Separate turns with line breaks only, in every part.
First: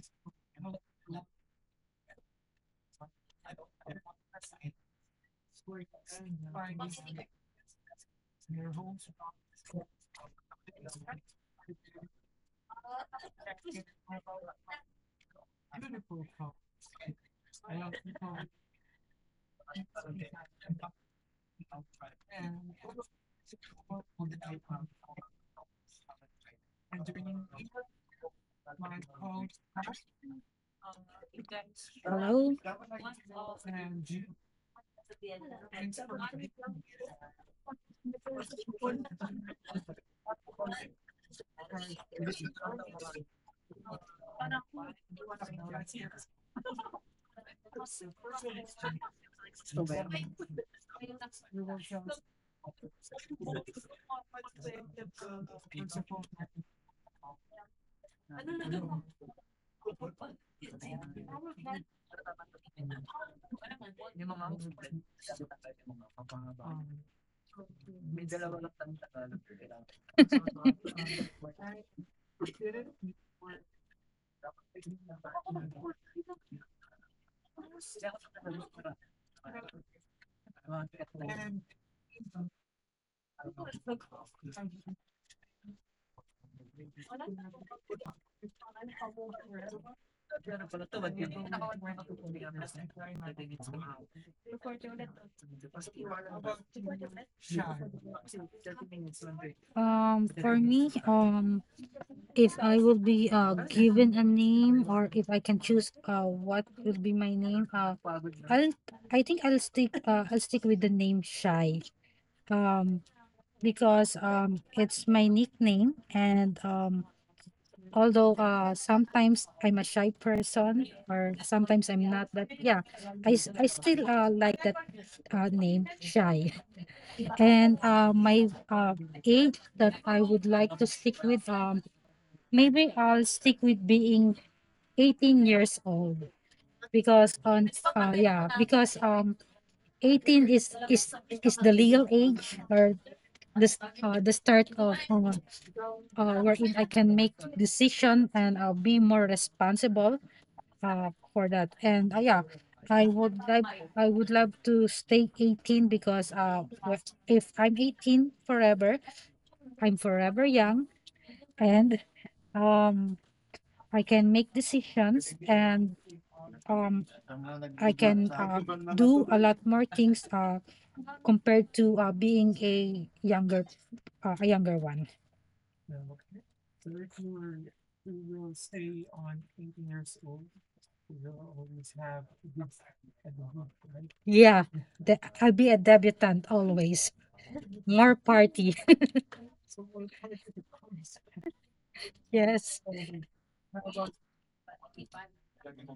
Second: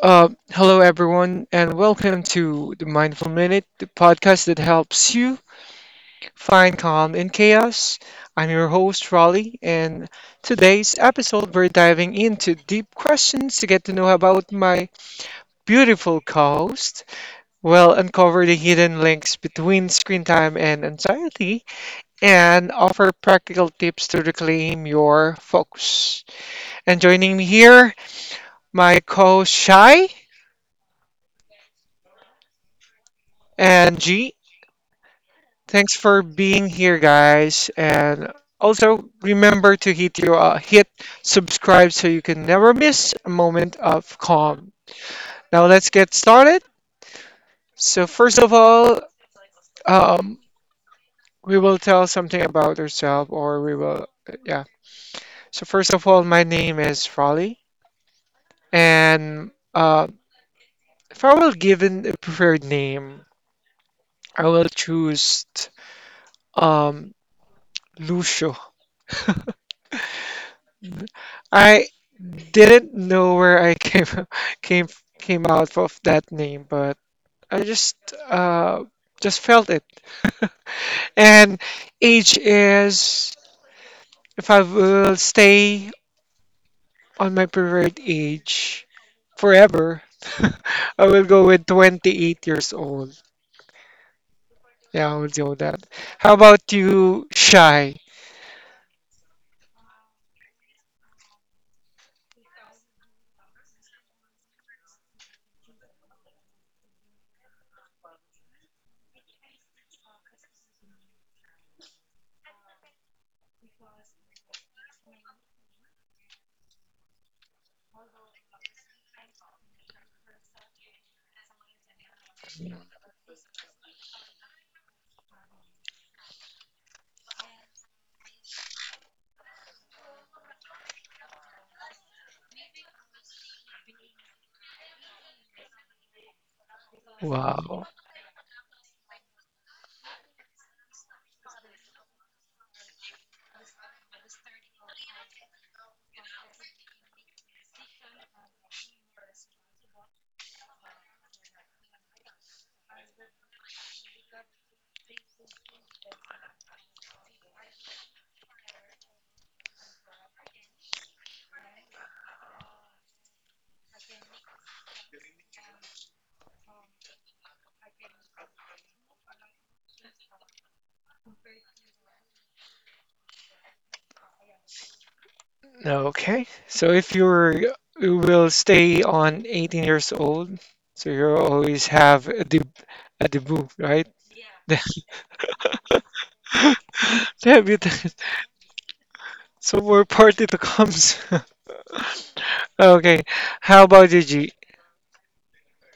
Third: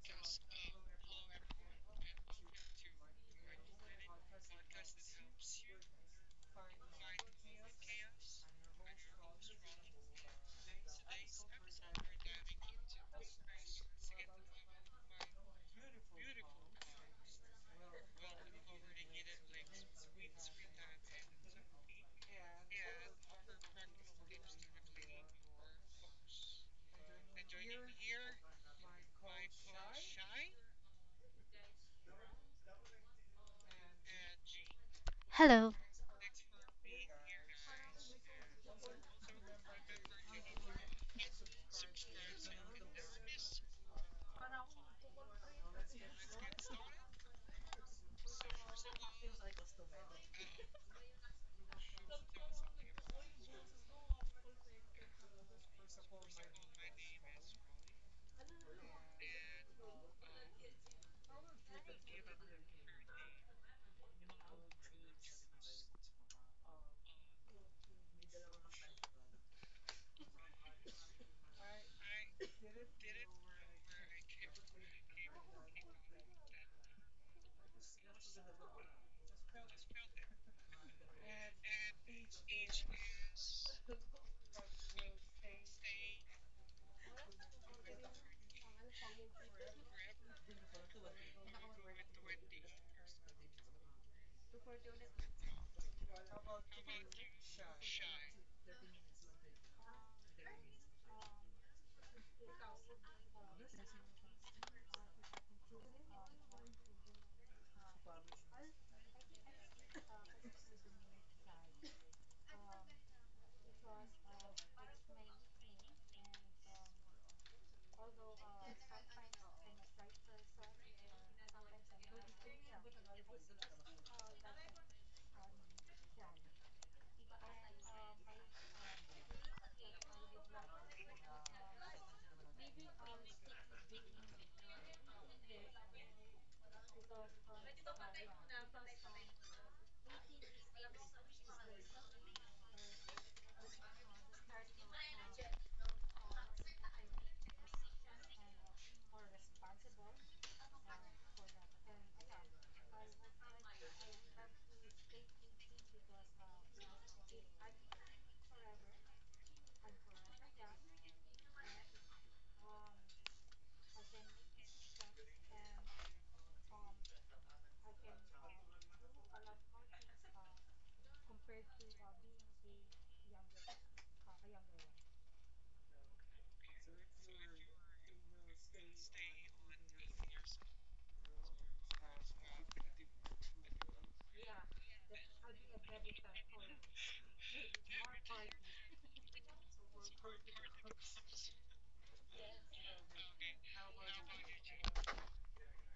Hello, everyone, and welcome to the Mindful Minute, the podcast that helps you find calm in chaos. I'm your host, Raleigh, and today's episode, we're diving into deep questions to get to know about my beautiful co host. We'll uncover the hidden links between screen time and anxiety and offer practical tips to reclaim your focus. And joining me here, my co Shy and G.
Hello.
Thanks for being here, guys. And also remember to hit your hit subscribe so you can never miss a moment of calm. Now let's get started. So first of all, um, we will tell something about ourselves, or we will, yeah. So first of all, my name is Raleigh, and if I will given a preferred name, I will choose um, Lucio. I didn't know where I came came came out of that name, but I uh just felt it. And age is, if I will stay on my preferred age forever, I will go with 28 years old. Yeah, I will do that. How about you, Shy?
For me, if I will be given a name or if I can choose what will be my name, I'll I think I'll stick with the name Shy. Um, because it's my nickname, and although sometimes I'm a shy person or sometimes I'm not, but yeah, I still like that name Shy. And my age that I would like to stick with, maybe I'll stick with being 18 years old because on
Wow.
yeah because 18 is the legal age, or the start of wherein I can make decision and I'll be more responsible for that. And yeah, I would like I would love to stay 18 because if I'm 18 forever, I'm forever young, and um I can make decisions, and um I can do a lot more things compared to being a younger one.
Okay. So if you're, you will stay on 18 years old, so you always have a debut, right?
Yeah, I'll be a debutante always.
Debut.
More party.
So more party to comes.
Yes.
Okay. How about you, G?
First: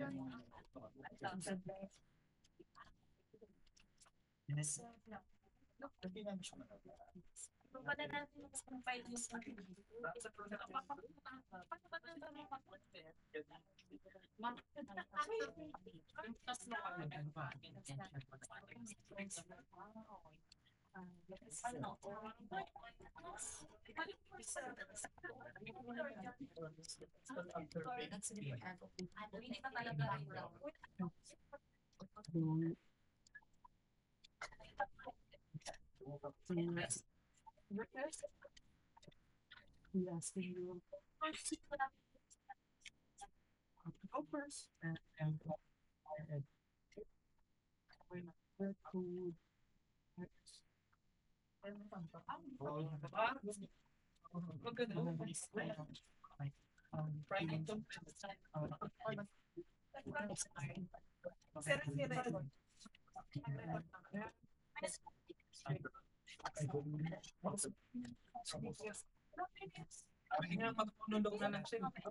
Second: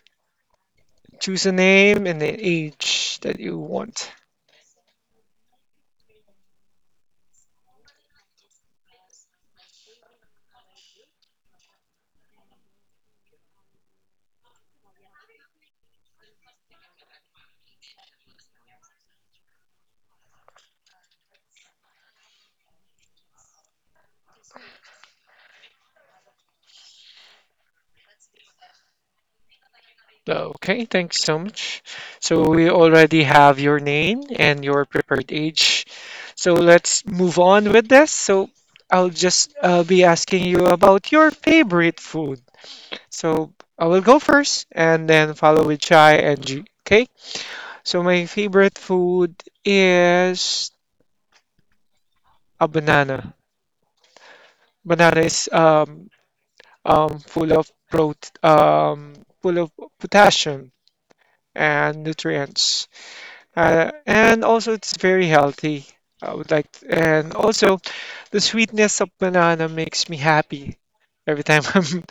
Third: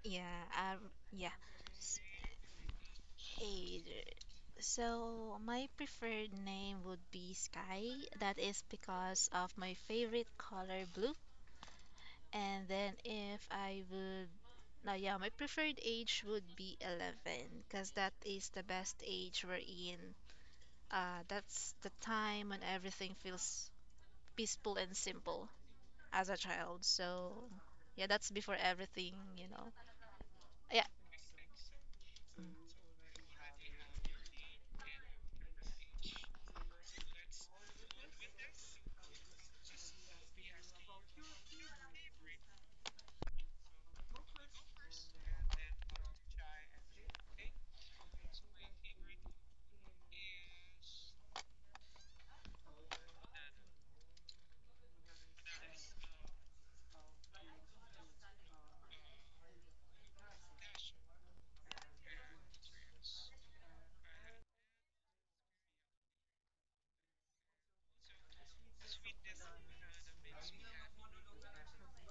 Yeah, yeah.
Choose a name and an age that you
Hey
want.
there. So my preferred name would be Sky. That is because of my favorite color blue. And then if I would, no, yeah, my preferred age would be 11 because that is the best age we're in. That's the time when everything feels peaceful and simple as a child. So yeah, that's before everything, you know.
Okay,
Yeah.
thanks so much. So we already have your name and your preferred age. So let's move on with this. So I'll just be asking you about your favorite food. So I will go first and then follow with Chai and G. Okay? So my favorite food is a banana. Banana is full of prote full of potassium and nutrients. And also, it's very healthy. I would like, and also, the sweetness of banana makes me happy every time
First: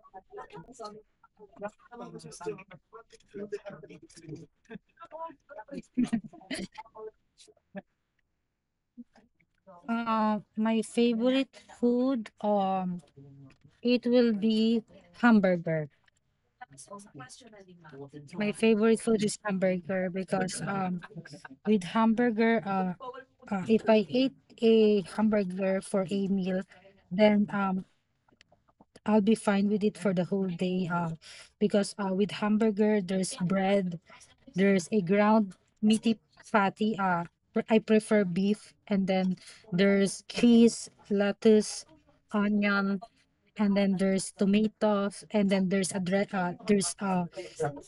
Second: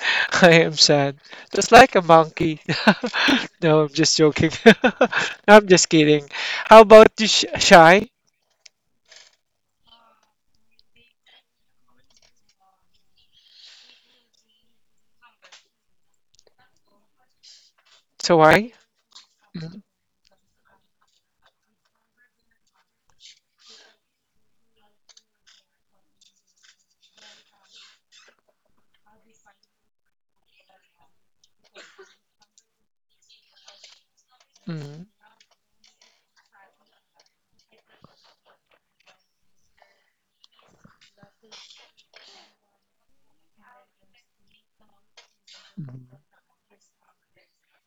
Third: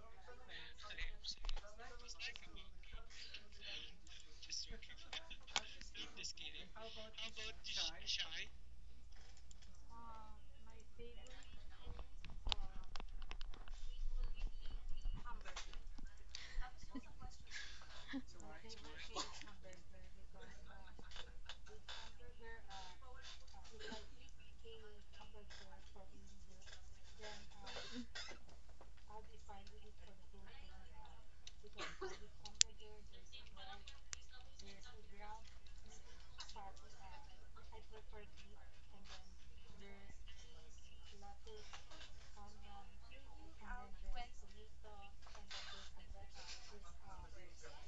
I am sad, just like a monkey. No, I'm just joking. I'm just kidding. How about you, Shy?
My favorite food, it will be hamburger.
So
My
why?
favorite food is
Mm,
hamburger because with hamburger. If I ate a hamburger for a meal, then I'll be fine with it for the whole day. Because with hamburger, there's bread, there's a
mm,
ground meaty fatty. I prefer beef, and then there's cheese, lettuce, onion, and then there's tomatoes, and then there's
mm.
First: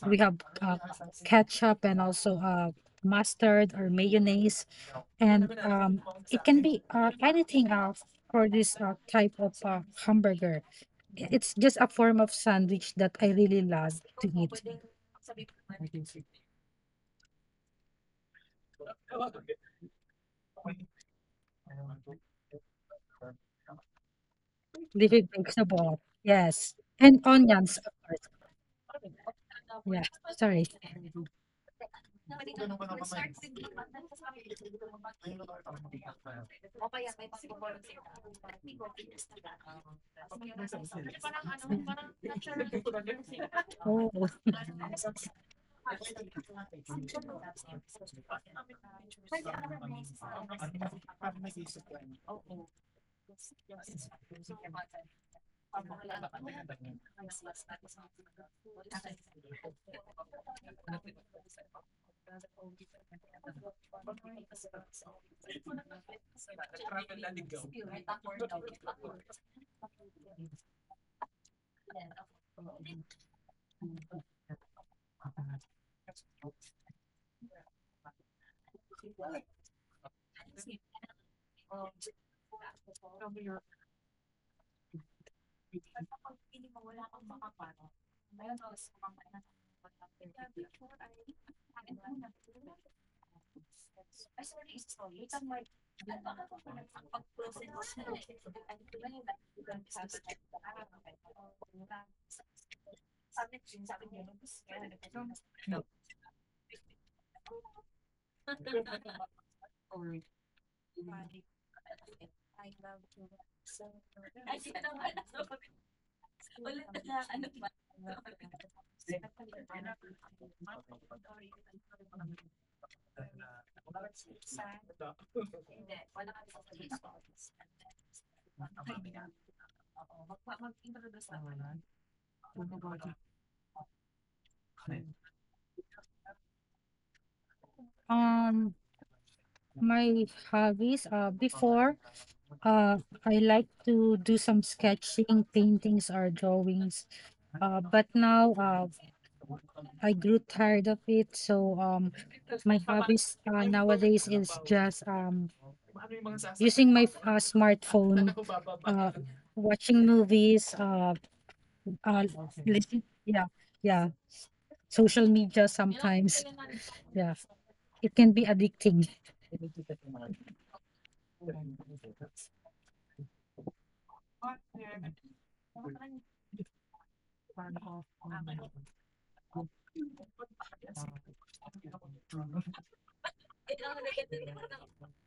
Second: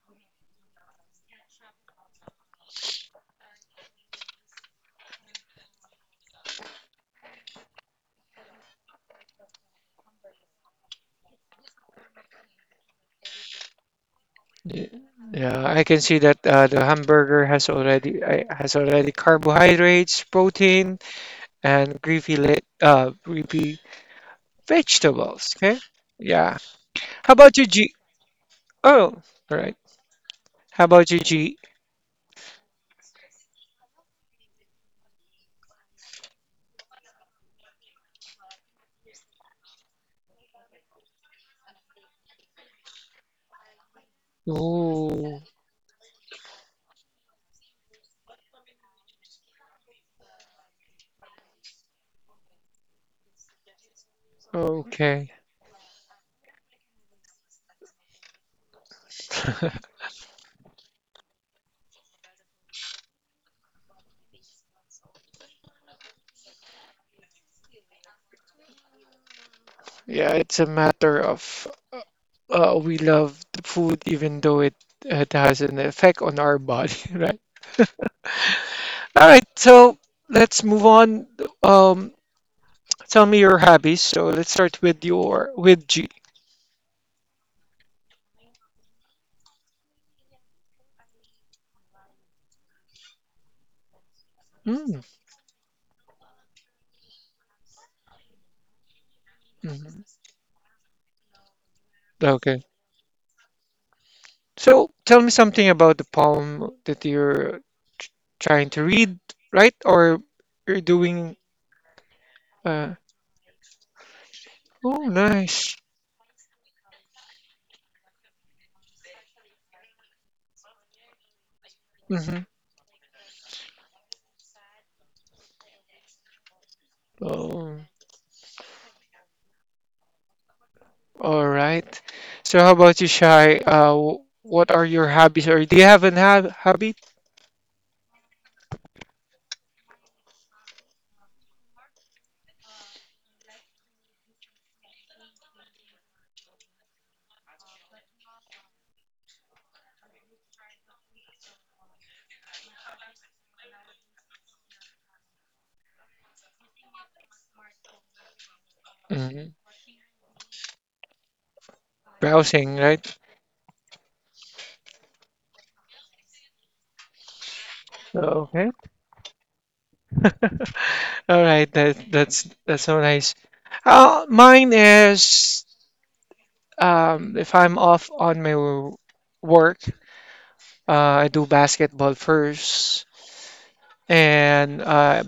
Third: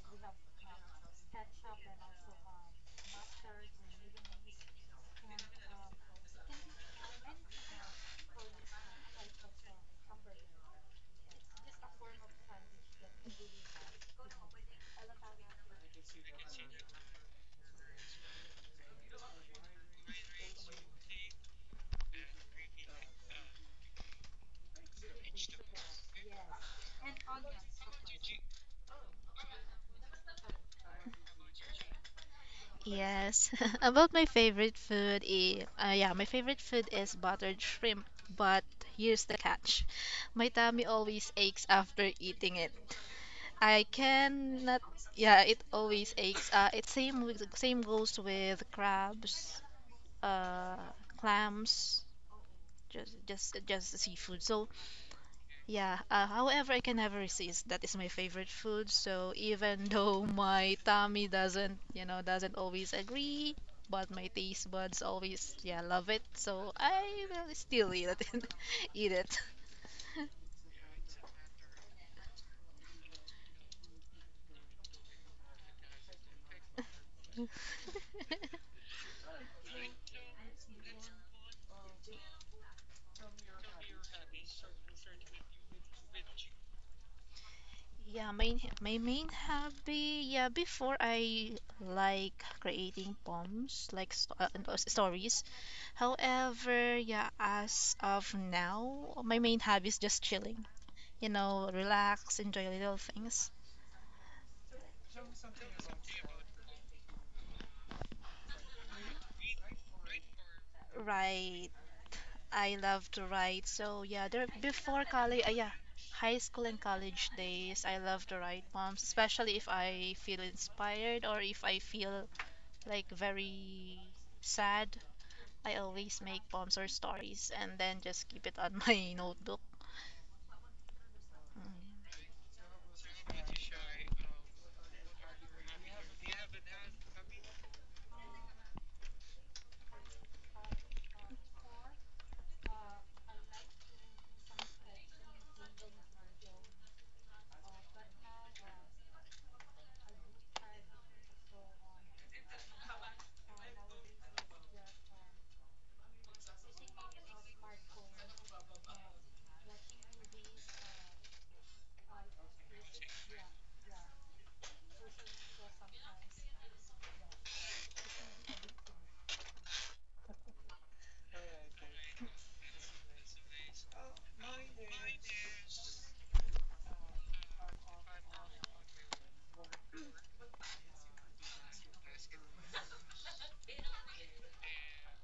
we have uh, ketchup and also mustard or mayonnaise, and it can be anything for this type of hamburger. It's just a form of sandwich that I really love to eat.
Ye- Yeah, I can see that the hamburger has already I has already carbohydrates, protein, and greasy,
Living
vegetables, okay?
vegetable,
Yeah.
yes, and
How about you,
onions, of
G?
course.
Oh, all right.
Yeah, sorry.
How about you, G?
Yes. About my favorite food, my favorite food is buttered shrimp, but here's the catch. My tummy always aches after eating it. I
Oh,
cannot,
Ooh,
yeah, It always aches. Same goes with crabs, uh, clams, just seafood. So
okay.
yeah, however, I can never resist. That is my favorite food. So even though my tummy doesn't, you know, doesn't always agree, but my taste buds always, yeah, love it. So I will still eat it. eat it.
Yeah, it's a matter of, we love the food even though it has an effect on our body, right? All right, so let's move on. Um, Tell me your hobbies. So let's start with your with G.
Yeah, main my main hobby. Yeah, before I like creating poems, like
Mm,
stories. However, yeah, as of now, my main hobby is
mhm.
just chilling. You know, relax,
Okay.
enjoy little things.
So tell me something about the poem that you're tr- trying to read, right? Or you're doing,
Right. I
uh,
love to write. So yeah, there
oh,
before college,
nice.
high school and college days, I love to write poems, especially if I feel inspired or if I feel
Hmm.
like very sad. I always make poems or stories
Oh,
and then just keep it on my notebook.
all
Mm.
right. So how about you, Shai? What are your hobbies? Or do you have an hab hobby?
um, my hobbies. Before, uh, I like to do some sketching, paintings, or drawings. But now I grew tired of it. So my hobbies nowadays is just using my smartphone, uh,
Hmm.
watching movies, uh,
Browsing, right?
yeah, yeah, social media sometimes. Yeah, it can be
Okay.
addicting.
All right. That's so nice. Mine is, if I'm off on my work, I do basketball first. And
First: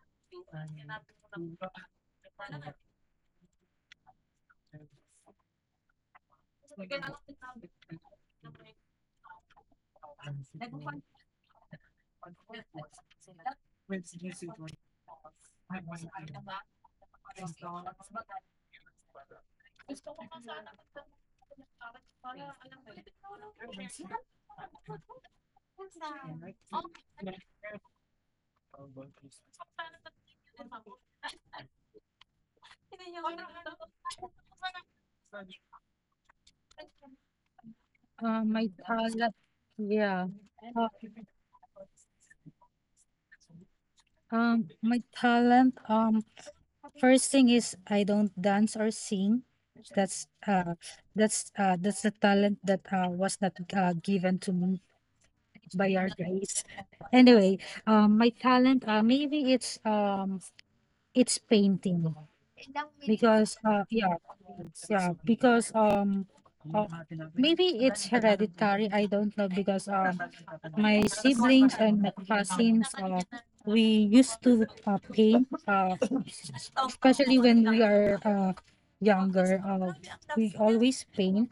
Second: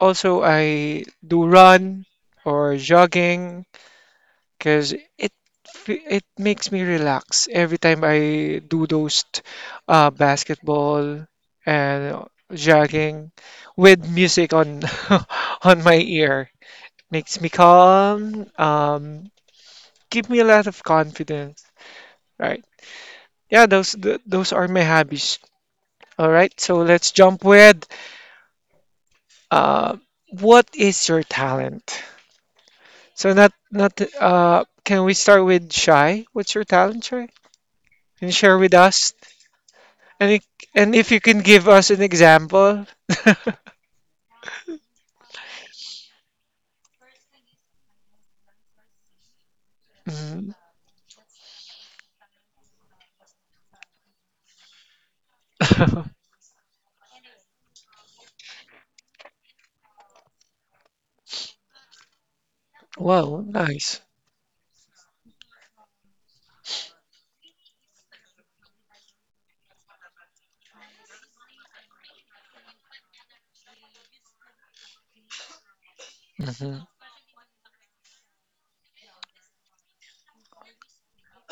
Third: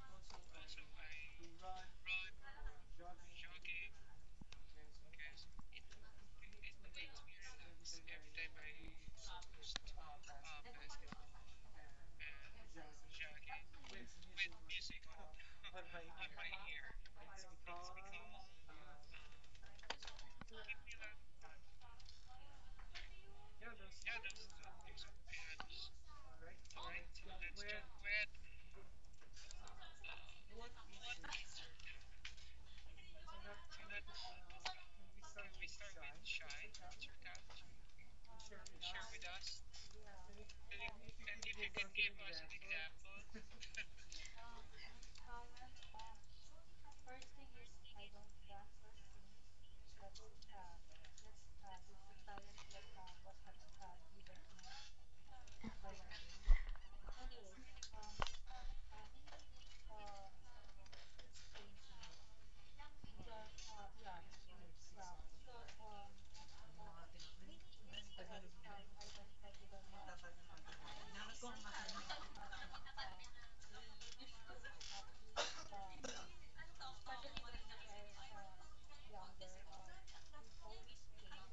also, I do run or jogging because it makes me relax every time I do those basketball and jogging with music on on my ear. Makes me calm. Give me a lot of confidence. Right? Yeah, those are my hobbies. All right. So let's jump with uh, what is your talent? So not not can we start with Shy? What's your talent, Shy? Can you share
My
with us?
talent, yeah.
And if,
Uh,
and if you can give us an example.
my talent. First thing is I don't dance or sing. That's
Mhm.
uh that's that's the talent that was not given to me by our grace. Anyway, my talent, maybe it's painting
Wow,
because
nice.
yeah because um uh, maybe it's hereditary. I don't know because my siblings and my cousins, we used to paint,
Hmm.
especially when we are younger. We always paint,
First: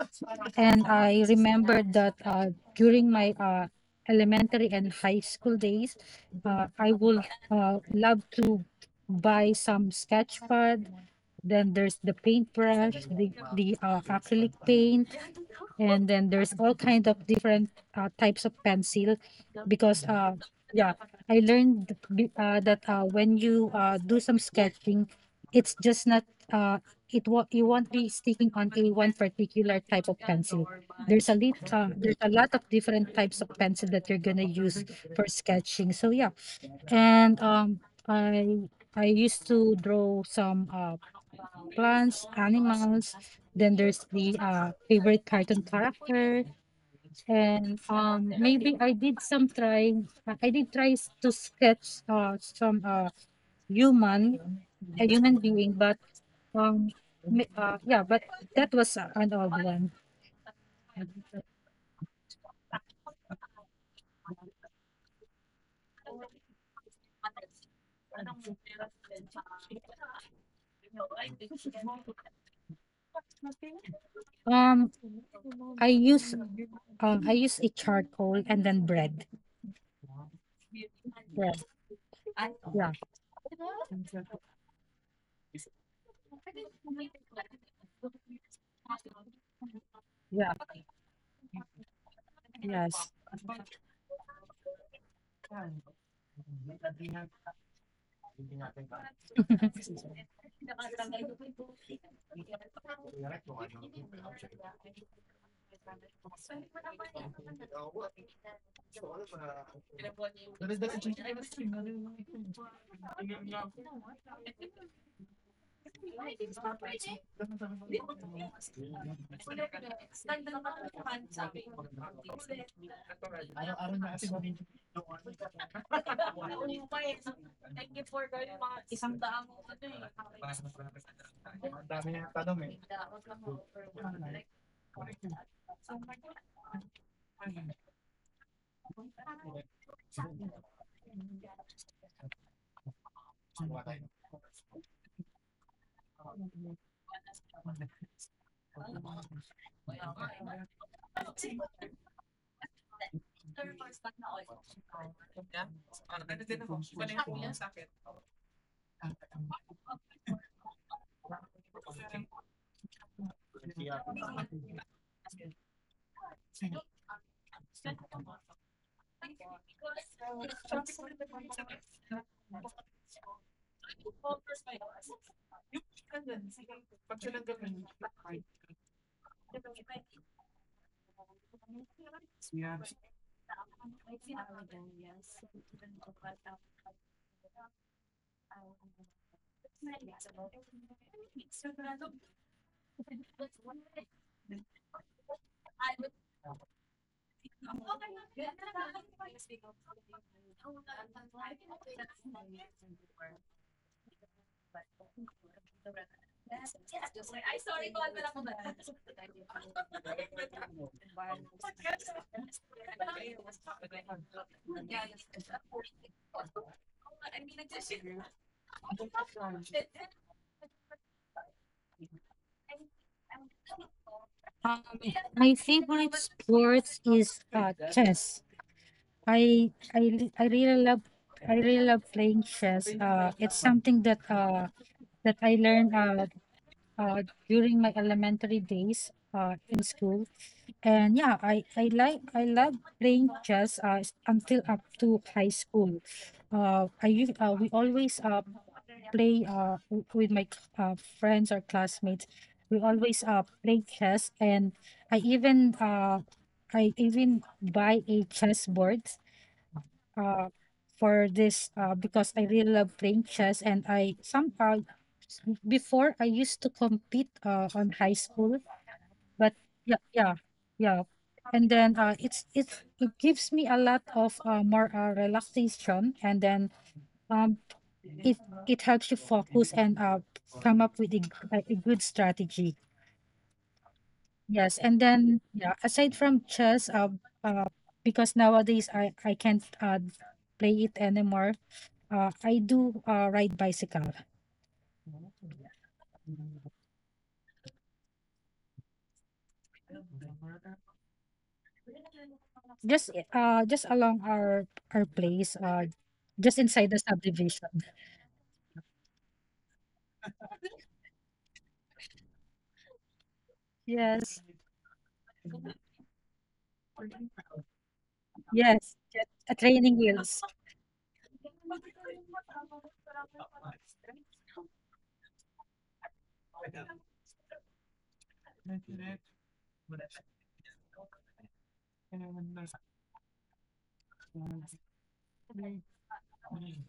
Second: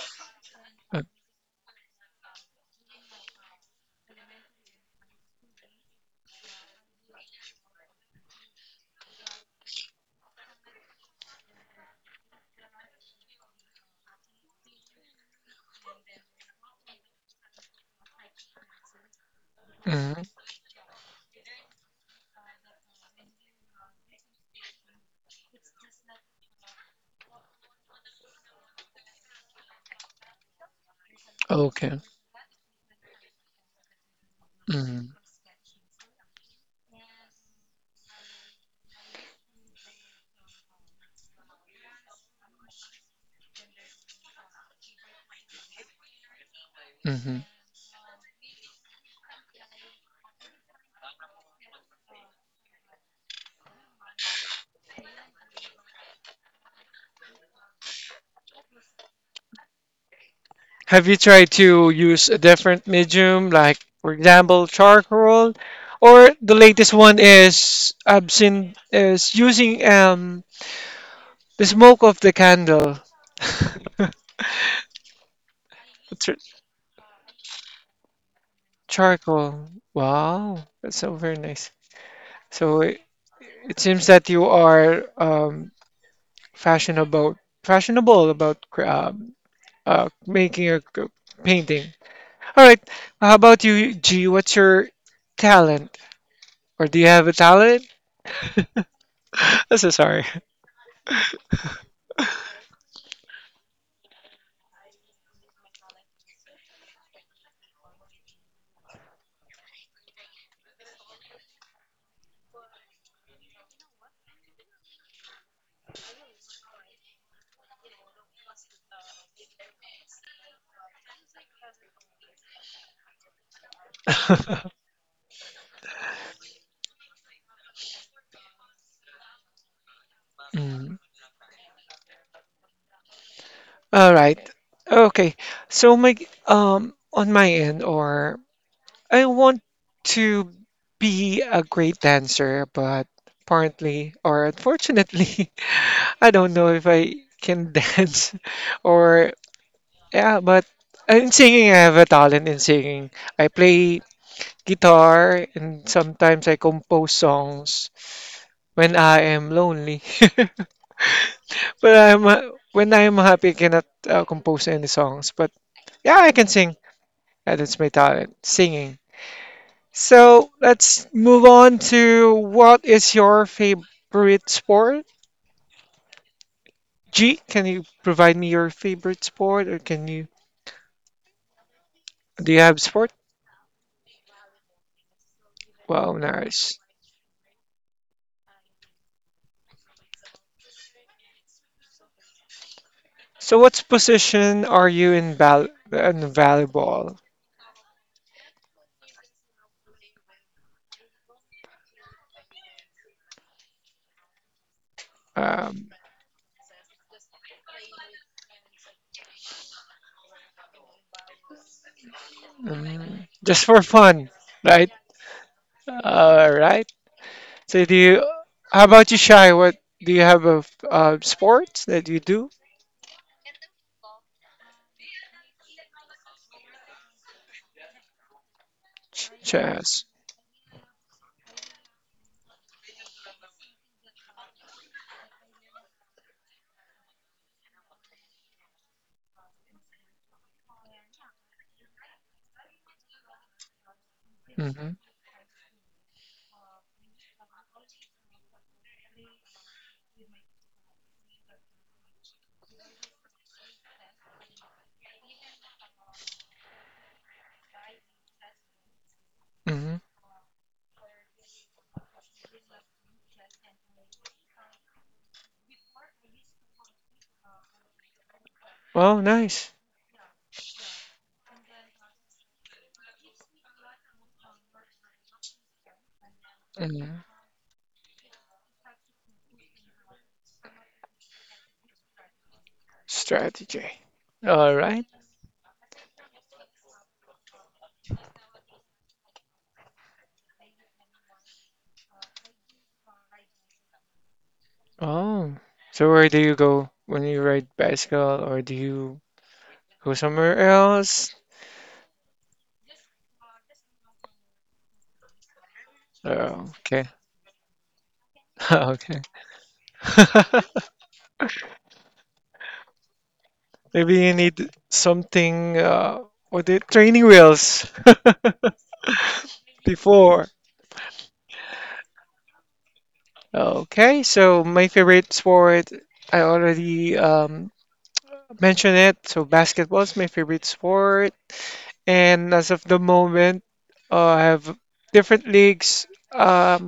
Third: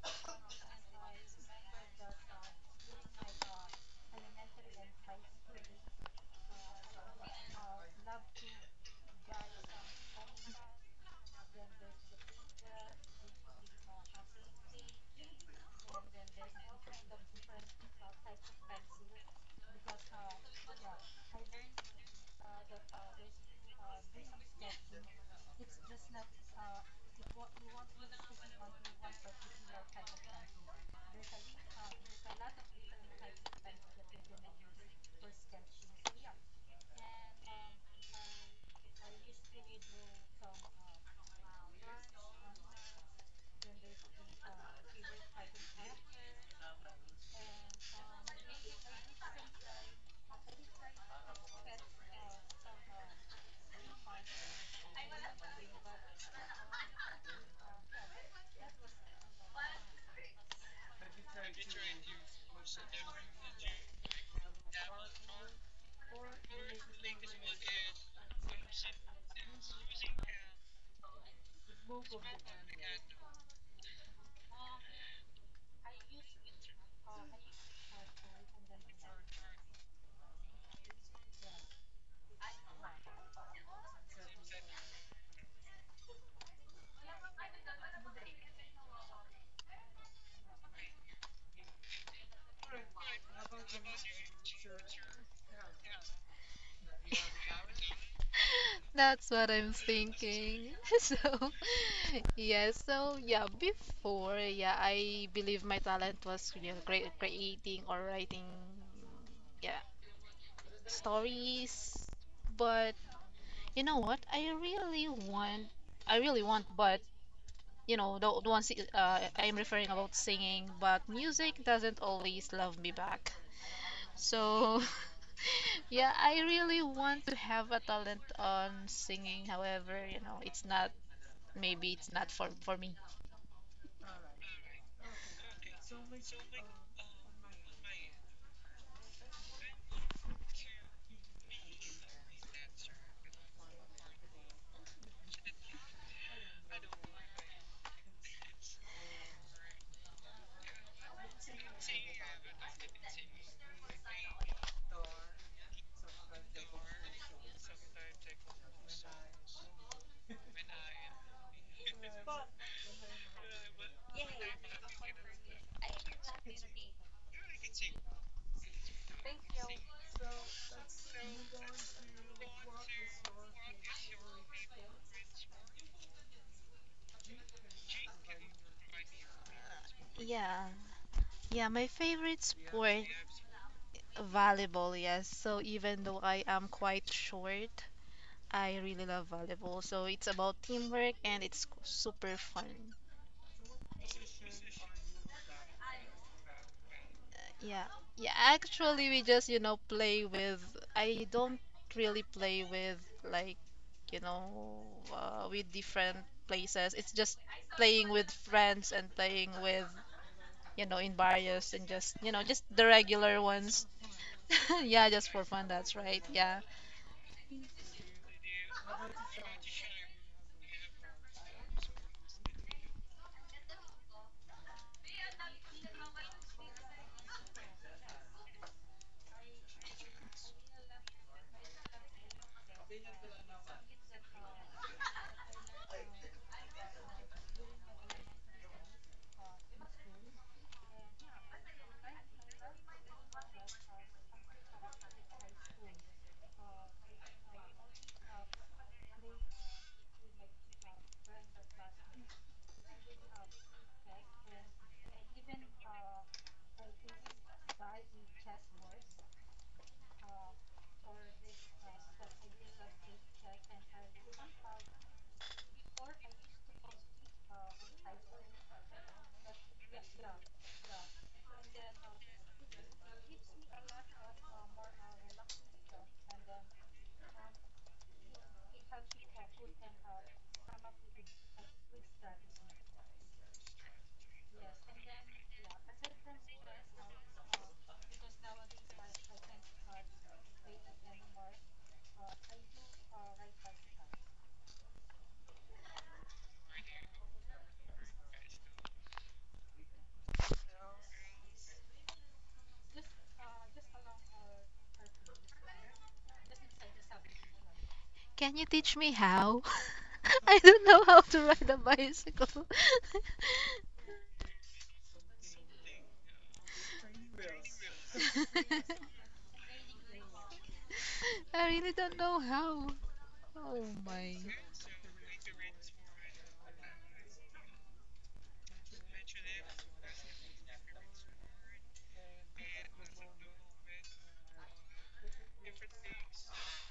and I remember that during my elementary and high school days, I would love to buy some sketch pad. Then there's the paintbrush, the acrylic paint, and then there's all kind of different types of pencil, because
Hmm.
yeah, I learned that when you do some sketching, it's just not uh, it won't you won't be sticking on a one particular type of pencil. There's a lit
Okay.
there's a lot of different types of pencil that you're gonna use
Mm-hmm.
for sketching. So yeah, and I I used to draw some plants, animals. Then there's the favorite cartoon character,
Mm-hmm.
and maybe I did try to sketch some human a human being, but um yeah, but that was an old one.
Have you tried to use a different medium, like for example, charcoal, or the latest one is absinthe, is using the smoke of the candle.
um I
What's
use I use a charcoal and then bread,
charcoal. Wow, that's so very
bread
nice. So
yeah,
it seems that you are, fashionable, fashionable about uh,
yeah,
making a c- painting. All right.
yes.
How about you, G? What's your talent, or do you have a talent?
That's what I'm
I'm so sorry.
thinking. So, yeah, so yeah, before, yeah, I believe my talent was creating or writing, yeah, stories. But you know what? I really want, but the ones I'm referring about singing, but music doesn't always love me back. So, yeah, I really want to have a talent on singing. However, you know, it's not,
Mm.
maybe it's not for me.
All right. Okay. So my, on my end, or I want to be a great dancer, but apparently or unfortunately, I don't know if I can dance or yeah, but in singing, I have a talent in singing. I play guitar and sometimes I compose songs when I am lonely. But I'm when I am happy, I cannot compose any songs. But yeah, I can sing. Yeah, that's my talent, singing. So let's move on to what is your favorite sport? G, can you provide me your favorite sport or can you,
Yeah. Yeah, my favorite
do you have
sport,
sport?
volleyball, yes. So, even
Wow,
though I am
nice.
quite short, I really love volleyball. So, it's about teamwork and it's super fun.
So what position are you in val in volleyball?
Yeah, yeah. Actually, we just play with. I don't really play with like you know with
Um,
different places. It's just playing with friends and playing with in barrios and just you know just the
mm,
regular
just for
ones.
fun, right?
Yeah, just for fun. That's right.
All
Yeah.
right. So do you, how about you, Shy? What, do you have a sport that you do?
My favorite sports is chess. I I
Chess.
li- I really love I really love playing chess. It's something that I learned during my elementary days in school. And yeah, I love playing chess, until up
Mm-hmm.
to high school. We always play with friends or classmates. We always play chess, and I even uh, I even buy a chess board
Mm-hmm.
uh for this, because I really love playing chess, and I somehow, before, I used to compete on high school.
Wow,
But
nice.
yeah, yeah, yeah. And then it's it gives me a lot of more relaxation, and then
Mm-hmm.
um it it helps you focus and come up with a good strategy.
Strategy. All
Yes. And
right.
then yeah, aside from chess, uh because nowadays I can't play it anymore, I do ride bicycle.
Oh. So where do you go when you ride bicycle or do you go somewhere else?
Just along our place, just
Oh,
inside the
okay.
subdivision.
Can you teach me
Okay.
how? I don't know how to ride a bicycle.
Maybe you
Yes,
need something, what, the training wheels
yes. Yes, a training wheels.
before.
I really don't know how. Oh
Okay,
my.
so my favorite sport, I already mentioned it. So basketball is my favorite sport and as of the moment, I have different leagues. Um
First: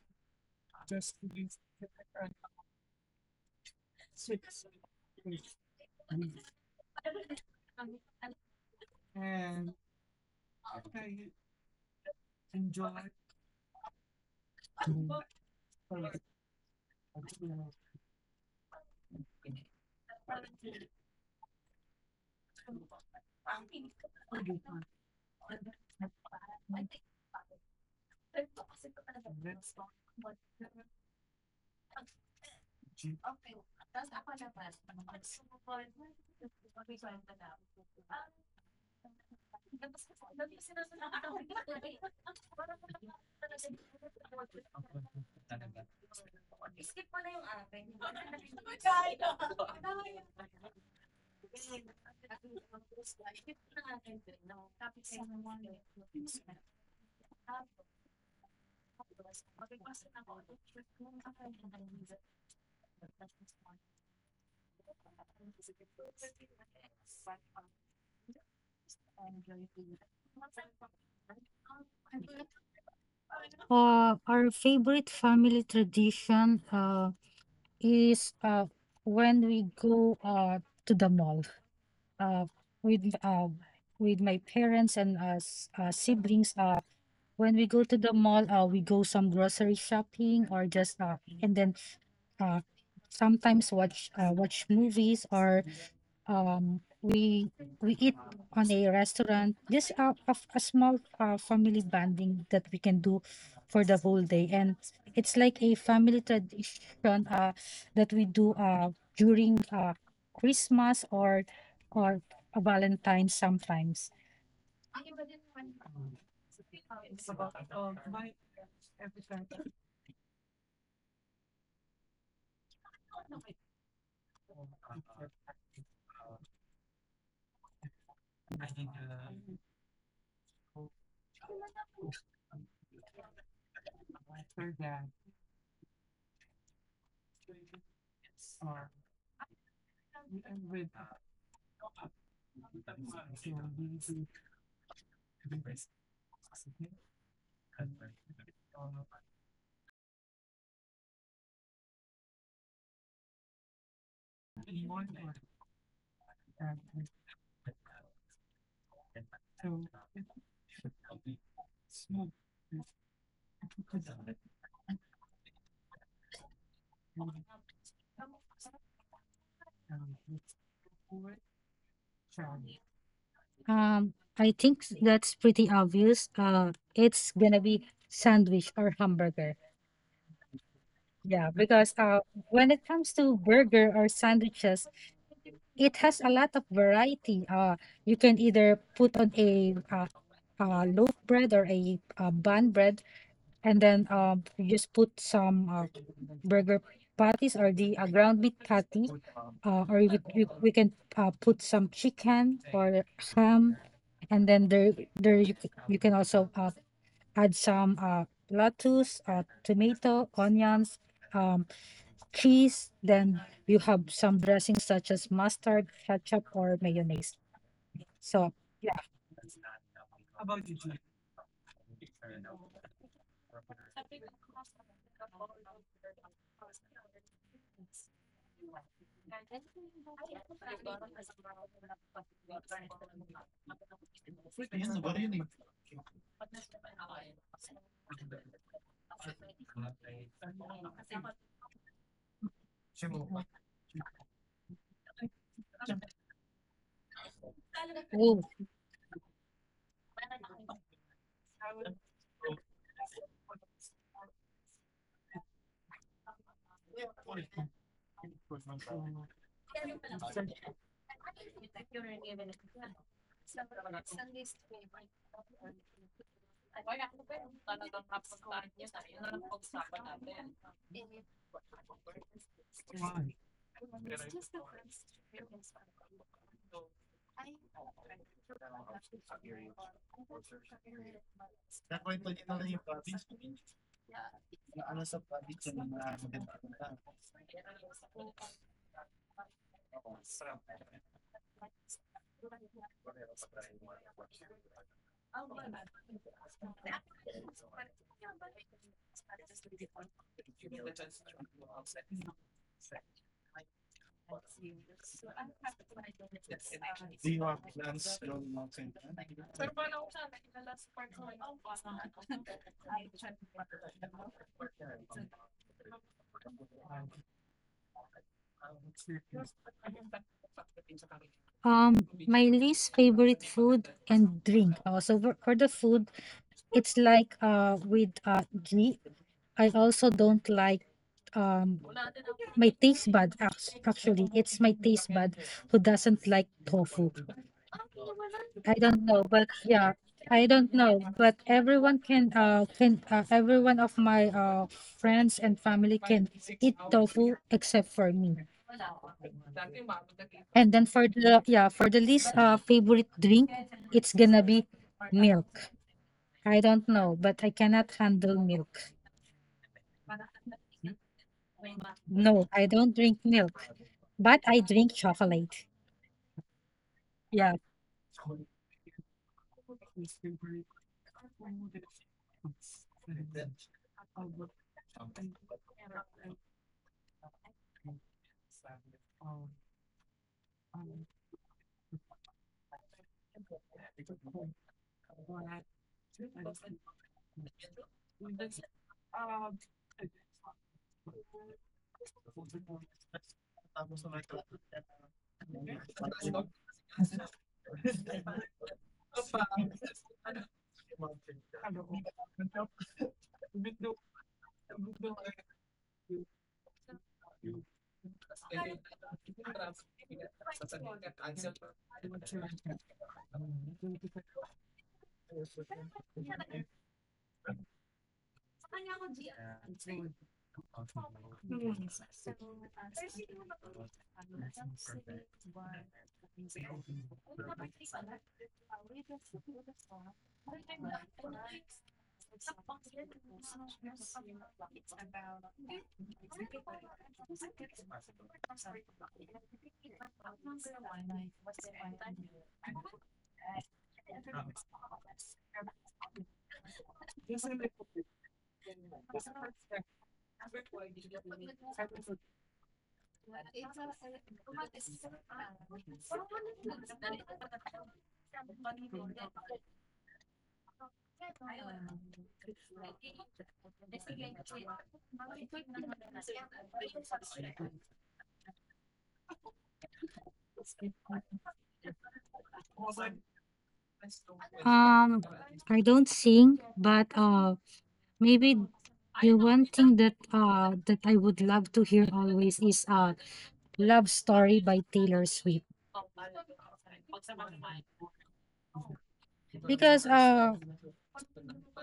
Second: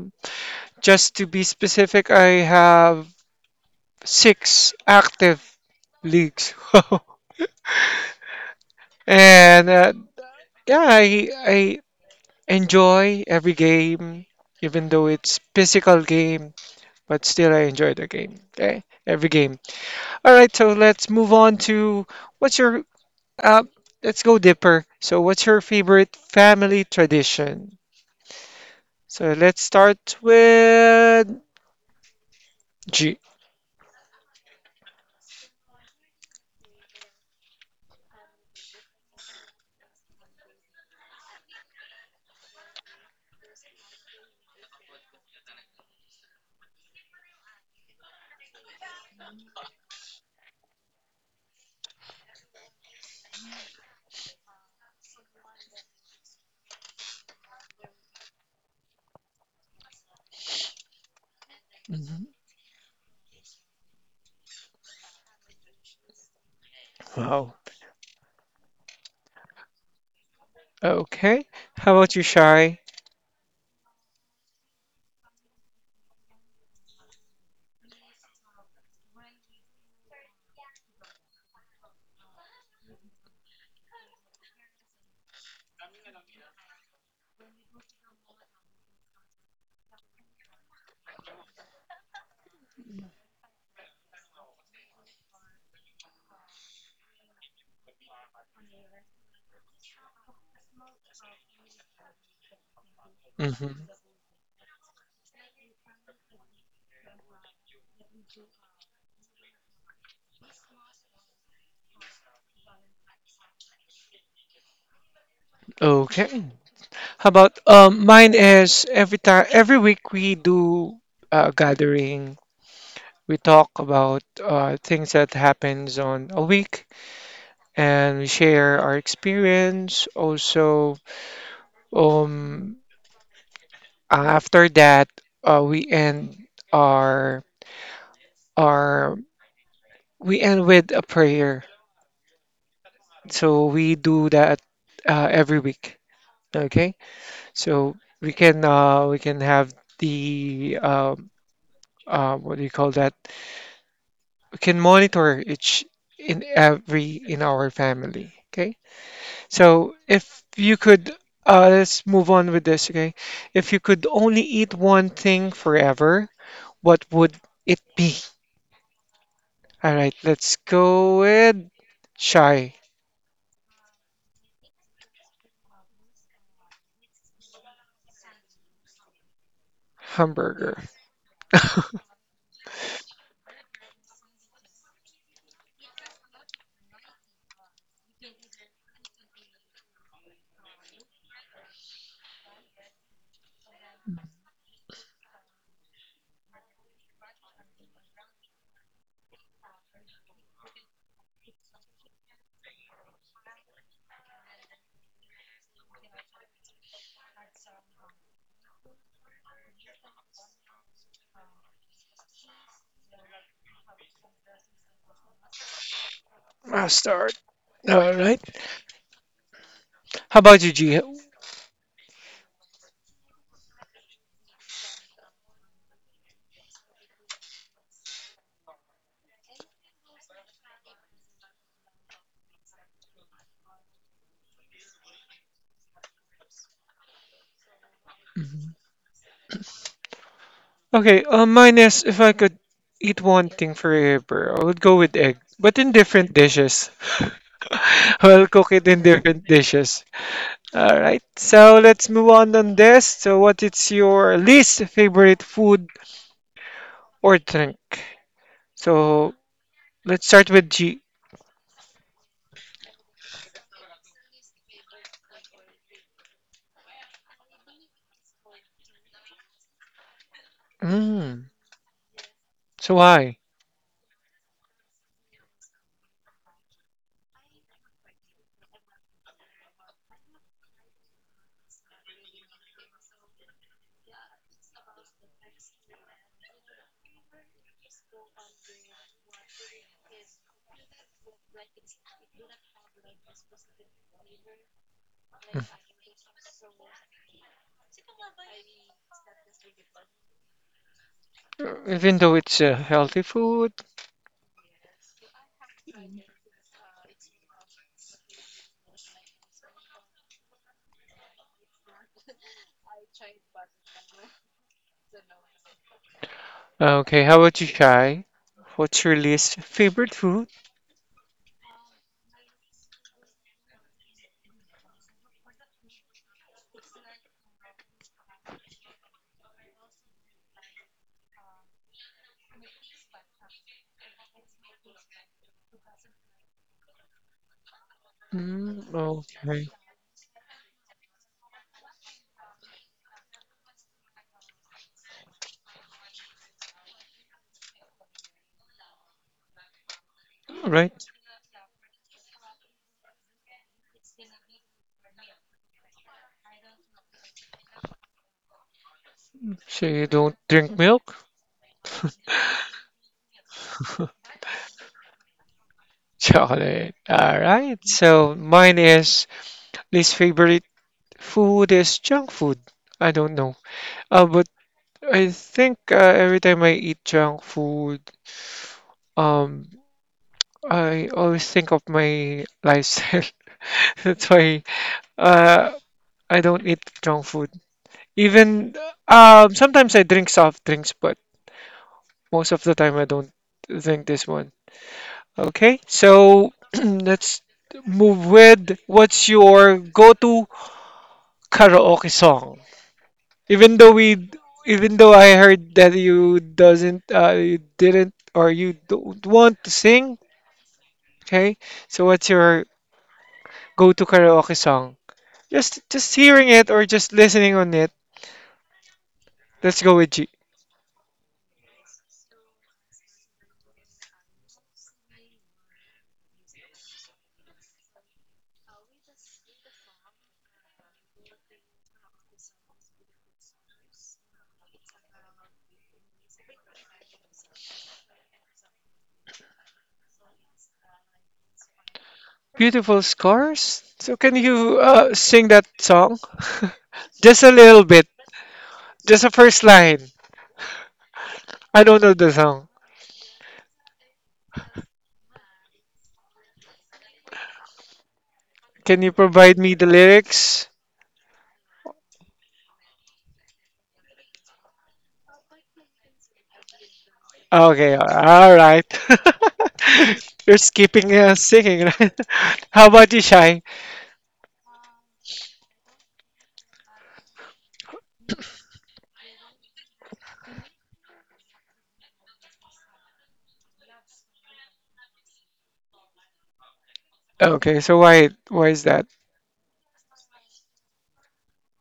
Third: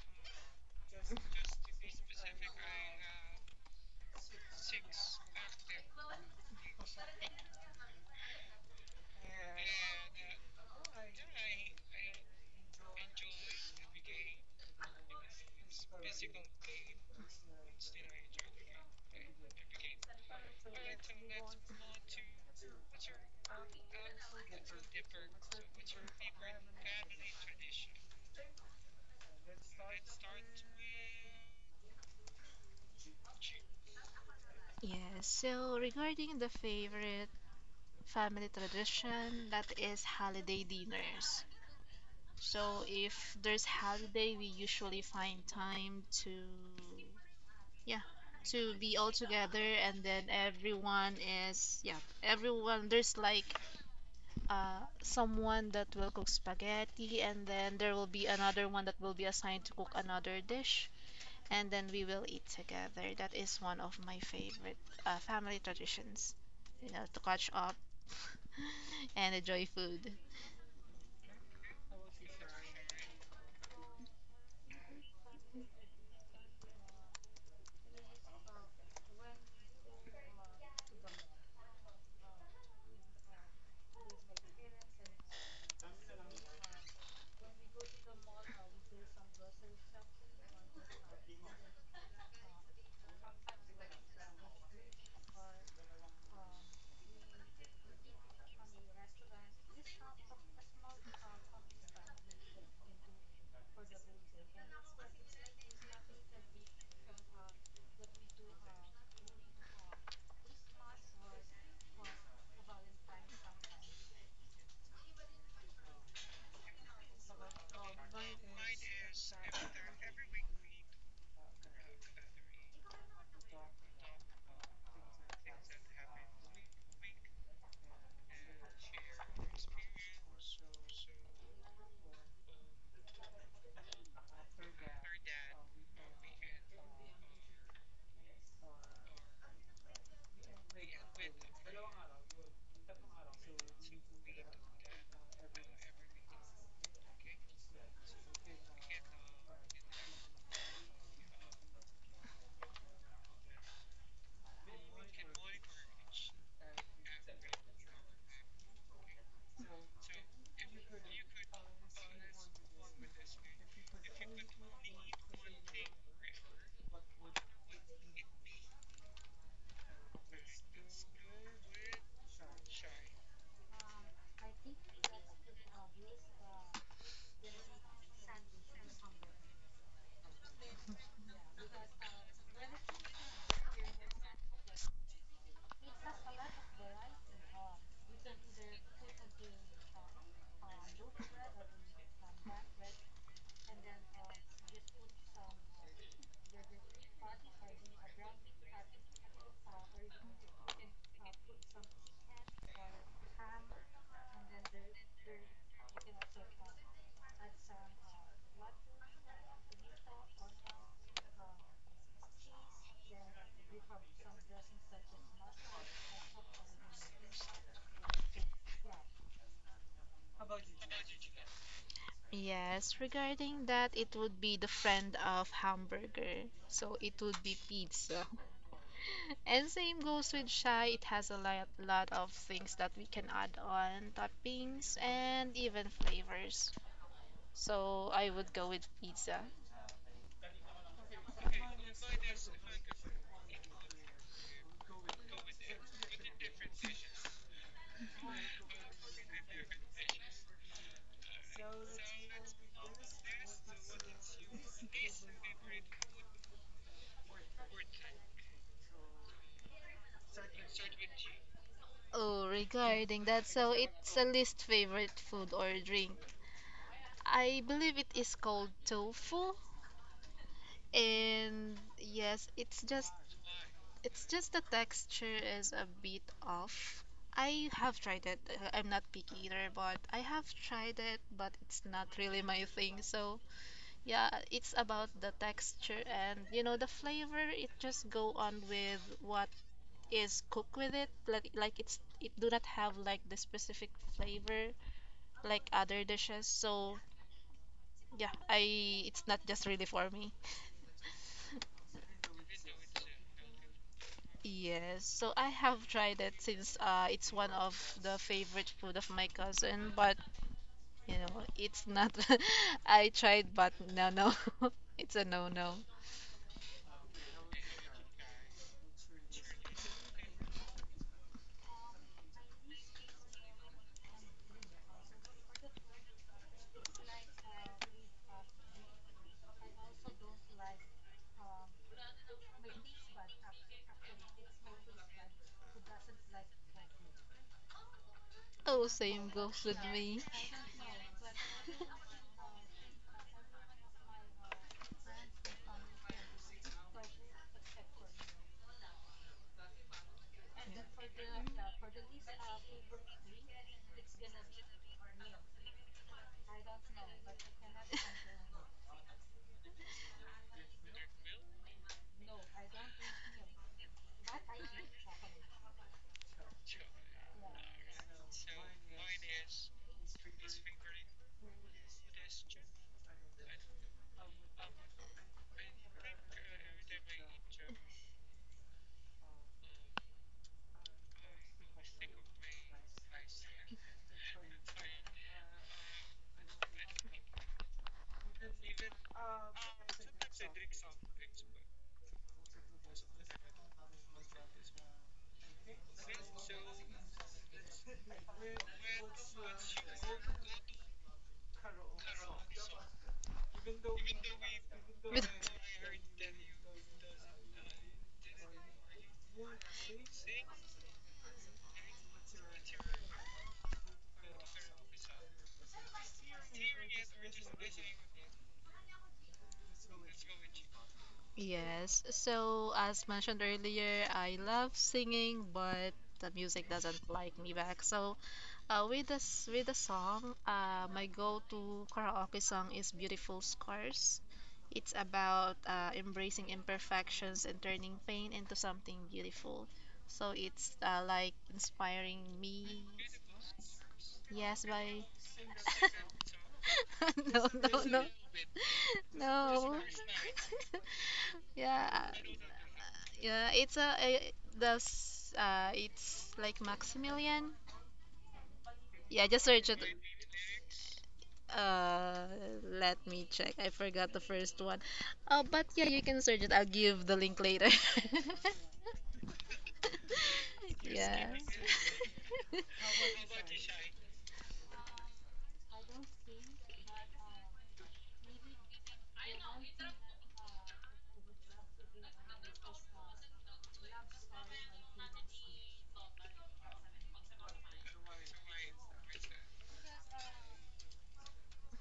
Just to be specific, I have six active leagues. And yeah, I enjoy every game, even though it's physical game, but still I enjoy the game. Okay, every game. All right, so let's move on to what's your, uh, let's go dipper. So what's your favorite family tradition? So let's start with G.
Yes, so regarding the favorite family tradition, that is holiday dinners. So if there's holiday, we usually find time yeah, to be all together, and then everyone, there's like someone that will cook spaghetti, and then there will be another one that will be assigned to cook another dish, and then we
Mhm.
will eat together. That is one of my favorite family traditions, to catch
Wow.
up and enjoy food.
Okay. How about you, Shy?
Our favorite family tradition is when we go to the mall, uh with uh with my parents and us siblings. When we go to the mall, we go some grocery shopping or just and then uh, sometimes watch movies, or um, we we eat on a restaurant. Just a small family bonding that we can do for the whole day, and it's like a family tradition that we do during Christmas, or or a Valentine sometimes.
Okay. How about, mine is every time every week we do a gathering. We talk about things that happens on a week and we share our experience. Also, um after that, uh, we end our our we end with a prayer. So we do that every week. Okay? So we can, we can have the what do you call that? We can monitor each in every in our family. Okay. So if you could, let's move on with this. Okay. If you could only eat one thing forever, what would it be? All right. Let's go with shy
I think that's pretty obvious. It's gonna be sandwich or hamburger.
hamburger.
Yeah, because when it comes to burger or sandwiches, it has a lot of variety. You can either put on a loaf bread, or a bun bread, and then you just put some burger patties, or the ground meat patty, or we can put some chicken or ham, and then there you, you can also add some lettuce, tomato, onions. Um, Cheese, then you have some dressings such as mustard, ketchup, or
I'll start.
mayonnaise.
All right.
So,
How about you, G?
Yes, regarding that, it would be the friend of hamburger, so it would be pizza. And same goes with Shy, it has a lot of things that we can add on, toppings, and even flavors. So I would go
Mhm.
with pizza.
Okay, minus if I could eat one thing forever, I would go with egg, but in different dishes.
oh,
I'll cook it in different dishes. All right, so let's move on this. So, what is your least favorite food or drink? So, let's start with G.
Oh, regarding that, so it's a least favorite food or drink. I believe it is called tofu,
Mm,
and yes, it's
so
just
why?
it's just the texture is a bit off. I have tried it. I'm not picky either, but I have tried it, but it's not really my thing. So, yeah, it's about the texture and you know the flavor. It just go on with what is cooked with it. Like it do not have like the specific flavor
Hmm.
like other dishes. So, yeah, I it's not just really for me.
Even though it's a healthy food.
Yes, so I have tried it since it's one of the favorite food of my cousin, but it's not. I tried, but no, no, it's a no, no.
Okay, how about you, Shai? What's your least favorite food?
my least favorite food and drink. Also, for the food, it's like with G. I also don't like um my taste bud. Act- Actually, it's my taste bud who doesn't like tofu. I
Mm,
Oh,
don't know,
same
but
goes
okay.
with
yeah,
me.
I don't know, but everyone can everyone of my friends and family can eat tofu except for me. And then
Right.
for the yeah for the least favorite drink, it's gonna be milk. I don't know, but I cannot handle milk.
So you don't drink milk?
No, I don't drink milk, but I drink chocolate.
Chocolate. All
Yeah.
right. So mine is least favorite food is junk food. I don't know. But I think every time I eat junk food, um, I always think of my lifestyle. That's why uh, I don't eat junk food. Even, sometimes I drink soft drinks, but most of the time I don't drink this one. Okay, so let's move with what's your go-to karaoke song? Even though we, even though
With-
I heard that you doesn't, you didn't, or you don't want to sing. Okay? So what's your go-to karaoke song? Just hearing it or just listening on it. Let's go with G.
Yes, so as mentioned earlier, I love singing, but the music doesn't like me back. So with the song, my go-to karaoke song is "Beautiful Scars." It's about embracing imperfections and turning pain into something beautiful. So it's like inspiring me.
Beautiful Scars? So can
Yes,
you
by
sing that song? Just
no,
a little
no, no,
bit. Just a first
no.
line. I don't
Yeah,
know the song.
yeah. It's it's like Maximilian.
Can you
Yeah, just
provide
search
me
it.
the lyrics?
Uh, Let me check. I forgot the first one. But yeah, you can search it. I'll give the link later.
Okay, all right. You're skipping
Yeah.
singing, right? How about you, Shy?
Um, I don't sing, but maybe the one thing that I would love to hear always is Love Story by Taylor Swift.
Okay, so why is that?
Because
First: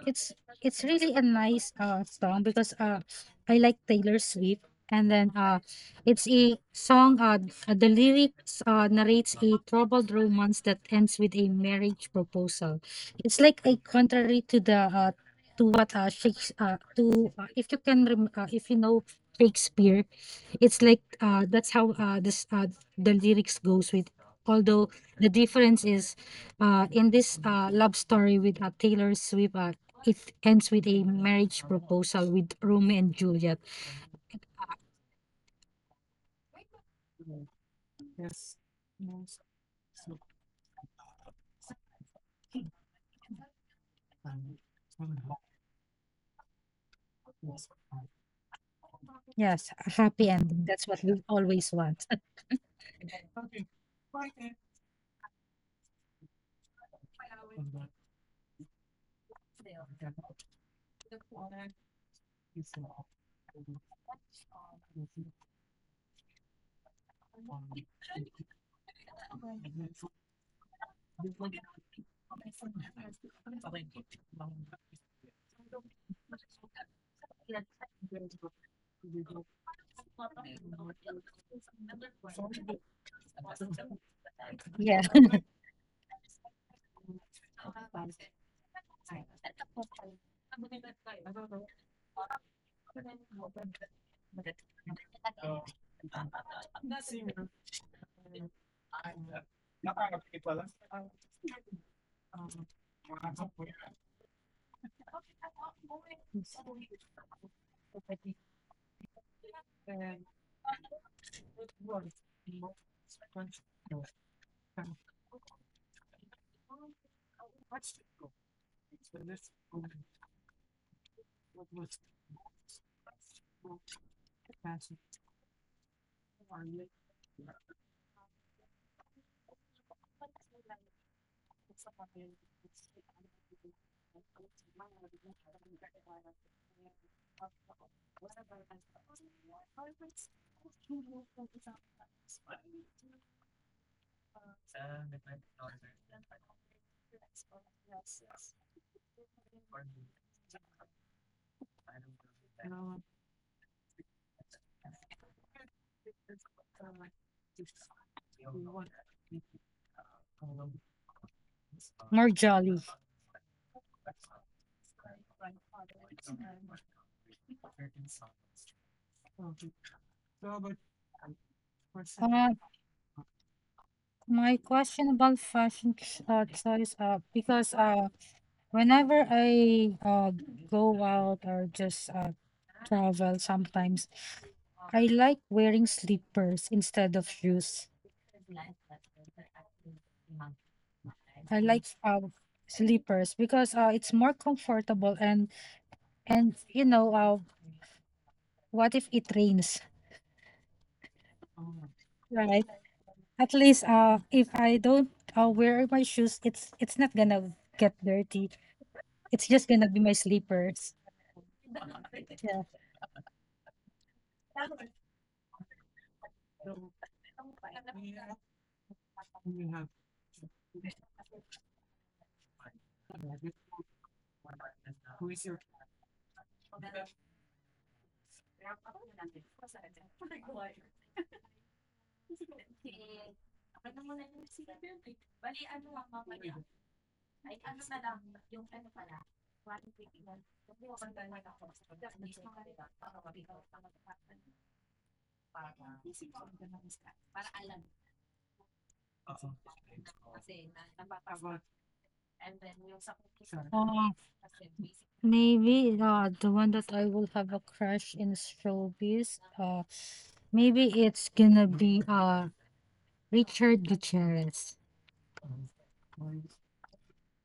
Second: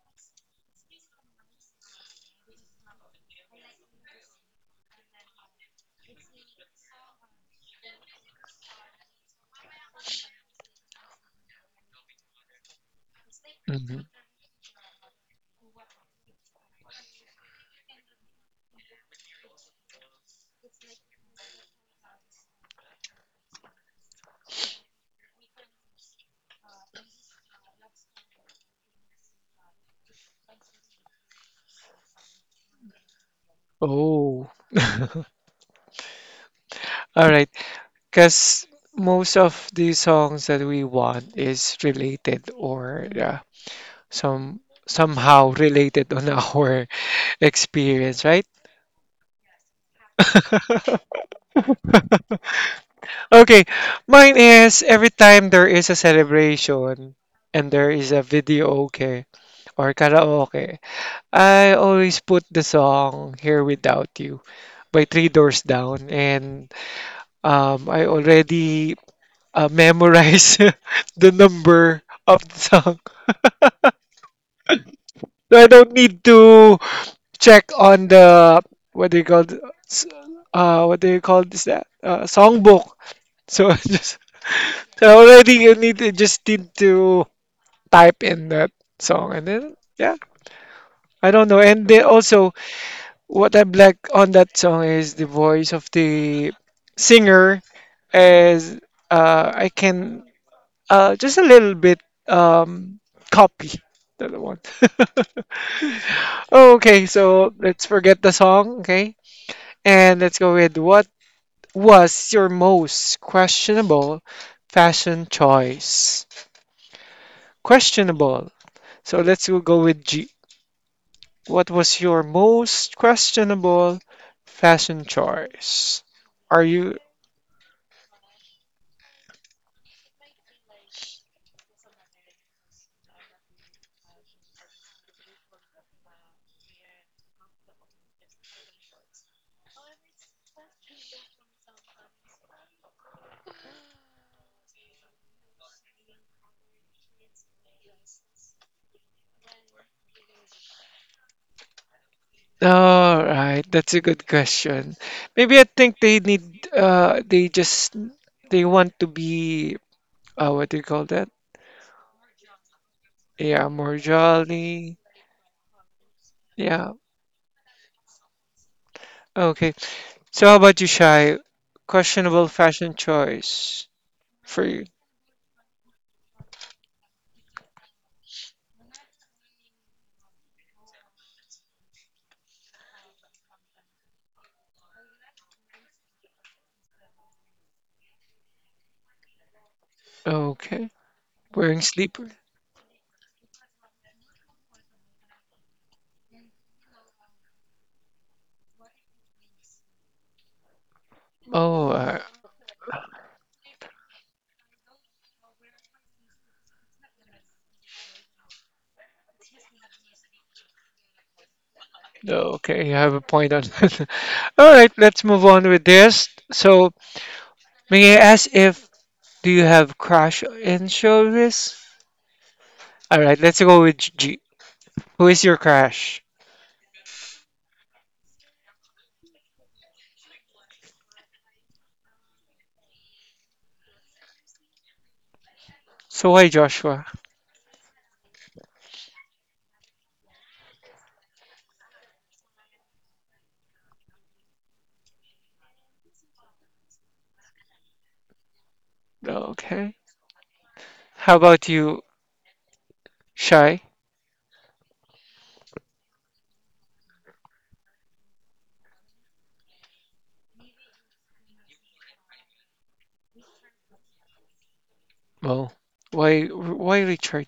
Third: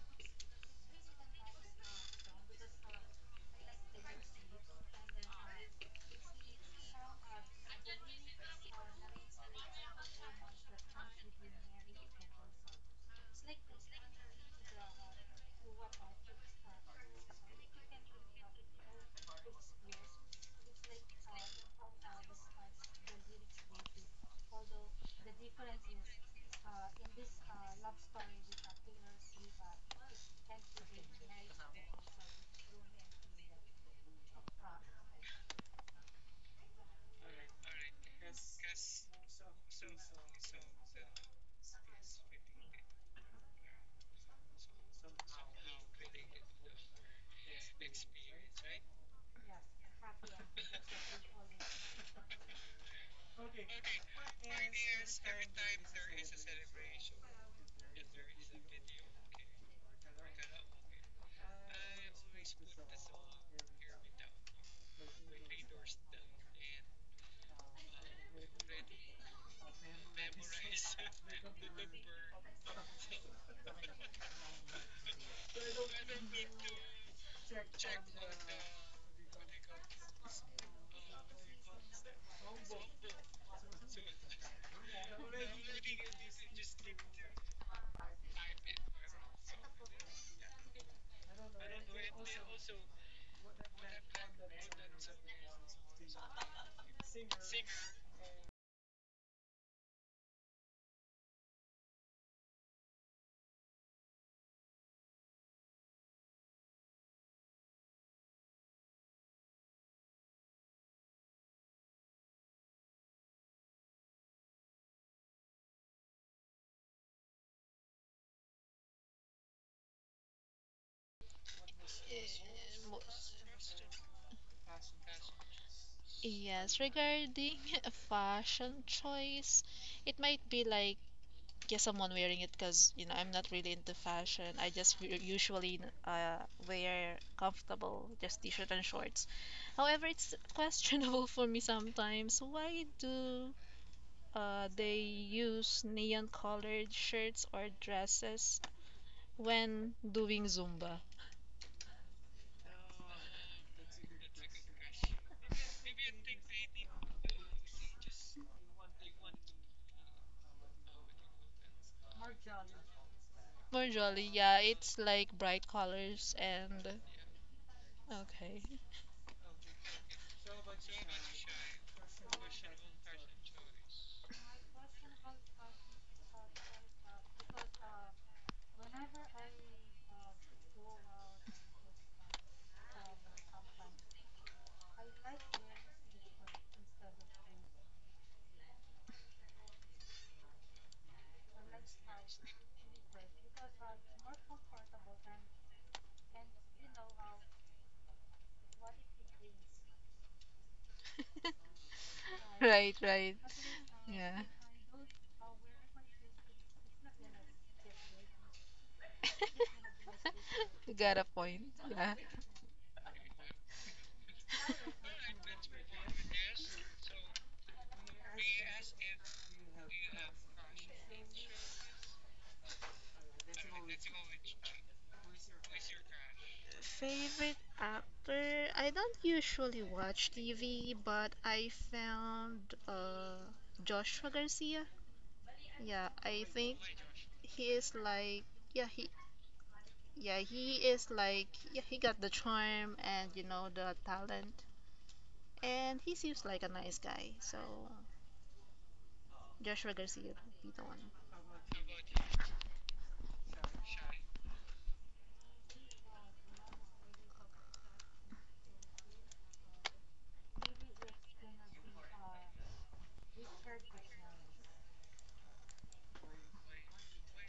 it's it's really a nice song, because I like Taylor Swift, and then it's a song, the lyrics narrates a troubled romance that ends with a marriage proposal. It's like a
Mhm.
contrary to the to what Shakes to if you can if you know Shakespeare. It's like that's how this the lyrics goes with, although the difference is in this love story with Taylor Swift, it ends with a marriage proposal, with Romeo and Juliet.
Oh. All right. Because most of the songs that we want is related or some somehow related on our experience, right?
Yes, a happy ending, that's what we always want.
Okay, mine is every time there is a celebration and there is a video okay or karaoke, I always put the song Here Without You by Three Doors Down and, I already memorize the number of the song. So I don't need to check on the, what do you call s- what do you call this that, songbook. So I just,
Yeah.
so already you need to just need to type in that song and then yeah I don't know and then also what I like on that song is the voice of the singer, as I can, just a little bit, copy the other one. Okay, so let's forget the song, okay? And let's go with what was your most questionable fashion choice? Questionable. So let's go with G. What was your most questionable fashion choice? Are
Yes,
you
regarding a fashion choice, it might be like guess someone wearing it because I'm not really into fashion. I just usually wear comfortable just t-shirt and shorts. However, it's questionable for me sometimes. Why do they use neon-colored shirts or dresses when doing Zumba?
all right? That's a good question. Maybe I think they need they want to be what do you call that?
More jolly.
Yeah,
For
more
Jolly, yeah, it's
jolly.
like bright colors
Yeah.
and okay,
Okay. So how about you, Shy? Questionable
uh
fashion choice.
my
For you.
question about fashion choice, because whenever I go out or just travel sometimes, I like wearing slippers instead of shoes.
Okay.
I
Wearing
like
sleeper.
slippers because it's more comfortable, and you know what if it rains,
Oh, uh,
right?
right, right,
At least
yeah.
if I don't wear my shoes, it's not gonna get dirty. It's just gonna be my
You
slippers.
got a point, yeah.
no,
Yeah.
okay. You have a point on that. All right. Let's move on with this. May I ask if do you have crush in showbiz? All right. Let's go with G. Who is your crush?
Favorite actor? I don't usually watch TV, but I found Joshua Garcia. Yeah,
So
I
why
think
Joshua?
he is like yeah, he got the charm and the talent, and he seems like a nice guy. So
No,
Joshua
okay.
Garcia would be the one.
How about you, Shy?
Uh, Maybe the one that I will have a crush in showbiz. Maybe it's gonna be Richard Gutierrez.
Well, why Richard?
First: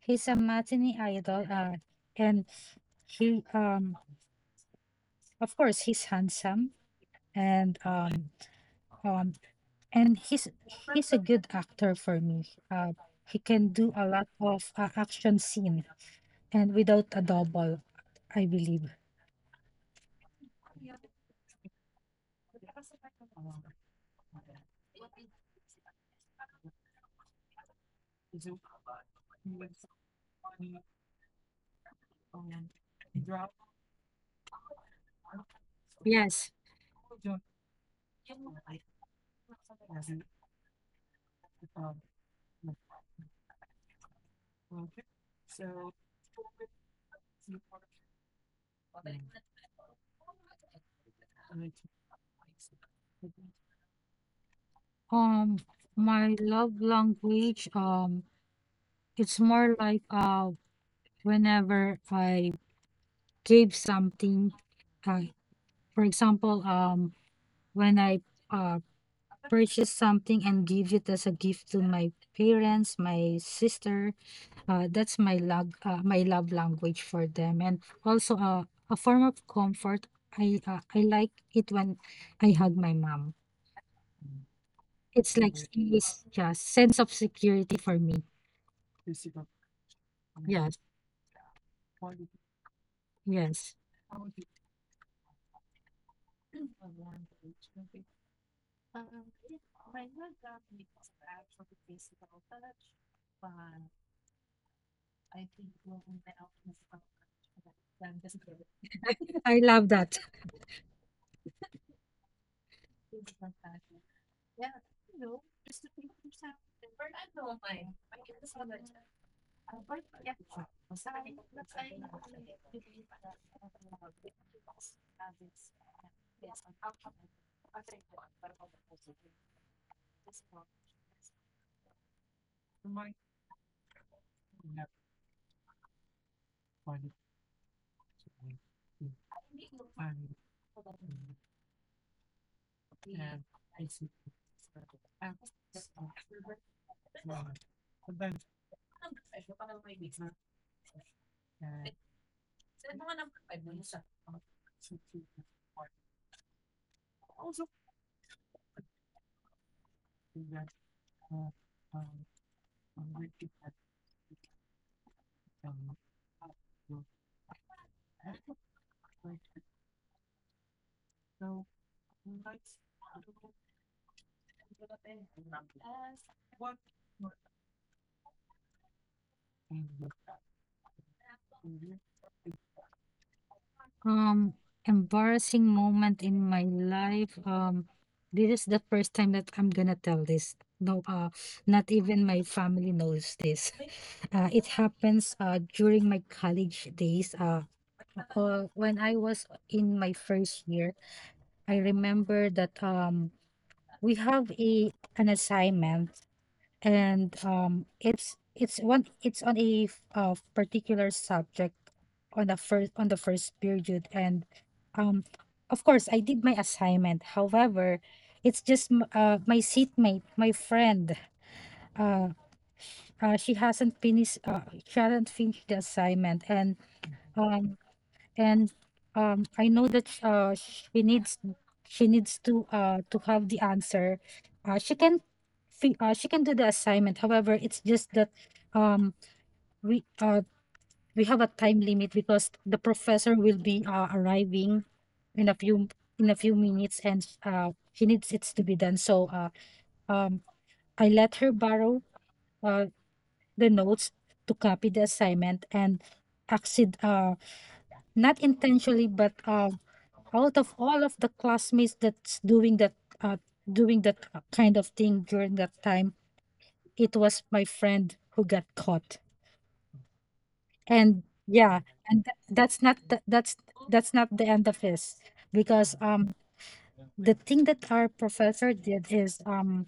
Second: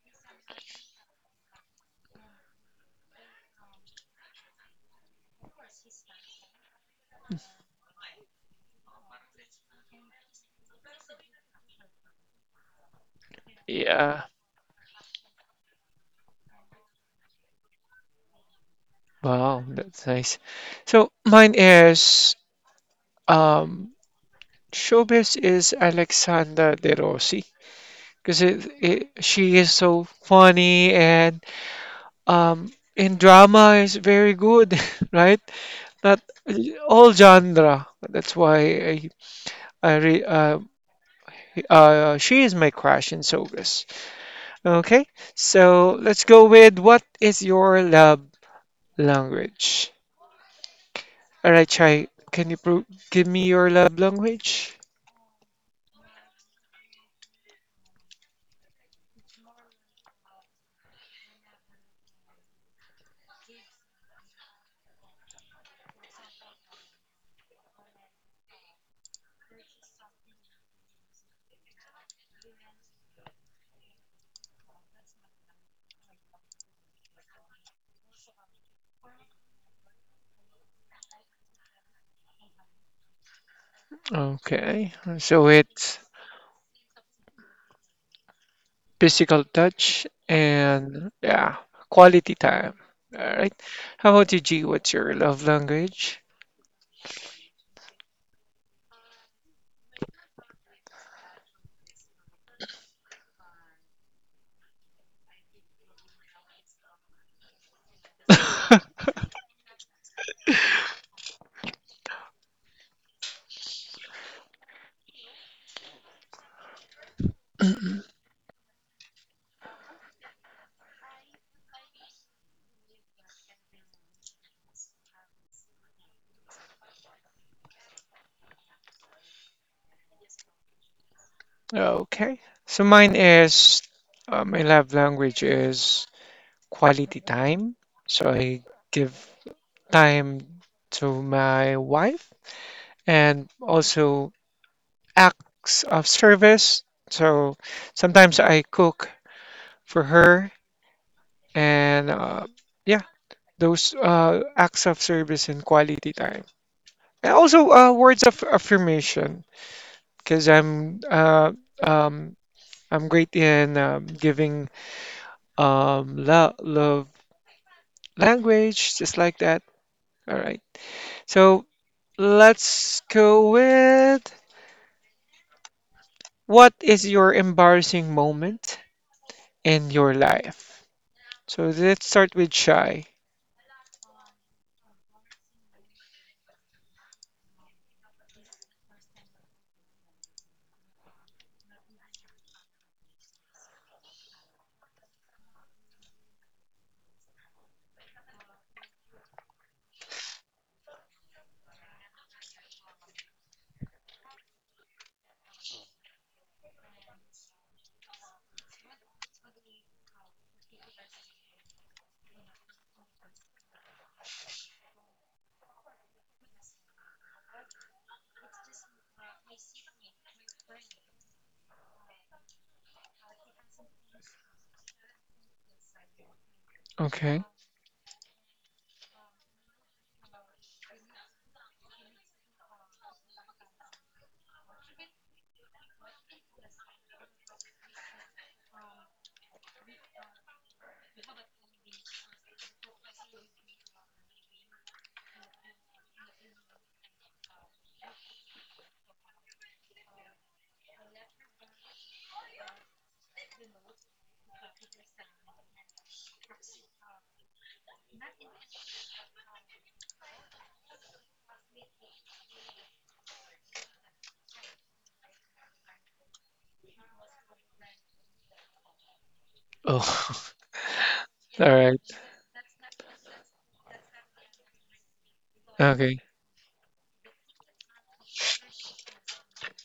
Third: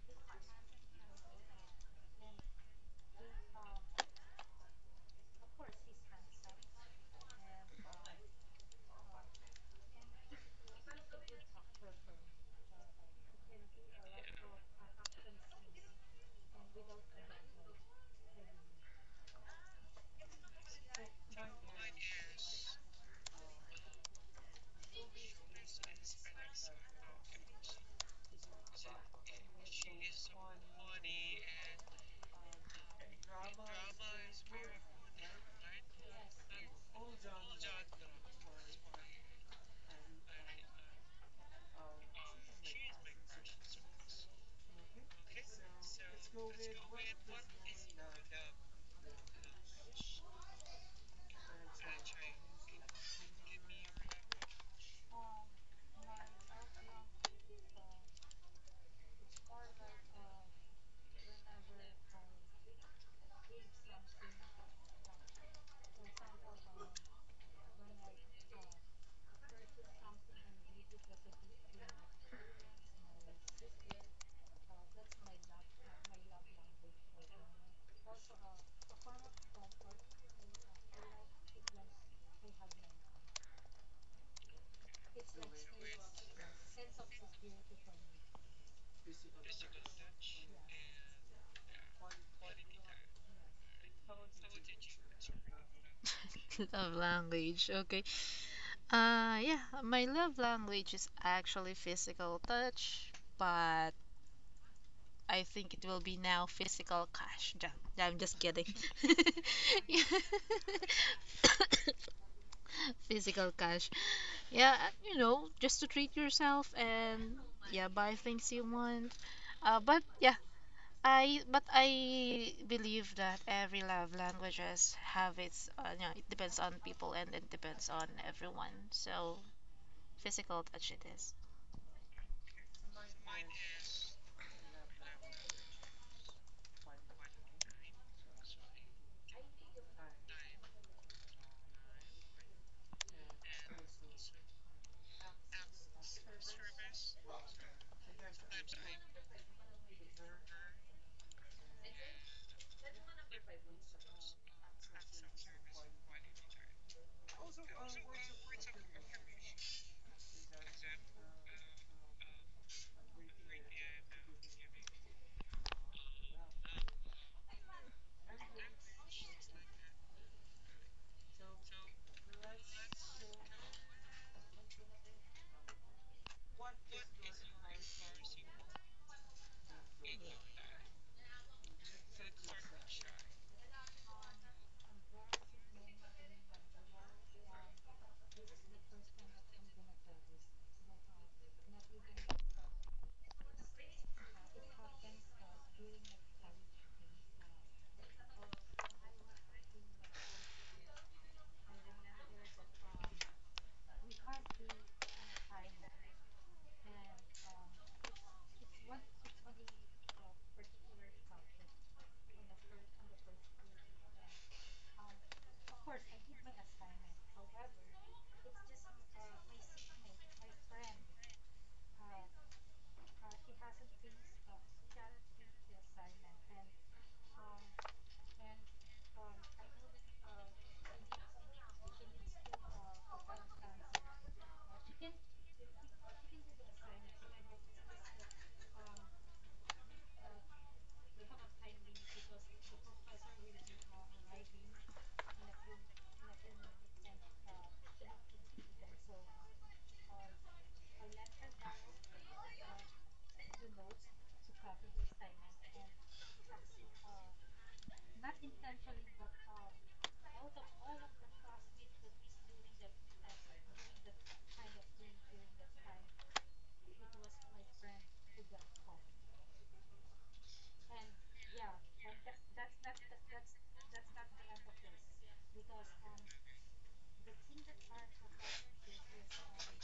He's a matinee idol, and he of course he's handsome, and um and he's he's a good actor for me. Uh, he can do a
Yeah.
lot of action scene and without a double, I believe.
Wow, that's nice. So mine is um showbiz is Alexander De Rossi, because she is so funny and um in drama is very good, right? Not
Yes.
all genre. That's why I re, uh, she is my crush in Sogas. Okay, so let's go with what is your love language? All right, Chai, can you give me your love language?
Um, my love language, it's more like whenever I give something, uh, for example, when I uh purchase something and give it as a gift to my parents, my sister. That's my love language for them, and also a form of comfort. I like it when I hug my mom.
Okay,
It's
so
like
it's
it's just sense of security for me.
physical touch
Yes,
and, yeah, quality time. All right.
yes,
How about you, G? What's your love language?
Love language, okay. Yeah, my love language is actually physical touch, but I think it will be now physical cash. I'm just kidding.
I love that.
Physical cash. Yeah, just to treat yourself and yeah, buy things you want. But yeah, I believe that every love languages have its it depends on people and it depends on everyone. So physical touch it is.
Okay. So mine is my love language is quality time. So I give time to my wife, and also acts of service. So sometimes I cook for her, and yeah, those acts of service and quality time. And also, words of affirmation, because um, I'm great in giving lo love language, just like that. All right. So let's go with what is your embarrassing moment in your life? So let's start with Shy.
Um, Embarrassing moment in my life. This is the first time that I'm gonna tell this. No, not even my family knows this. It happens during my college days. When I was in my first year. I remember that we have a an assignment, and it's on a particular subject on the first period, and um, of course I did my assignment. However, it's just my seatmate, my friend. Uh, she hasn't finished. She hasn't finished the assignment, and
Okay.
Um, and I know that she needs she needs to have the answer. She can she can do the assignment. However, it's just that um we uh we have a time limit because the professor will be arriving in a few in a few minutes, and she needs it to be done. So um I let her borrow uh the notes to copy the assignment and accident not intentionally but out of all of the classmates that's doing that, uh doing that kind of thing during that time, it was my friend who got caught.
Oh,
And
all
yeah,
right.
and that's not the end of this, because
Okay.
the thing that our professor did is,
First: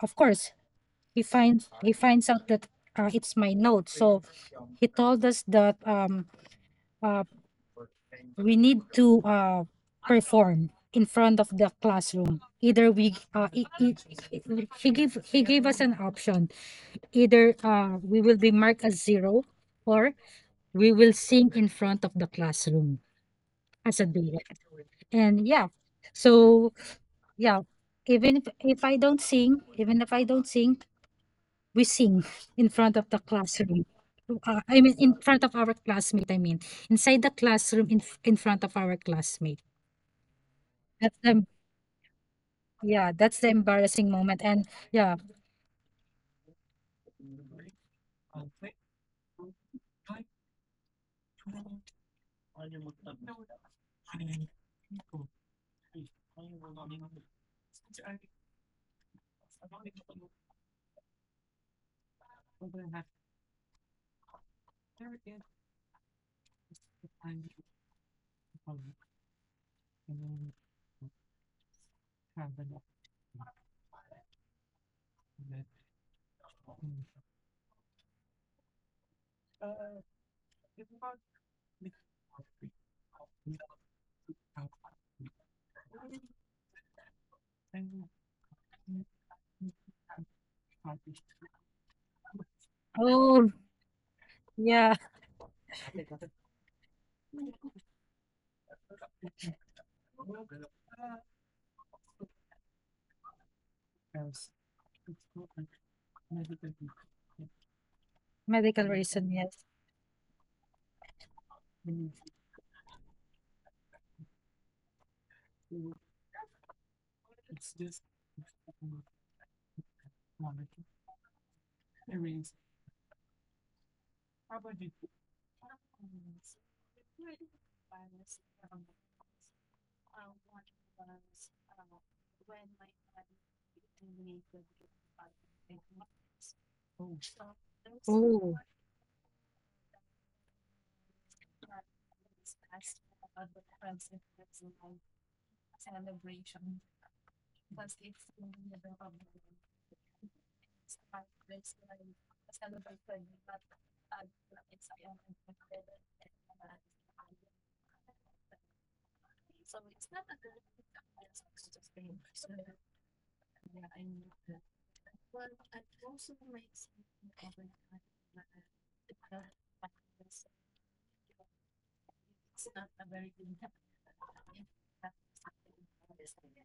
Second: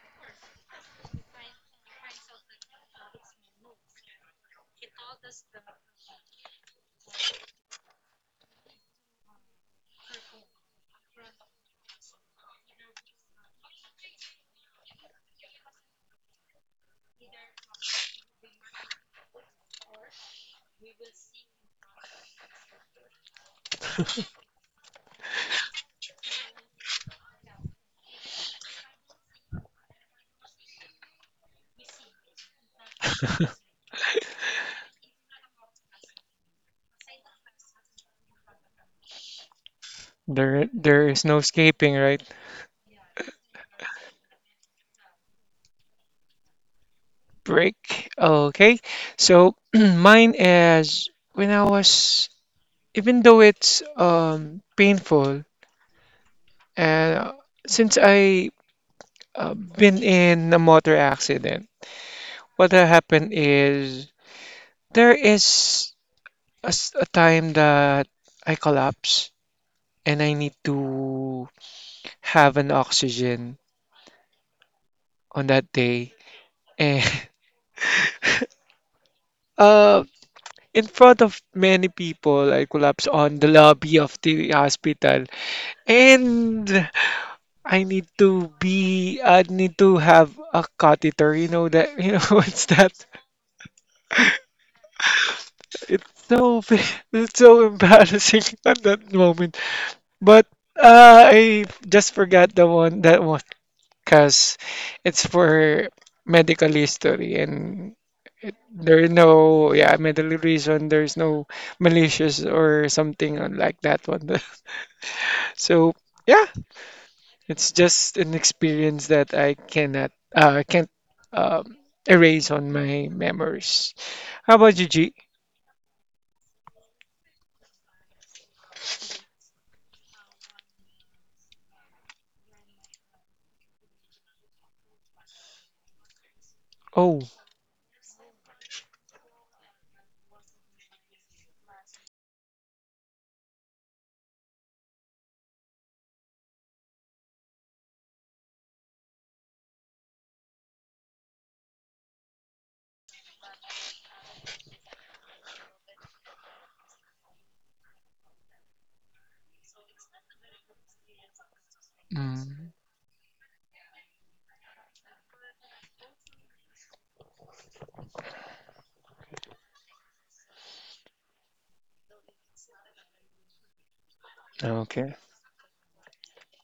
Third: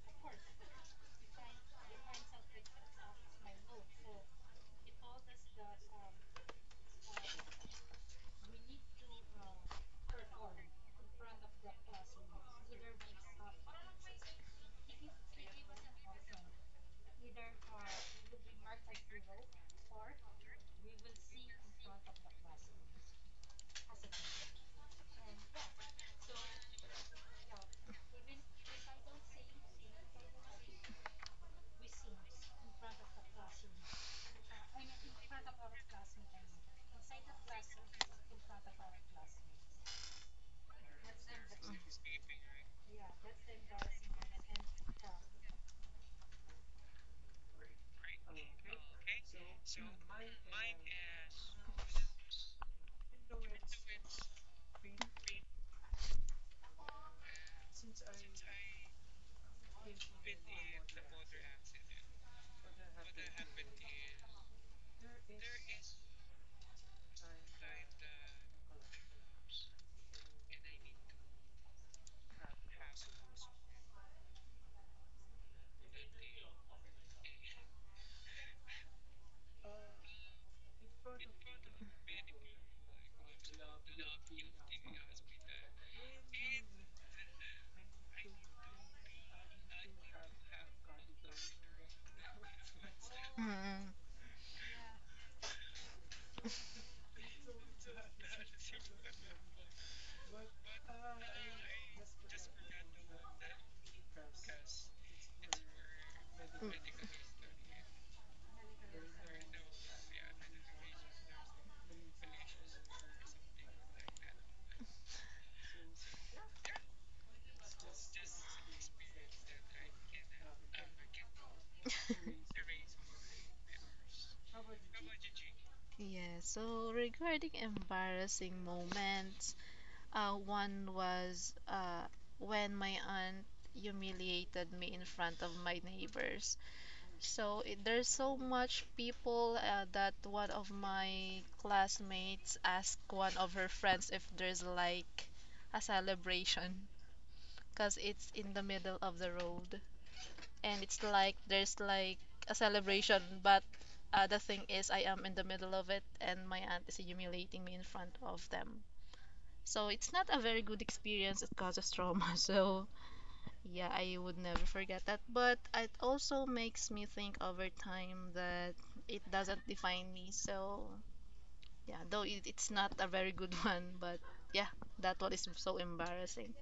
of course, he finds out that it's my note. So he told us that uh, we need to perform in front of the classroom. Either we, he gave us an option. Either we will be marked as zero, or we will sing in front of the classroom as a duet. And yeah, so yeah, even if I don't sing, we sing in front of the classroom. I mean, in front of our classmate. I mean, inside the classroom, in front of our classmate.
There is no
Um,
escaping, right?
Yeah, that's the embarrassing moment. And yeah.
Break. Okay, so mine is when I was, even though it's painful, and since I been in a motor accident, what had happened is there is a time that I collapse, and I need to have an oxygen on that day. And uh, in front of many people, I collapse on the lobby of the hospital. And I need to have a catheter. You know that, you know, what's that?
Oh,
Mm-mm.
yeah.
It's so, it's so embarrassing at that moment. But I just forgot the one, that one, because it's for medical history, and
Medical
there are
reason, yes.
no, yeah, medical reason. There's no malicious or something like that one. So yeah, it's just an experience that I cannot, can't um, erase on my memories. How about you, G?
Yeah, so regarding embarrassing moments, one was when my aunt humiliated me in front of my neighbors.
Oh,
So there's so
Oh,
much people that one of my classmates asked one of her friends if there's like a celebration, because it's in the middle of the road, and it's like there's like a celebration, but the thing is I am in the middle of it, and my aunt is humiliating me in front of them. So it's not a very good experience, it causes trauma.
mm,
So yeah, I would never forget that, but it also makes me think over time that it doesn't define me. So yeah, though it's not a very good one, but yeah,
okay.
that one is so embarrassing.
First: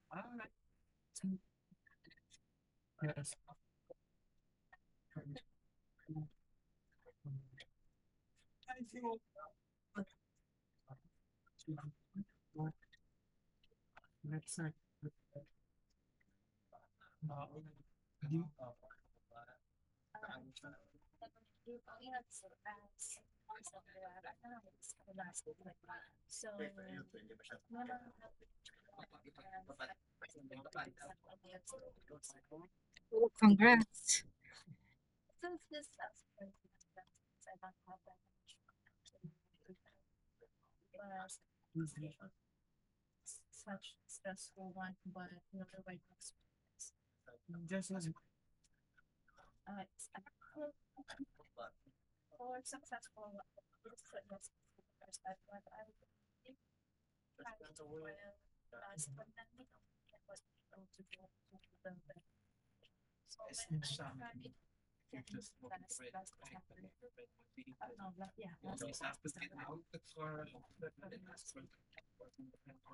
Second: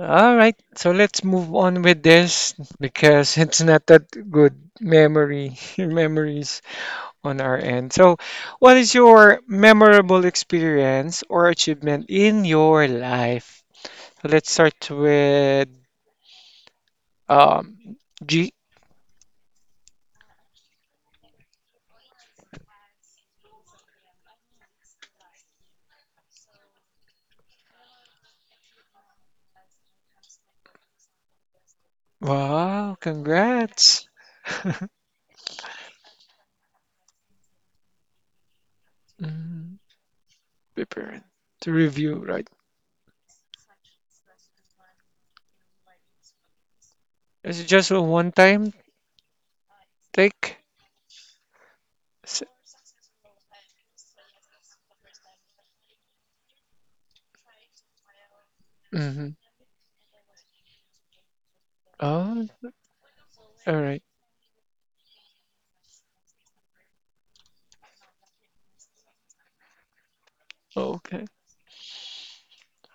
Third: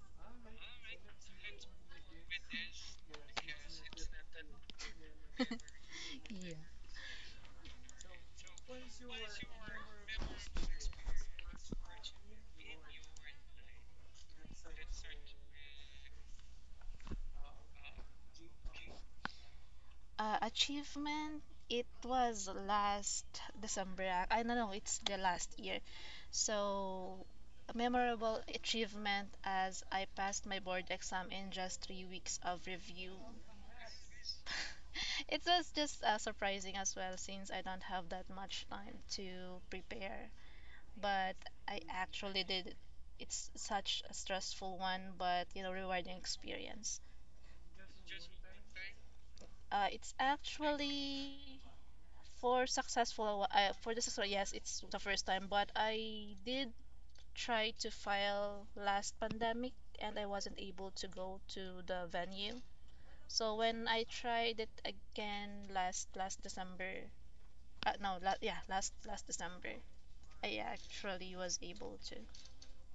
All right. So let's move on with this because it's not that good memory
Yeah.
memories on our end. So, what is your memorable experience or achievement in your life? So let's start with um, G.
Achievement, it was last December. Ah. I don't know, it's the last year. So a memorable achievement as I passed my board exam in just 3 weeks of
Wow,
review.
oh,
congrats.
congrats.
It was just surprising as well, since I don't have that much time to
Mm.
prepare,
Prepare
but
to
I
review,
actually
right?
did it. It's such a stressful one, but rewarding experience.
Is it just a one-time
It's
take?
actually for the successful, yes. It's the first time, but I did try to file last
Mm-hmm.
pandemic and I wasn't able to go to the
Oh,
venue. So
all
when
right.
I tried it again last December, no la- yeah last last december I
Okay.
actually was able to.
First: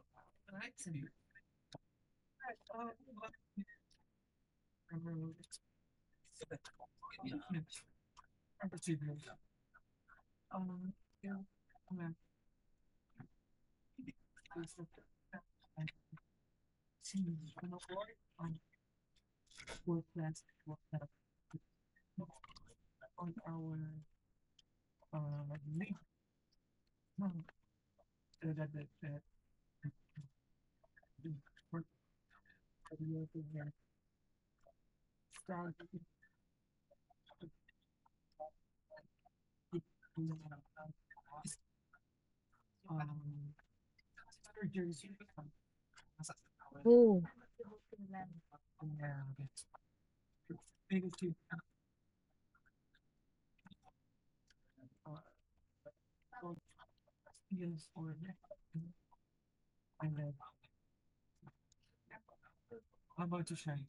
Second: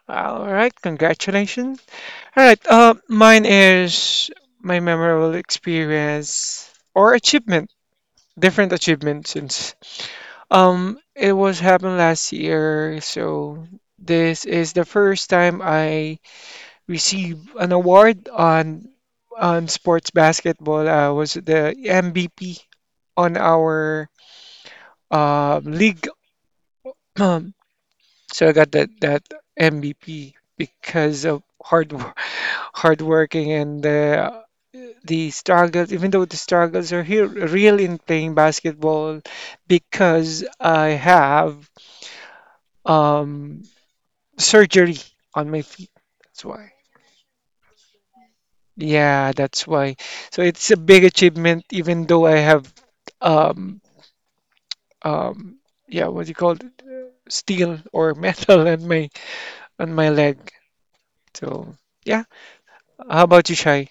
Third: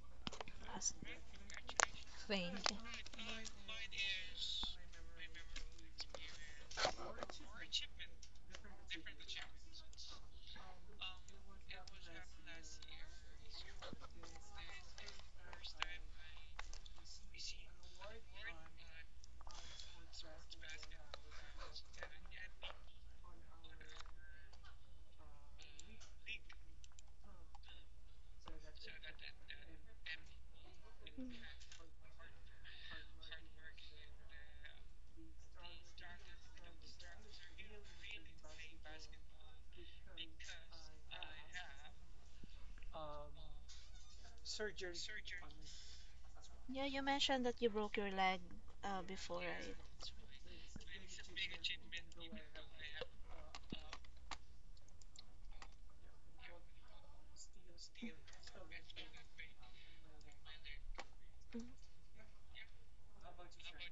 All right.
Last
Congratulations. All
thing.
right. Mine is my memorable experience or achievement, different achievement since it was happened last year. So this is the first time I received an award on sports basketball. I was the MVP on our league. So I got that MVP because of hard working and the struggles. Even though the struggles are here real in playing basketball, because I have um, surgery on my feet. That's why.
Yeah, you
Oh,
mentioned that you broke your leg
Yeah,
before,
that's
right?
why. So it's a big achievement, even though I have um um yeah, what do you call it? Steel or metal on my leg.
Mm.
So yeah, how about you, Shai?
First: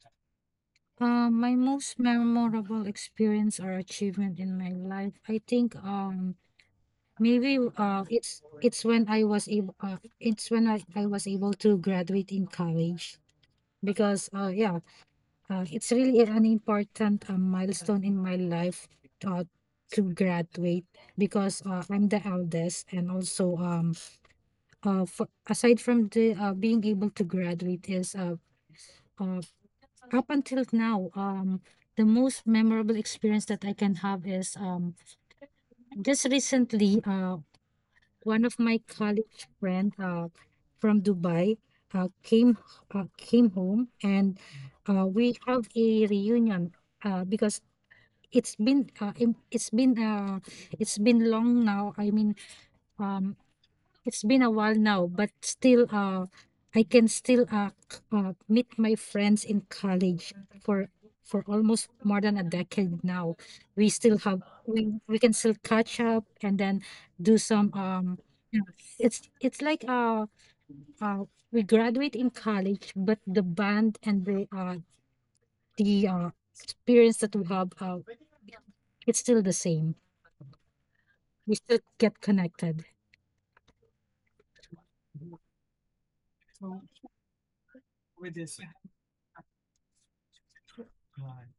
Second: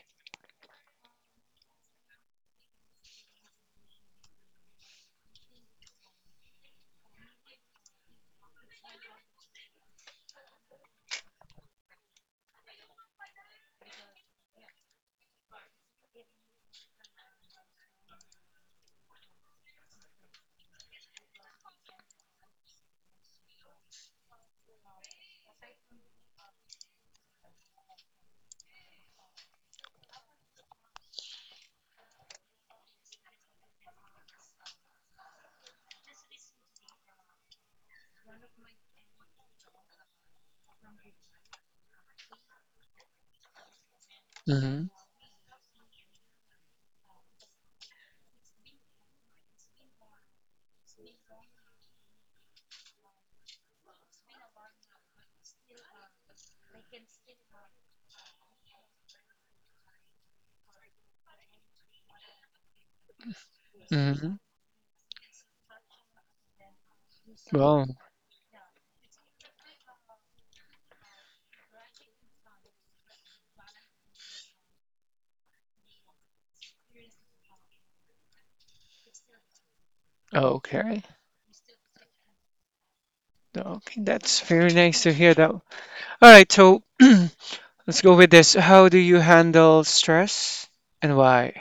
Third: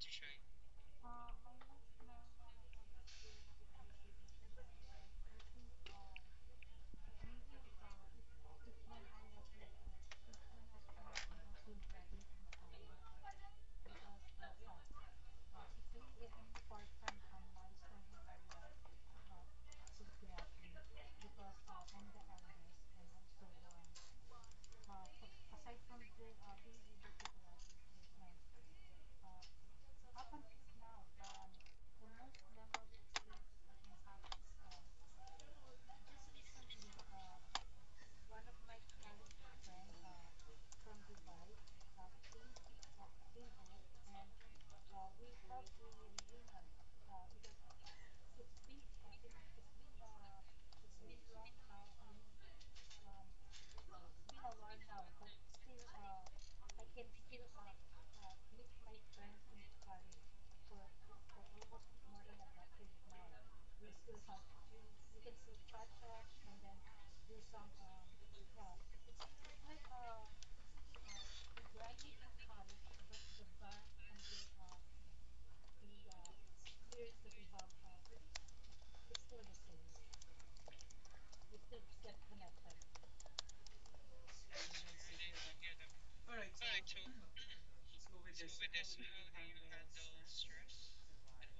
my most memorable experience or achievement in my life, I think, maybe, uh, it's when I was able, uh, it's when I was able to graduate in college because, yeah, it's really an important milestone in my life, uh, to graduate, because I'm the eldest, and also for, aside from the being able to graduate, is uh up until now, the most memorable experience that I can have is, just recently, one of my college friend from Dubai came, came home, and
Hmm.
we have a reunion, because it's been uh, im- it's been uh it's been long now. I mean, um it's been a while now, but still I can still meet my friends in college for for almost more than a decade now. we still
Hmm.
have we we can still catch up, and then do some,
Well,
you know, it's like uh we graduate in college, but the band and the the uh experience that we have, it's still the same.
okay,
We should get connected.
okay, that's very nice to hear that. All right, so let's go with this. How do you handle stress, and why?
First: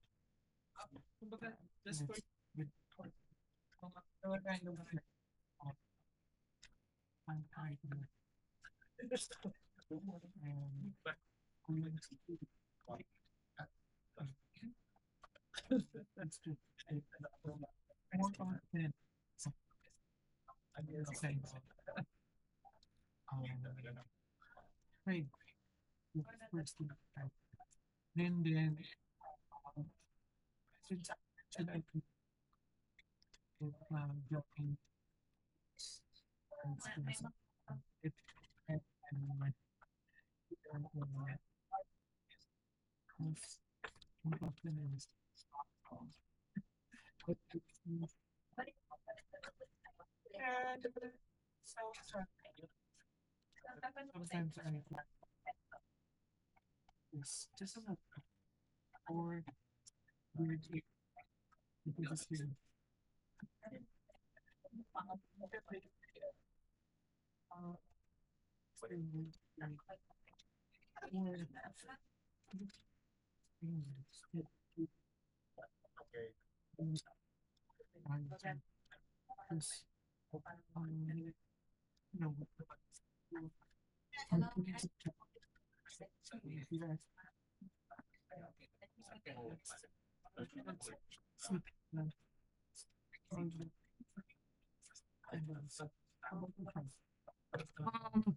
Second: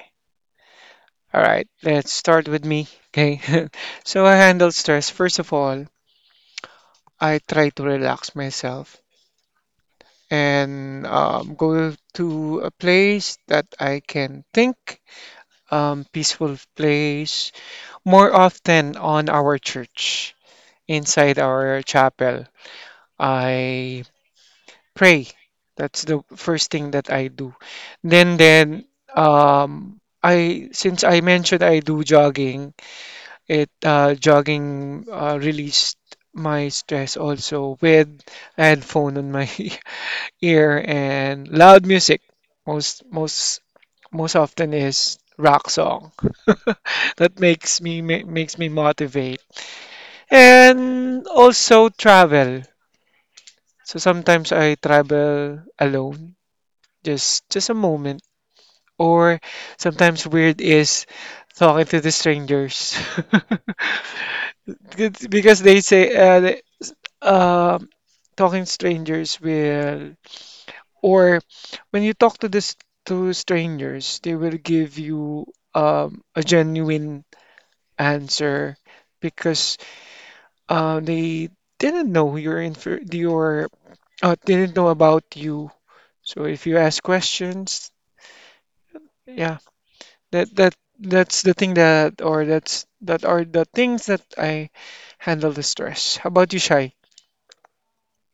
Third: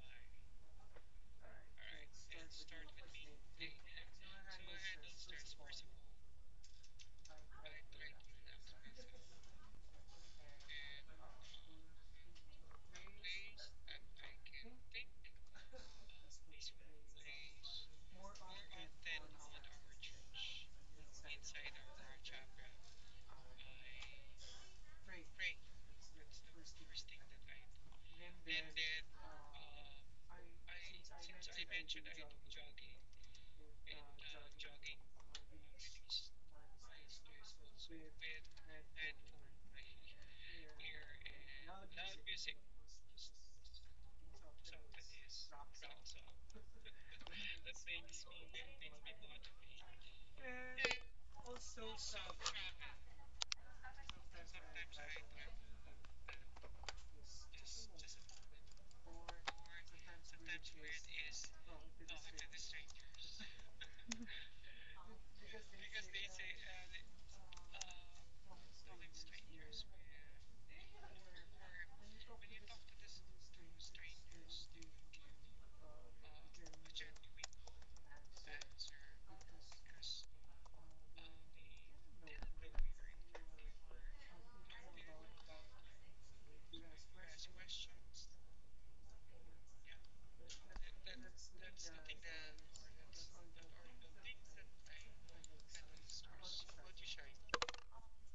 All right, let's start with me. Okay, so I handle stress. First of all, I try to relax myself and go to a place that I can think, peaceful place. More often on our church, inside our chapel. I pray. That's the first thing that I do. Then I, since I mentioned I do jogging, it jogging released my stress also with headphone on my ear and loud music. Most most Most often is rock song that makes me motivate, and also travel. So sometimes I travel alone, just a moment. Or sometimes weird is talking to the strangers. It's because they say um talking strangers will, or when you talk to this to strangers, they will give you a genuine answer, because they didn't know your infer your didn't know about you. So if you ask questions, yeah. That that that's the thing that are the things that I handle the stress. How about you, Shai?
Um,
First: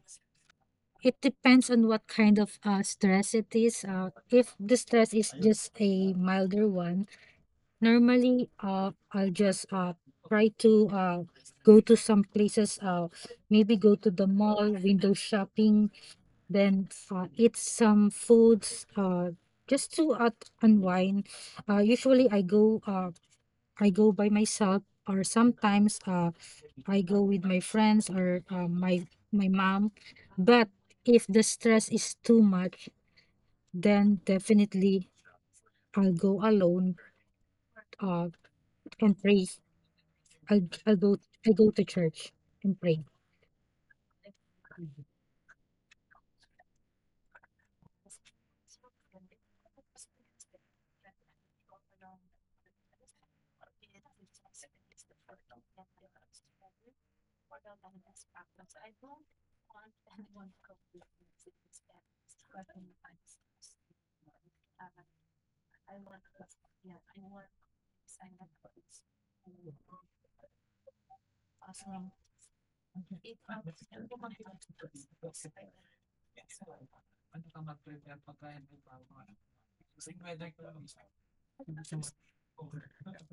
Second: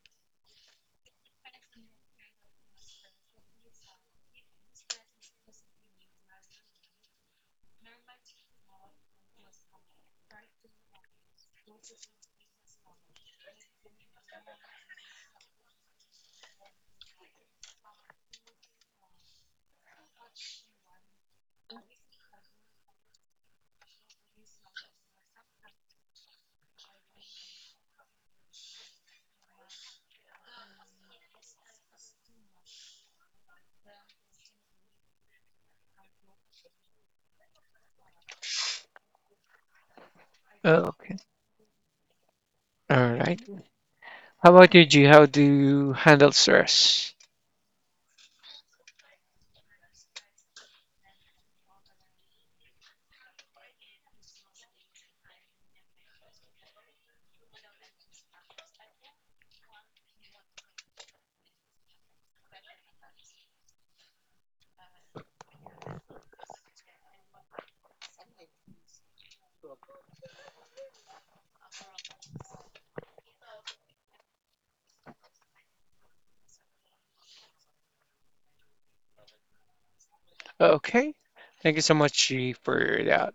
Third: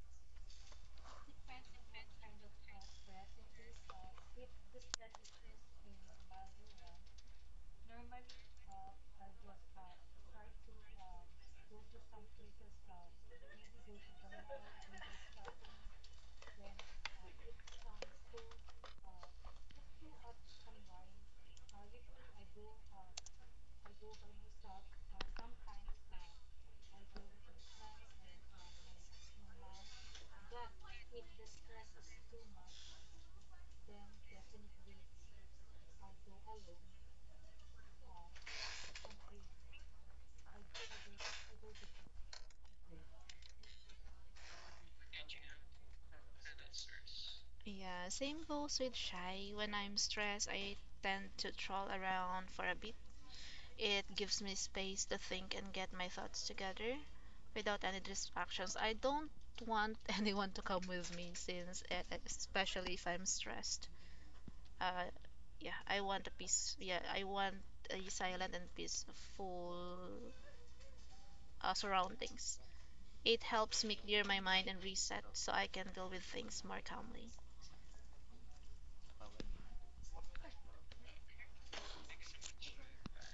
it depends on what kind of stress it is. If the stress is just a milder one, normally I'll just try to go to some places, maybe go to the mall, window shopping, then eat some foods, just to unwind. Usually I go, I go by myself, or sometimes I go with my friends or my my mom. But if the stress is too much, then definitely I'll go alone, uh, and pray.
Oh,
I'll
okay.
go I go to church and pray.
All right. How about you, G? How do you handle stress?
Yeah, same goes with Shy. When I'm stressed, I tend to troll around for a bit. It gives me space to think and get my thoughts together without any distractions. I don't want anyone to come with me since, especially if I'm stressed. Uh, yeah, I want a peace. Yeah, I want a silent and peaceful surroundings. It helps me clear my mind and reset so I can deal with things more calmly.
Okay. Thank you so much, G, for that.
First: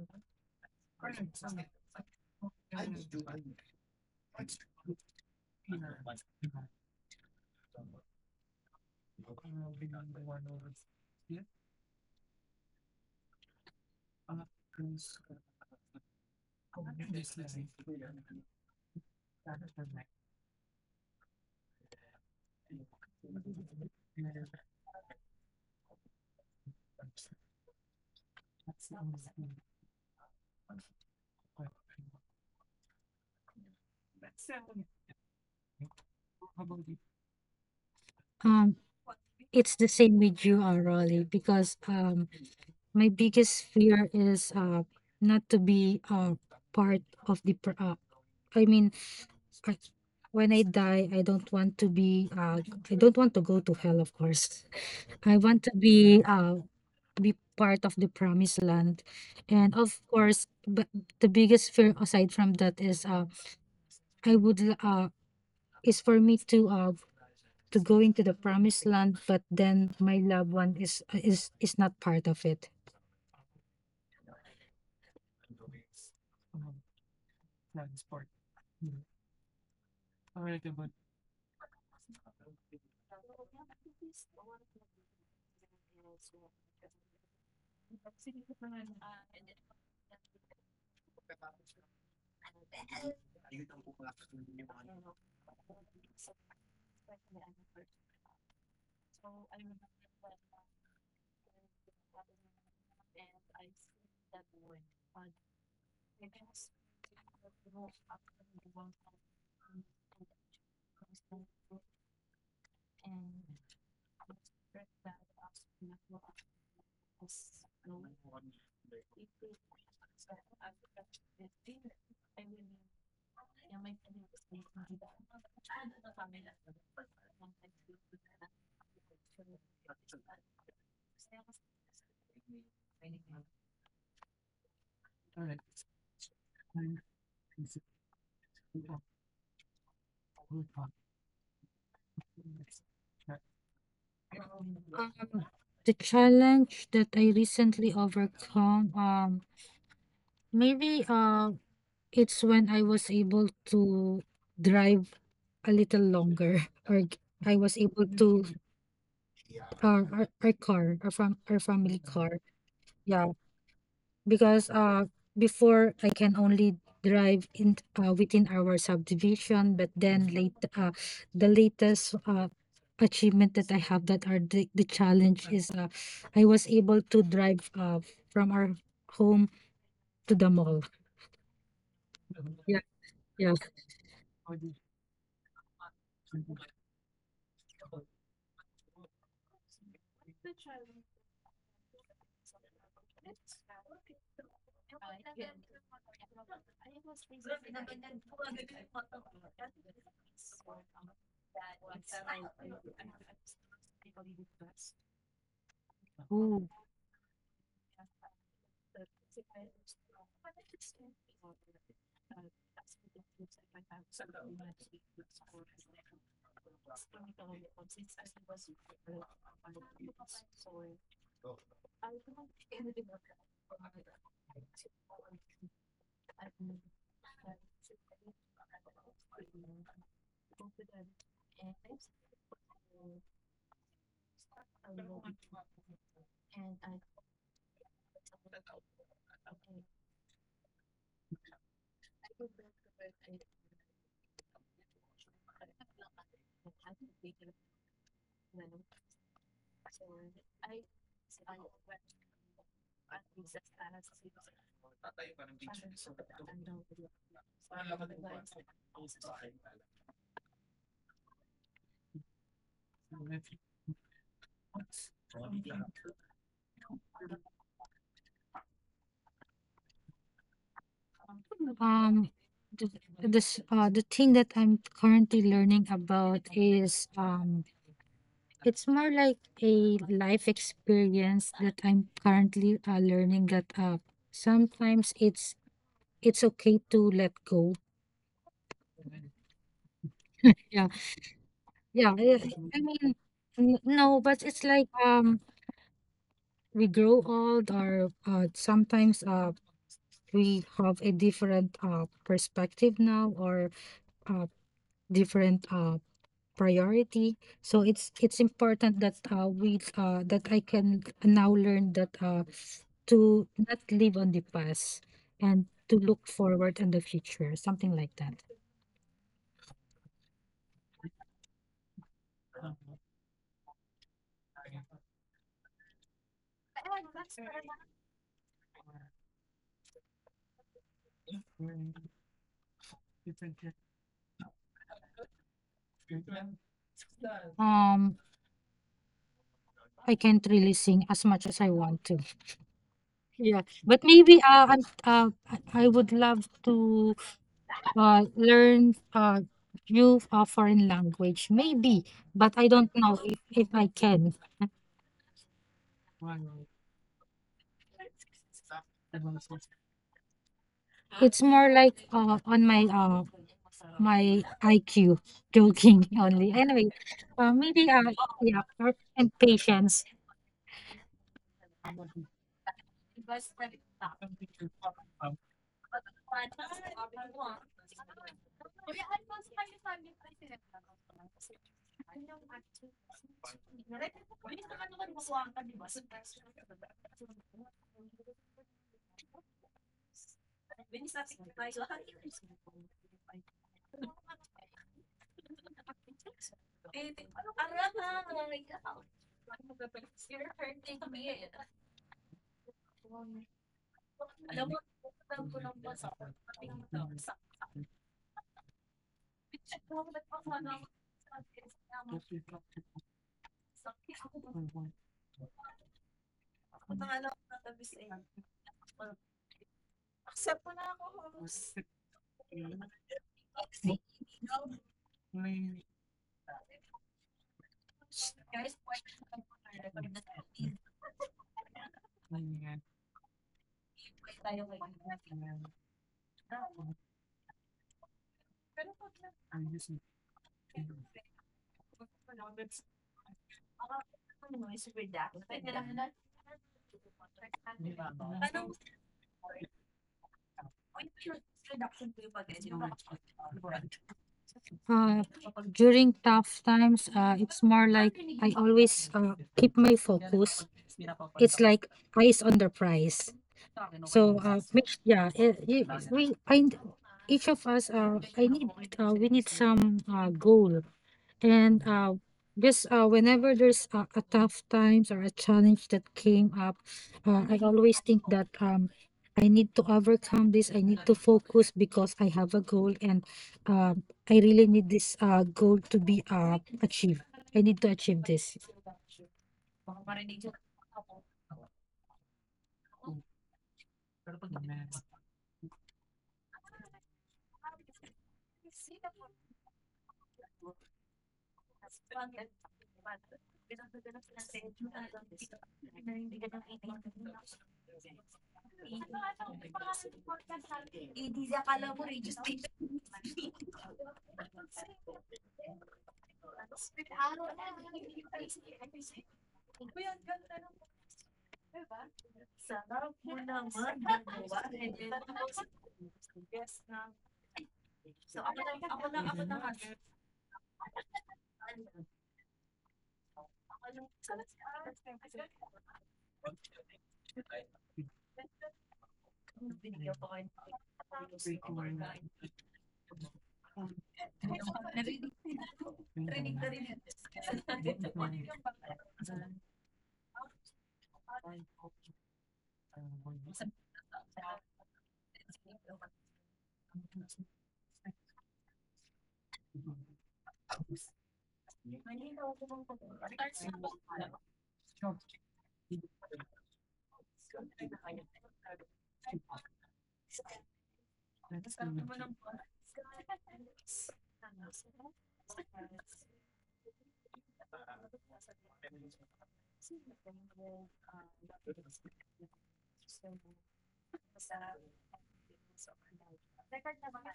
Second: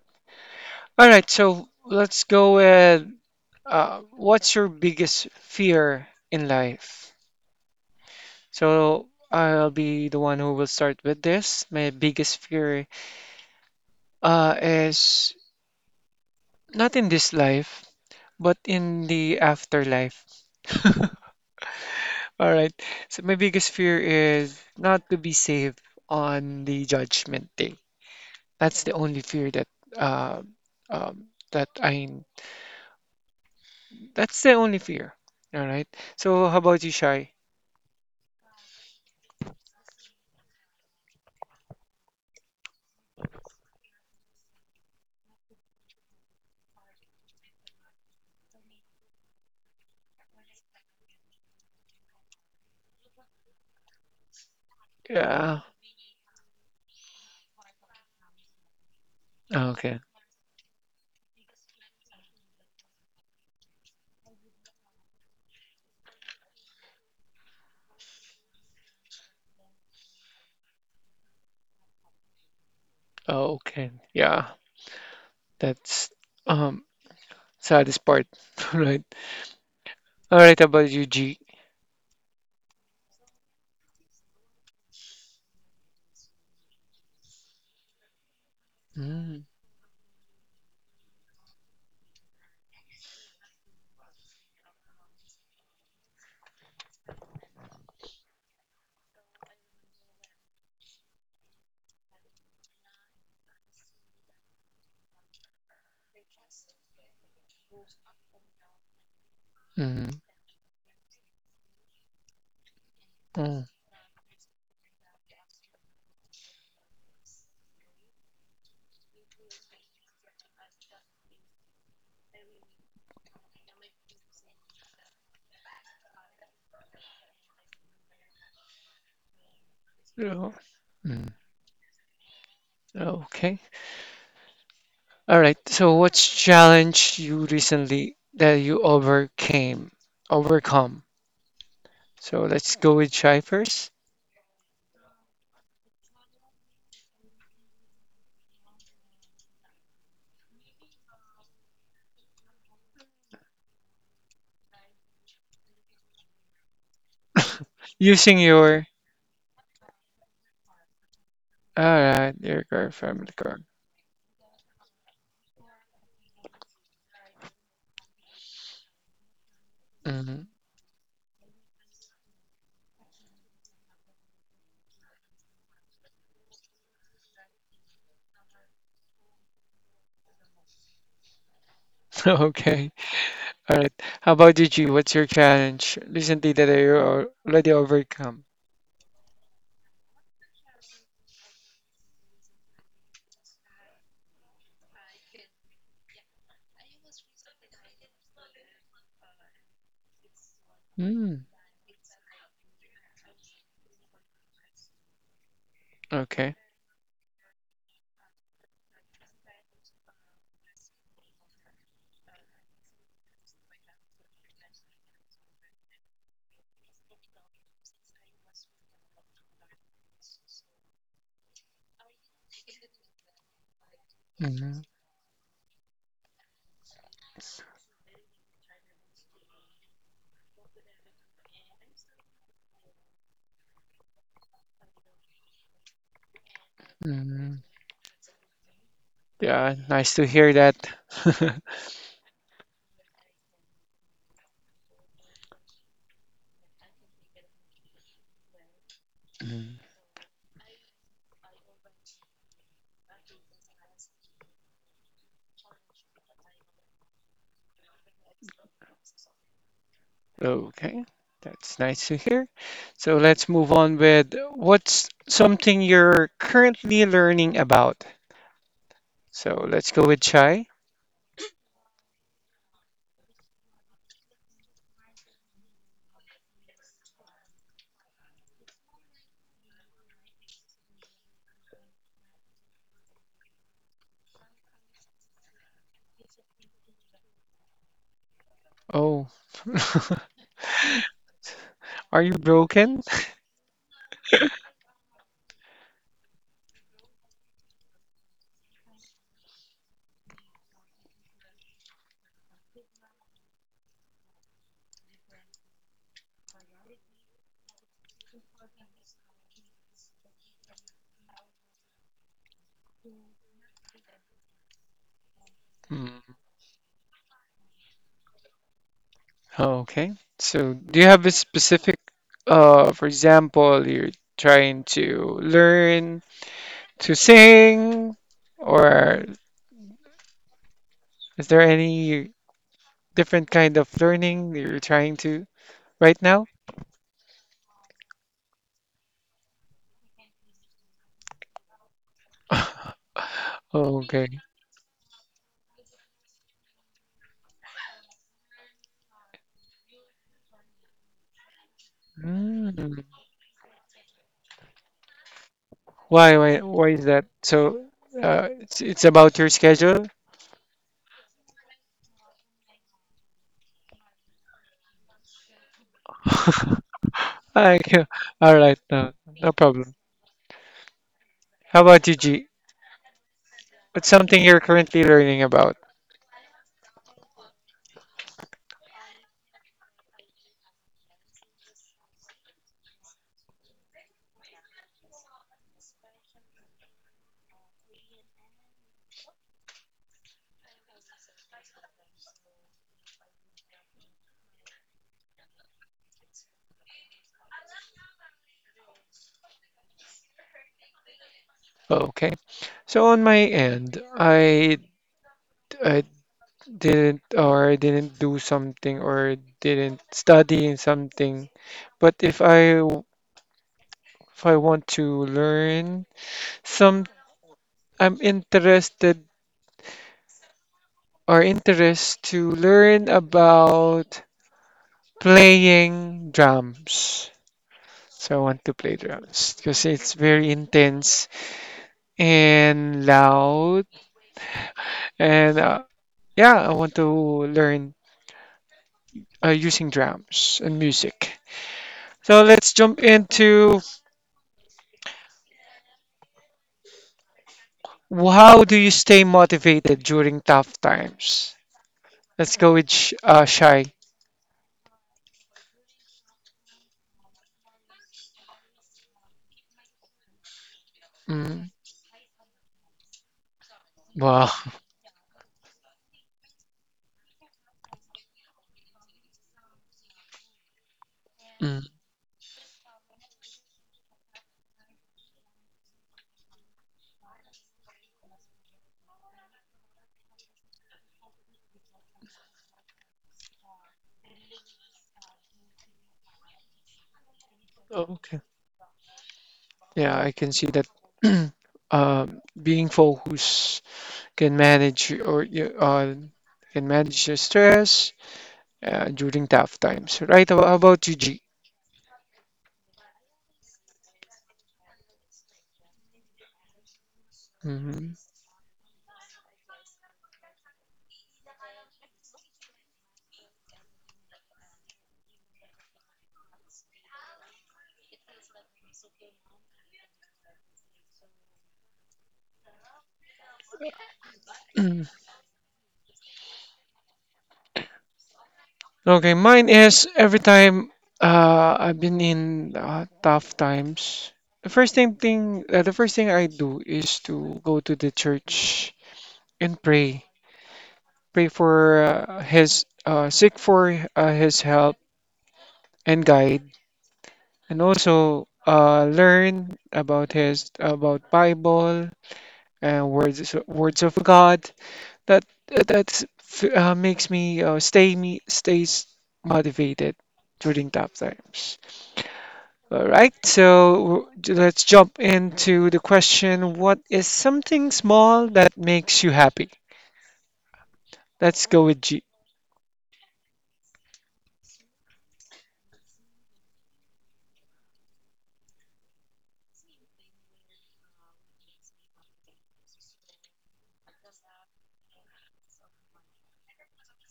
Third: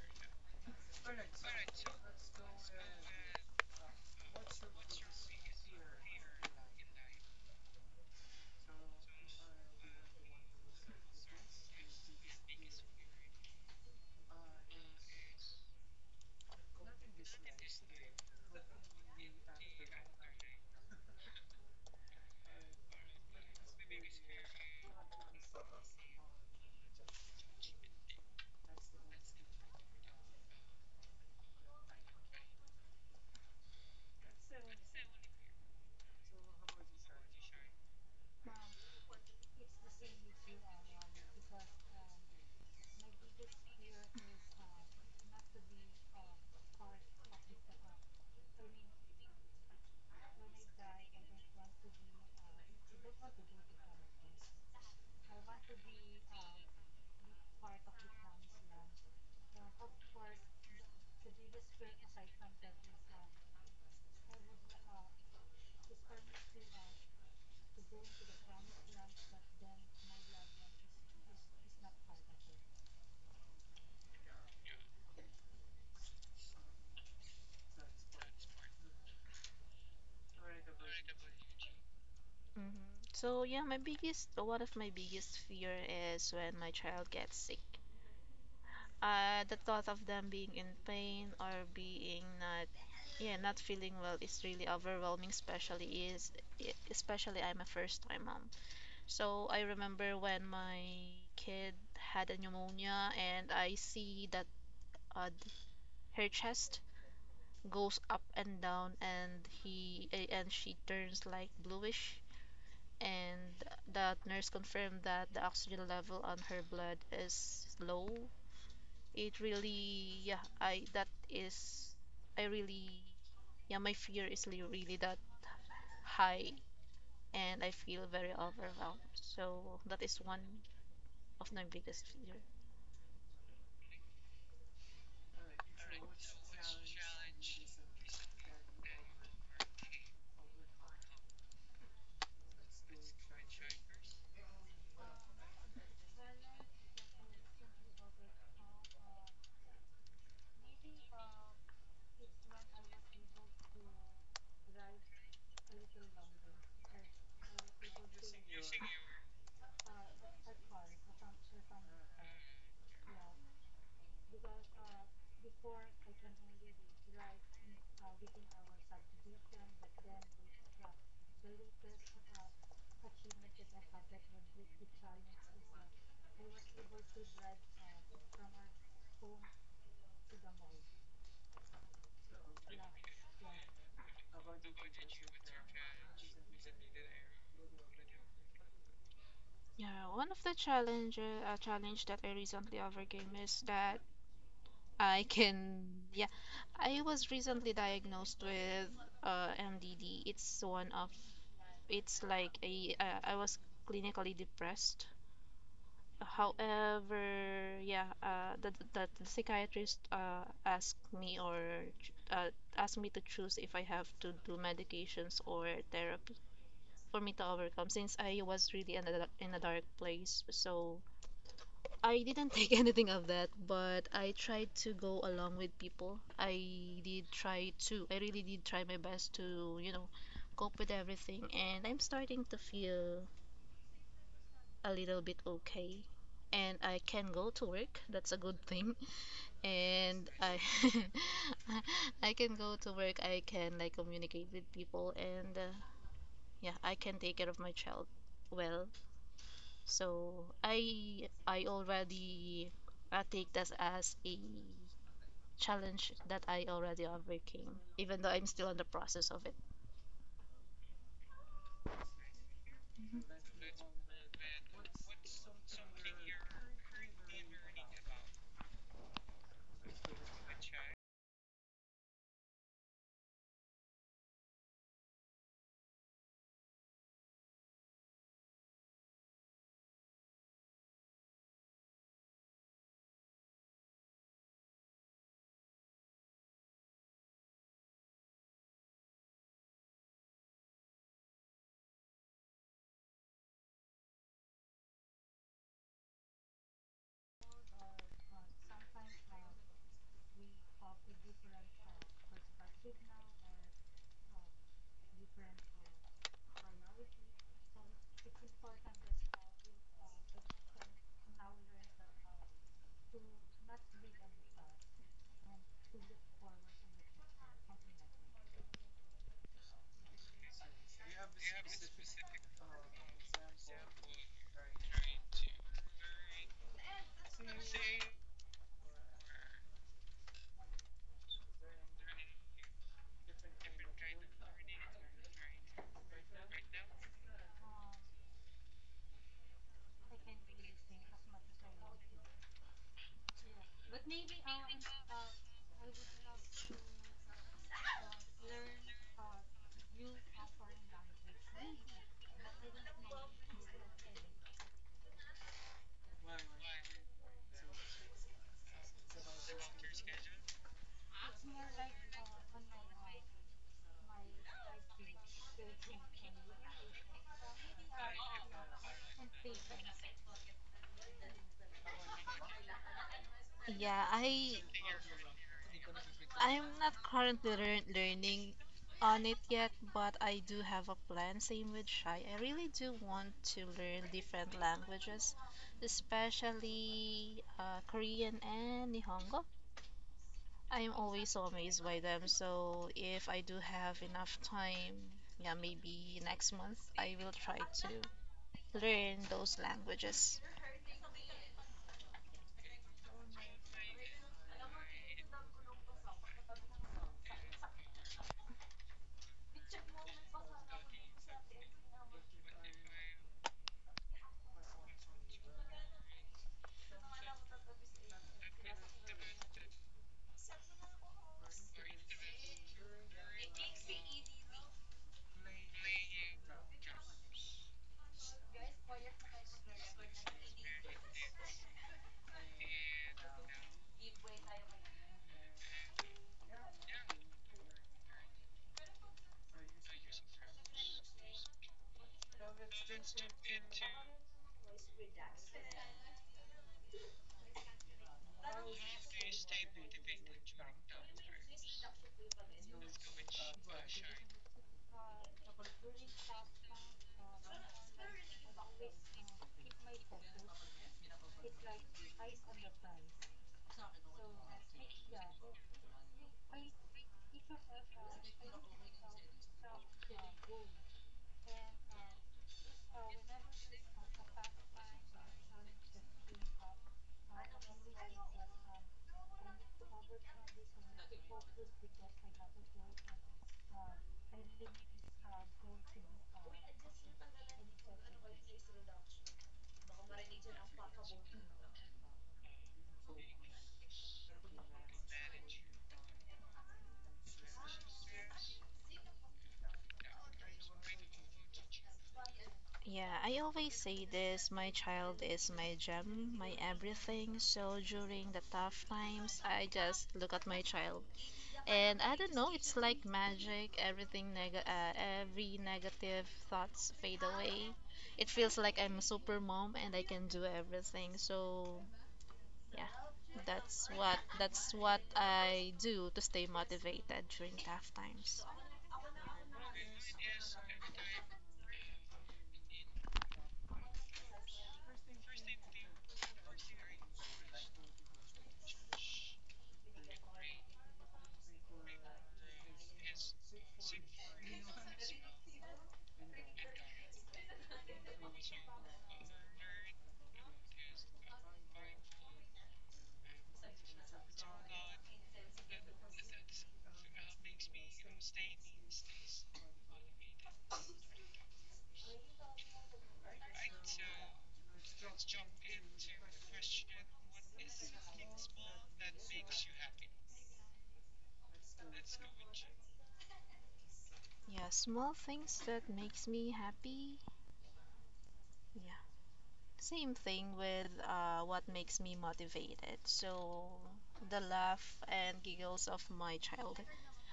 All right. So let's go with what's your biggest fear in life? So I'll be the one who will start with this. My biggest fear is not in this life, but in the afterlife. All right. So my biggest fear is not to be saved on the judgment day. That's the only fear that uh, um, that I that's the only fear. All right. So how about you, Shai?
Um, it's the same with you, Rolly, because my biggest fear is not to be part of the pr- I mean, when I die, I don't want to be I don't want to go to hell, of course. I
Yeah.
want to be part of the promised land. And
Okay.
of course, but the biggest fear aside from that is I would is for me to go into the promised land, but then my loved one is not part of it.
Oh, okay. Yeah. That's um saddest part. All right. All right. How about you, G?
Mhm. So yeah, my biggest one of my biggest fear is when my child gets sick.
Mm,
The thought of them being in pain or being not feeling well is really overwhelming. Especially I'm a first-time mom. So I remember when my kid had a pneumonia, and I see that uh, her chest goes up and down, and he
mm,
eh, and she turns like bluish,
mm,
and
oh,
that nurse confirmed that the oxygen level on her blood is low. It really, yeah, I that is, I really, yeah, my fear is really that high, and I feel very overwhelmed. So that is
yeah,
one
mm,
of my biggest fear.
okay. All right. So what's challenge you recently that you overcame? Overcome. So let's go with Chai first.
Um, the challenge that I recently overcome, maybe, it's when I was able to drive a little longer or I was able
Using
to
your,
our, car, our
all
family car.
right, your car,
Yeah,
family car.
because before I can only drive in, within our subdivision, but then
Hmm.
late the latest achievement that I have, that are the challenge, is I was able to drive, from our home to the mall. Yeah,
Okay.
yeah.
All right. How about you, G? What's your challenge recently that you already overcome?
Yeah, one of the challenge that I recently overcame is that I can yeah I was recently diagnosed with MDD. It's one of
Mm,
it's like a I was clinically depressed.
okay.
However, yeah, the psychiatrist ch- uh, asked me to choose if I have to do medications or therapy for me to overcome since I was really in a dark place. So I didn't take anything of that, but I tried
Hmm.
to go along with people. I did try to, I really did try my best to, cope with everything, and I'm starting to feel a little bit okay, and I can go
Hmm.
to work. That's a good thing.
Yeah, nice to
And
hear
I
that.
I can go to work. I can like communicate with people and yeah, I can take care of my child well.
Mm.
So I already I take that as a challenge that I already overcame, even though I'm still in the process of it.
Okay, that's nice to hear. So let's move on with what's something you're currently learning about? So let's go with Chai.
Um, the, this the thing that I'm currently learning about is, it's more like a life experience that I'm currently learning, that sometimes it's okay to let go.
Oh,
Yeah, yeah.
are you
I
broken?
mean, no, but it's like, we grow old, or sometimes we have a different perspective now, or uh different priority. So it's important that we that I can now learn that to not live on the past, and to look
Hmm,
forward in the future, something like that.
okay. So do you have a specific, for example, you're trying to learn to sing, or is there any different kind of learning you're trying to right now?
Um, I can't really sing as much as I want to. Yeah, but
Okay.
maybe I'm, I would love to learn few foreign language maybe, but I don't know if I can.
Why is that? So, it's about your schedule?
It's more like on my my IQ, joking only. Anyway, maybe
Okay.
yeah,
All right. No,
and
no problem.
patience.
How about you, G?
Yeah,
What's something
I
you're currently learning about?
I'm not currently learn- learning on it yet, but I do have a plan. Same with Shy. I really do want to learn different languages, especially Korean and Nihongo. I'm always so amazed by them. So if I do have enough time, yeah, maybe next month I will try to learn those languages.
Okay. So on my end, I I didn't do something or didn't study in something, but if I want to learn some, I'm interest to learn about playing drums. So I want to play drums because it's very intense and loud. And yeah, I want to learn using drums and music. So let's jump into how do you stay motivated during tough times? Let's go with Shy.
Uh, During tough times, it's more like I always keep my focus. It's
Mm,
like eyes on the prize. So
wow.
make, we I each of us, I need, we need some, goal. And
Mm,
just whenever there's, a tough times or a challenge that came up, I always think that, I need to overcome this. I need to focus because I have a goal, and um, I really need this, goal to be, achieved. I need to achieve
okay.
this.
Yeah, I can see that being focused can manage your- or you- uh, can manage your stress during tough times, right? How about you, G?
Yeah, I always say this, my child is my gem, my everything. So
Mhm.
during the tough times, I just look at my child. And I don't know, it's like magic. Every negative thoughts fade away. It feels like I'm a super mom and I can do everything. So, yeah. That's what I do to stay motivated during tough times.
Okay, mine is every time I've been in tough times. The first thing I do is to go to the church and pray, pray for seek for his help and guide, and also learn about his about Bible and words of God. That that makes me stays motivated during tough times. All right, so let's jump into the question: What is something small that makes you happy? Let's go with G.
Yeah, small things that makes me happy. Yeah. Same thing with what makes me motivated. So the laugh and giggles of my child.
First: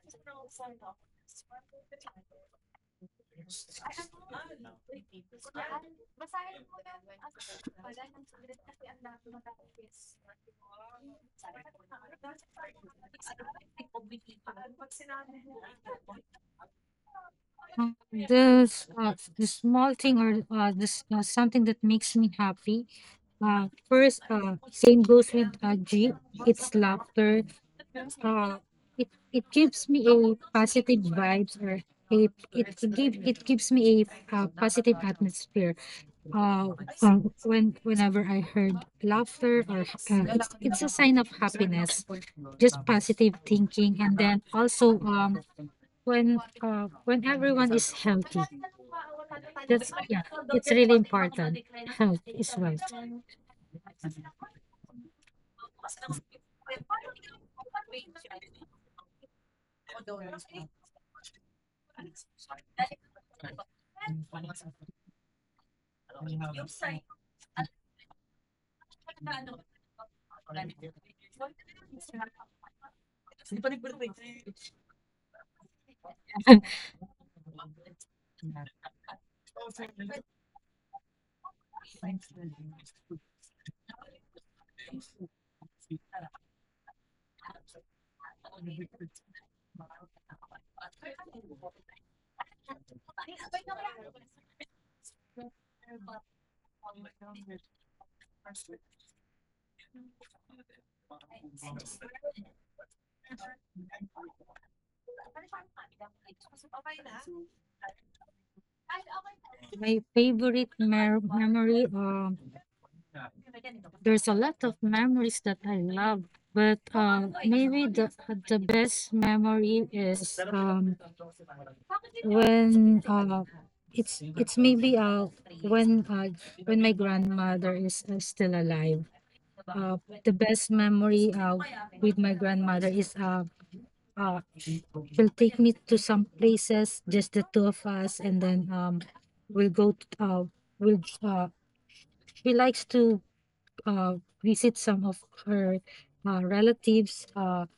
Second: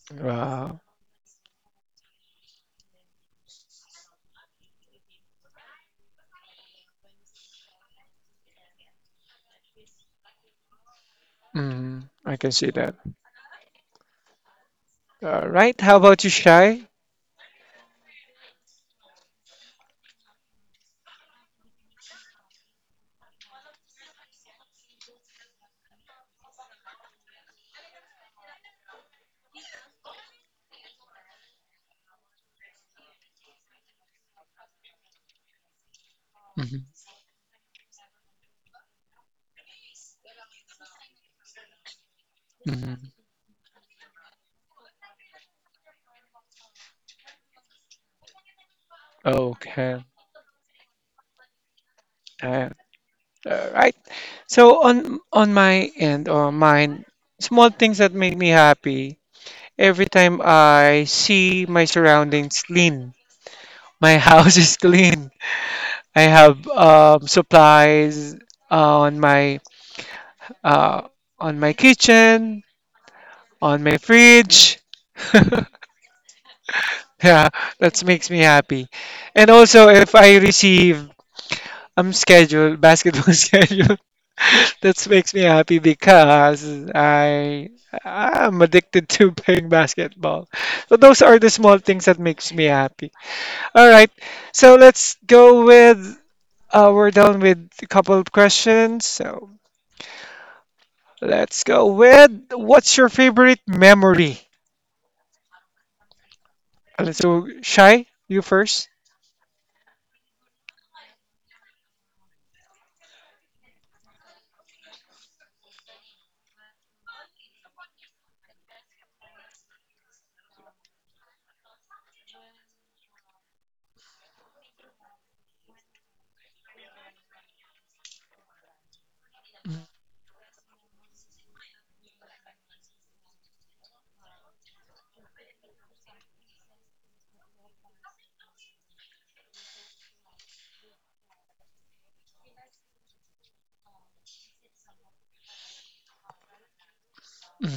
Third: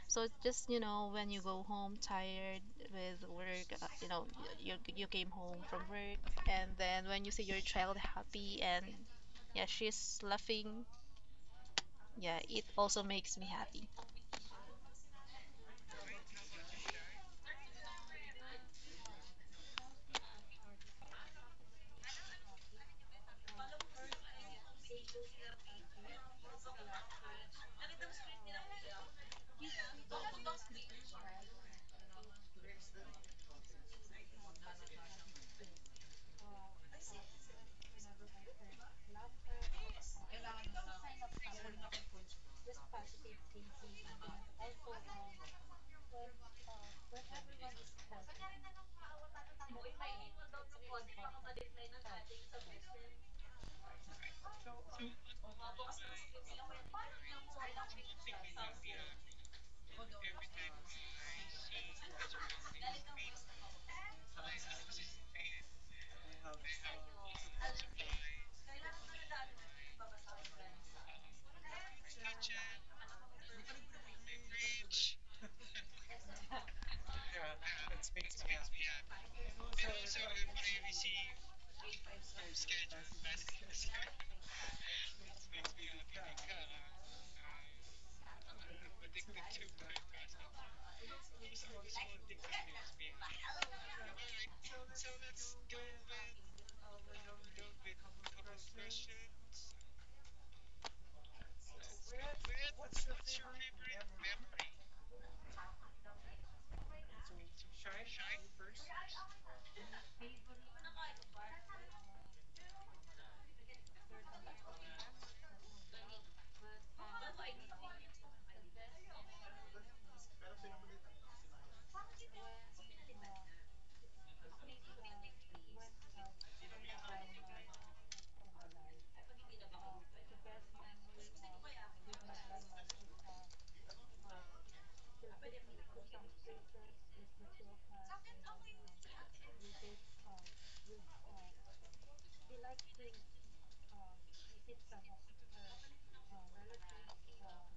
So just
Wow,
when you go home tired with work, you you came home from work, and then when you see your child happy, and yeah, she's laughing.
mm, I
Yeah,
can
it
see that.
also makes me happy.
All right, how about you, Shy?
The small thing, or this something that makes me happy. First, same goes with G. It's laughter. Uh, it it gives me a positive vibes, or a, it give it gives me a, positive atmosphere. Uh,
Hmm.
when whenever I heard laughter, or it's a sign of happiness, just
Hmm.
positive thinking, and then also, when everyone is healthy, that's,
Okay.
yeah, it's really important. Health is
Uh,
wealth.
all right. So on my end or mine, small things that make me happy. Every time I see my surroundings clean, my house is clean. I have supplies on my uh, on my kitchen, on my fridge. Yeah, that makes me happy. And also, if I receive schedule basketball schedule, that makes me happy because I I'm addicted to playing basketball. So those are the small things that makes me happy. All right. So let's go with we're done with a couple of questions. So let's go with what's your favorite memory? Let's go Shy, you first.
My favorite memory, there's a lot of memories that I love, but maybe the best memory is, when it's maybe when uh, when my grandmother is still alive. Uh, the best memory with my grandmother is she'll take me to some places, just the two of us, and then, we'll go to, we'll, she likes to uh, visit some of her relatives.
Mm,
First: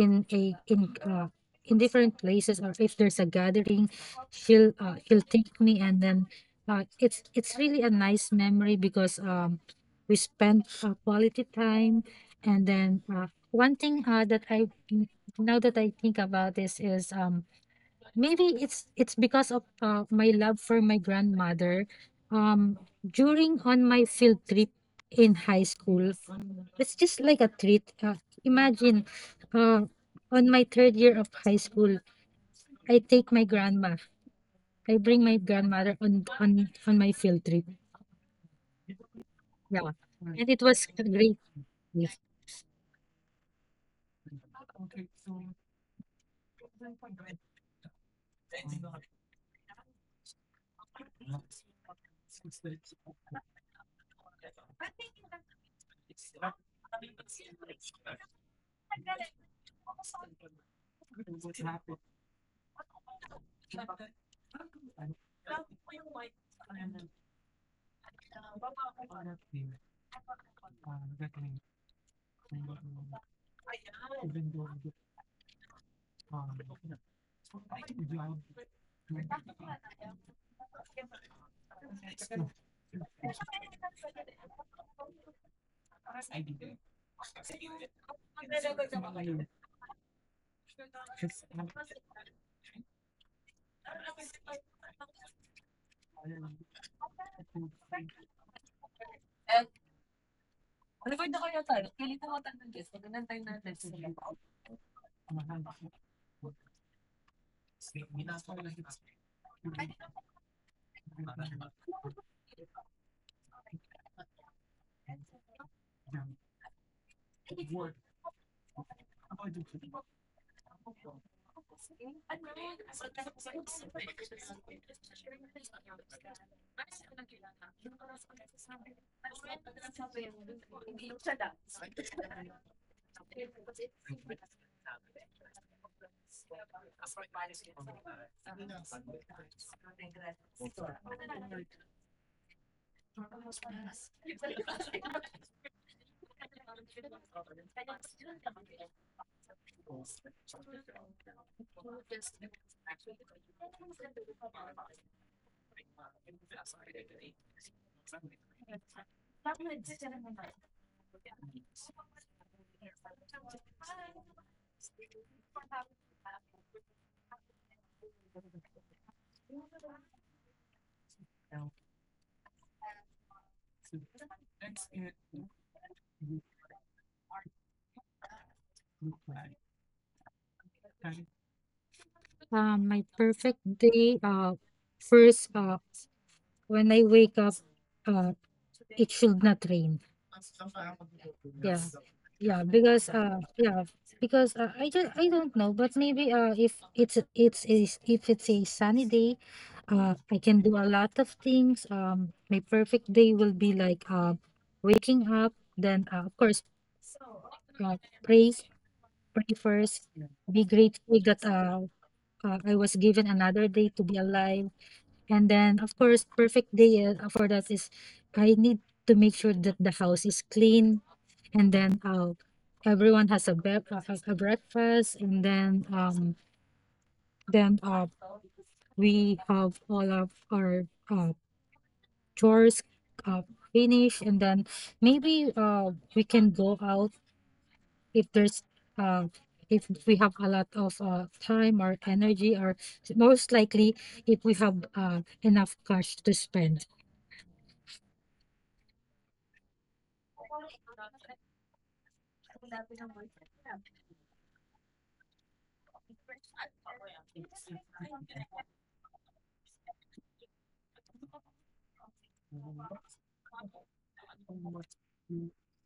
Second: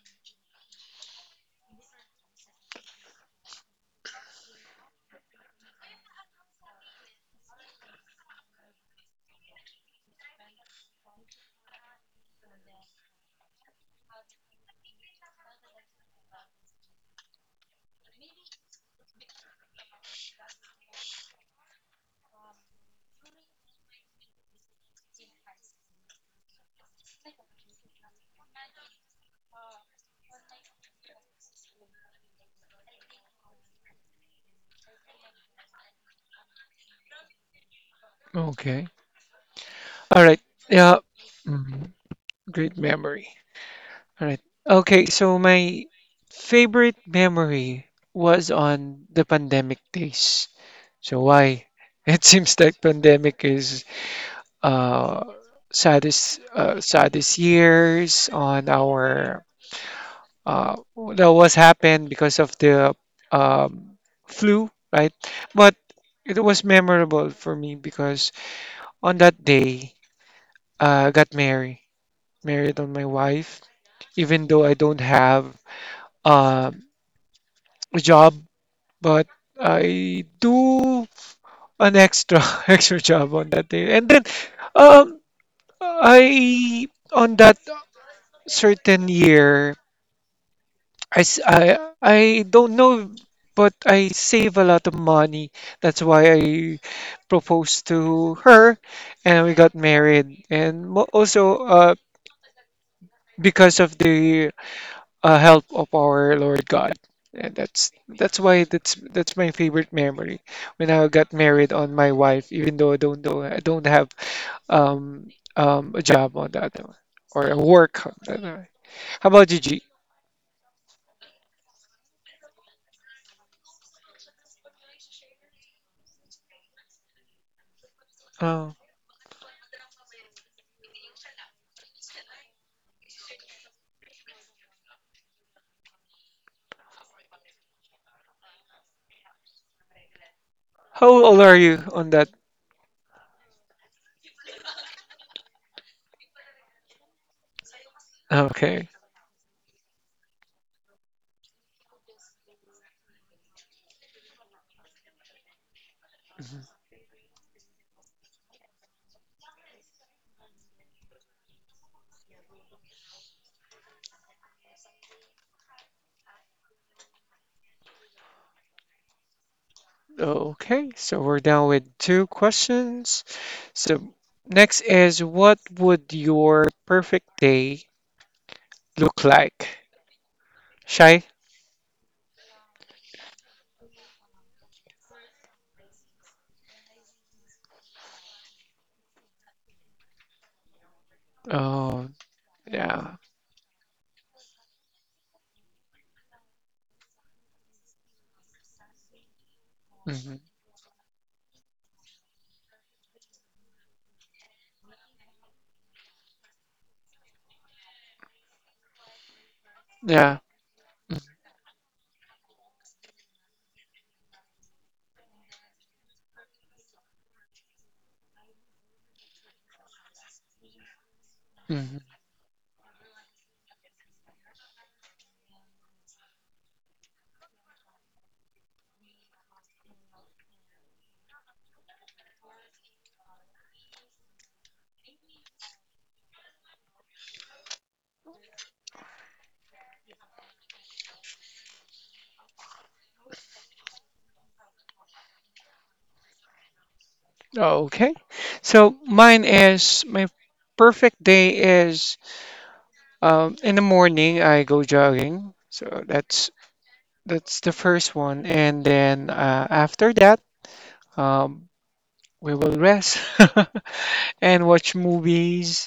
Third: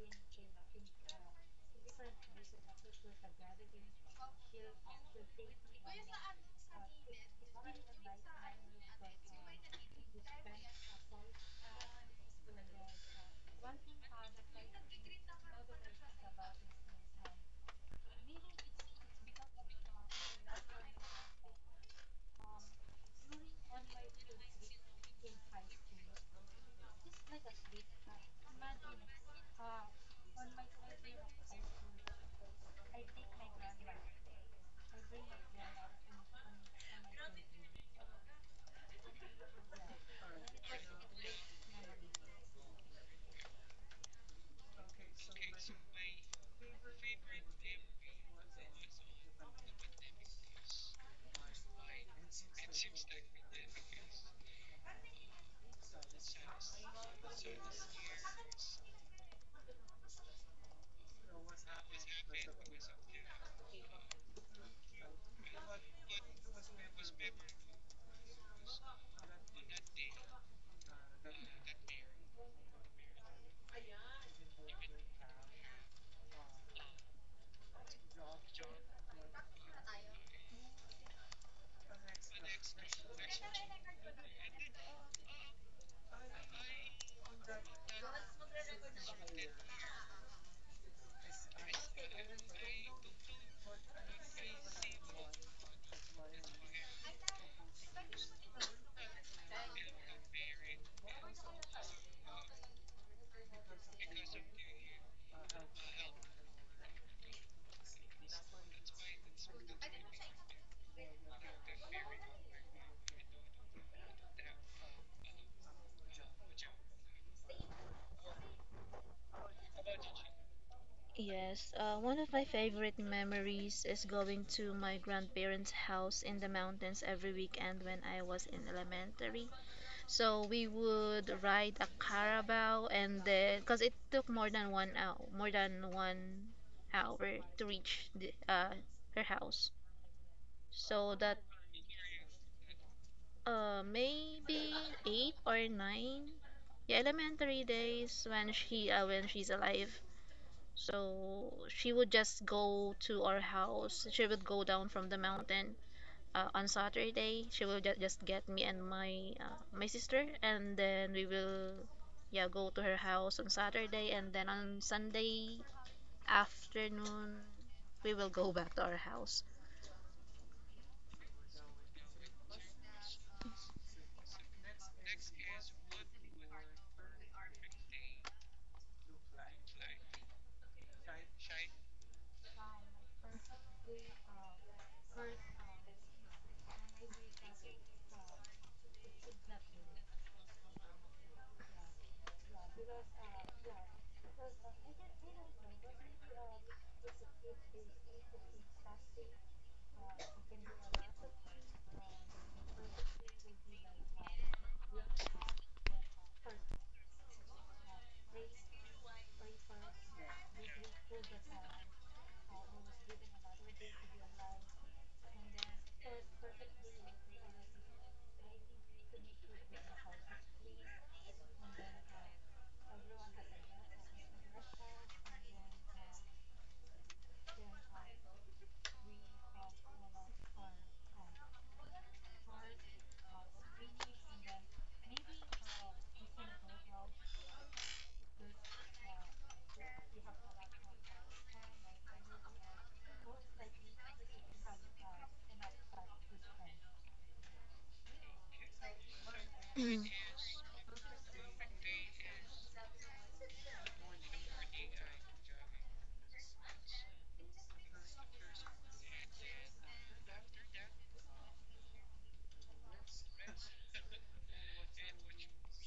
In a in in different places, or if there's a gathering, she'll take me, and then it's really a nice memory because, we spent, quality time, and then one thing, that I, now that I think about this, is, maybe it's because of my love for my grandmother. Um, During on my field trip in high school, it's just like a treat. Imagine, uh, on my third year of high school, I take my grandma. I bring my grandmother on my field trip.
okay.
Yeah,
All right.
and it was
Yeah.
a great
Mhm.
day.
Great memory. All right. Okay, so my favorite memory was on the pandemic days. So why? It seems like pandemic is uh, saddest saddest years on our uh, that was happened because of the um, flu, right? But it was memorable for me because on that day I got married, married on my wife. Even though I don't have um a job, but I do an extra extra job on that day, and then um, I on that certain year I don't know, but I save a lot of money. That's why I proposed to her and we got married. And also because of the help of our Lord God. And that's why that's my favorite memory when I got married on my wife, even though I don't have um, a job on that one, or a work on that one. How about you, G?
Yes, one of my favorite memories is going to my grandparents' house in the mountains every weekend when I was in
Uh,
elementary. So we would ride a caravel, and then because it took more than 1 hour, more than 1 hour to reach her house.
how
So that
old are you on that?
maybe 8 or 9, yeah, elementary days when
Okay.
she when she's alive. So she would just go to our house. She would go down from the mountain on Saturday. She will just get me and my my sister, and then we will yeah go to her house on Saturday, and then on Sunday afternoon we will go back to our house.
Okay, so we're down with two questions. So next is what would your perfect day look like? Shy?
My perfect day. First. When I wake up, uh, it should not rain. Yeah,
Oh, yeah.
yeah, because I just I don't know, but maybe if it's a- it's is if it's a sunny day,
Hmm.
I can do a lot of things. My perfect day will be like, waking up, then of course, uh, pray, first,
Yeah.
be grateful that I was given another day to be alive. And then, of course, perfect day for that is I need to make sure that the house is clean, and
Hmm.
then everyone has a, has a breakfast, and then, then uh, we have all of our uh, chores uh, finished, and then maybe we can go out if there's, uh, if we have a lot of time or energy, or most likely if we have enough cash to spend.
Okay. So mine is my perfect day is in the morning I go jogging. So that's the first one, and then after that um, we will rest and watch movies.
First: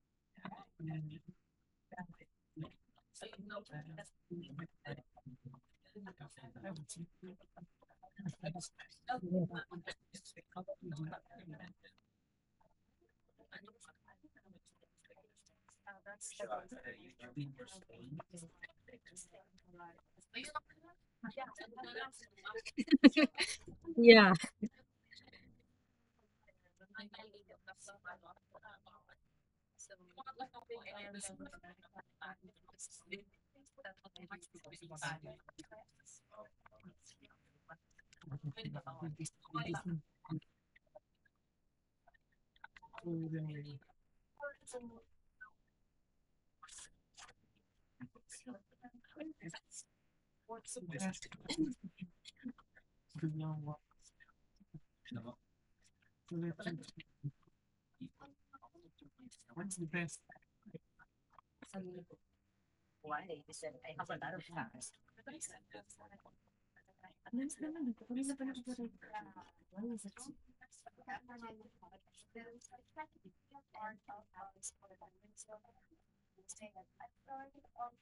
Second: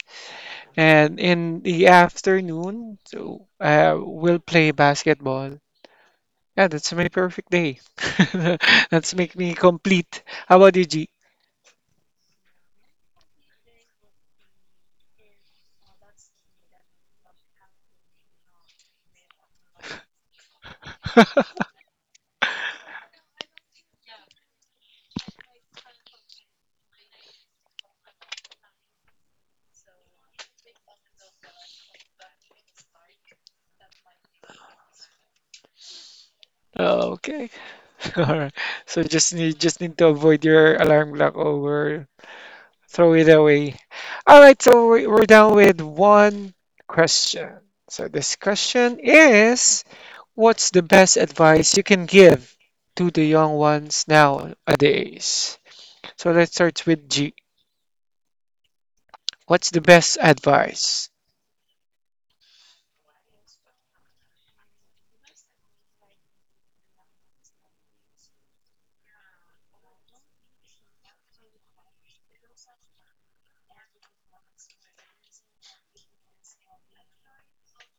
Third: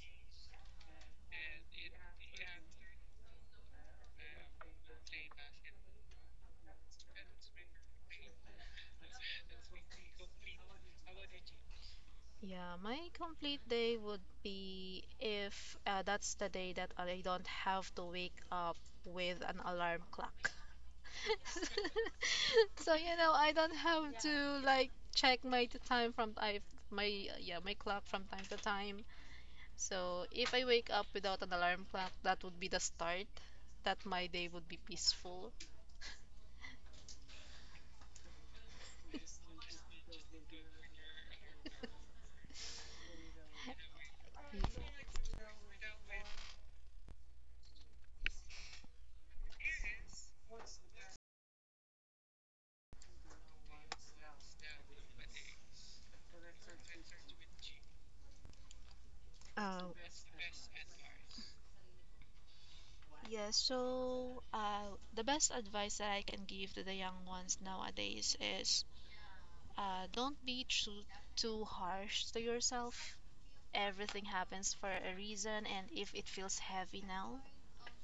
And in the afternoon, so we'll play basketball. Yeah, that's my perfect day. That's make me complete. How about you, G?
Yeah, my complete day would be if that's the day that I don't have to wake up with an alarm clock. So, you know, I don't have
Yeah.
to like time from I my yeah, my clock from time to time. So if I wake up without an alarm clock, that would be the start that my day would be peaceful.
Oh, okay. All right. So just need to avoid your alarm clock over, throw it away. All right. So we're down with one question. So this question is, what's the best advice you can give to the young ones nowadays? So let's start with G. What's
Uh,
the best advice?
yeah, so the best advice that I can give to the young ones nowadays is don't be too harsh to yourself. Everything happens for a reason, and if it feels heavy now,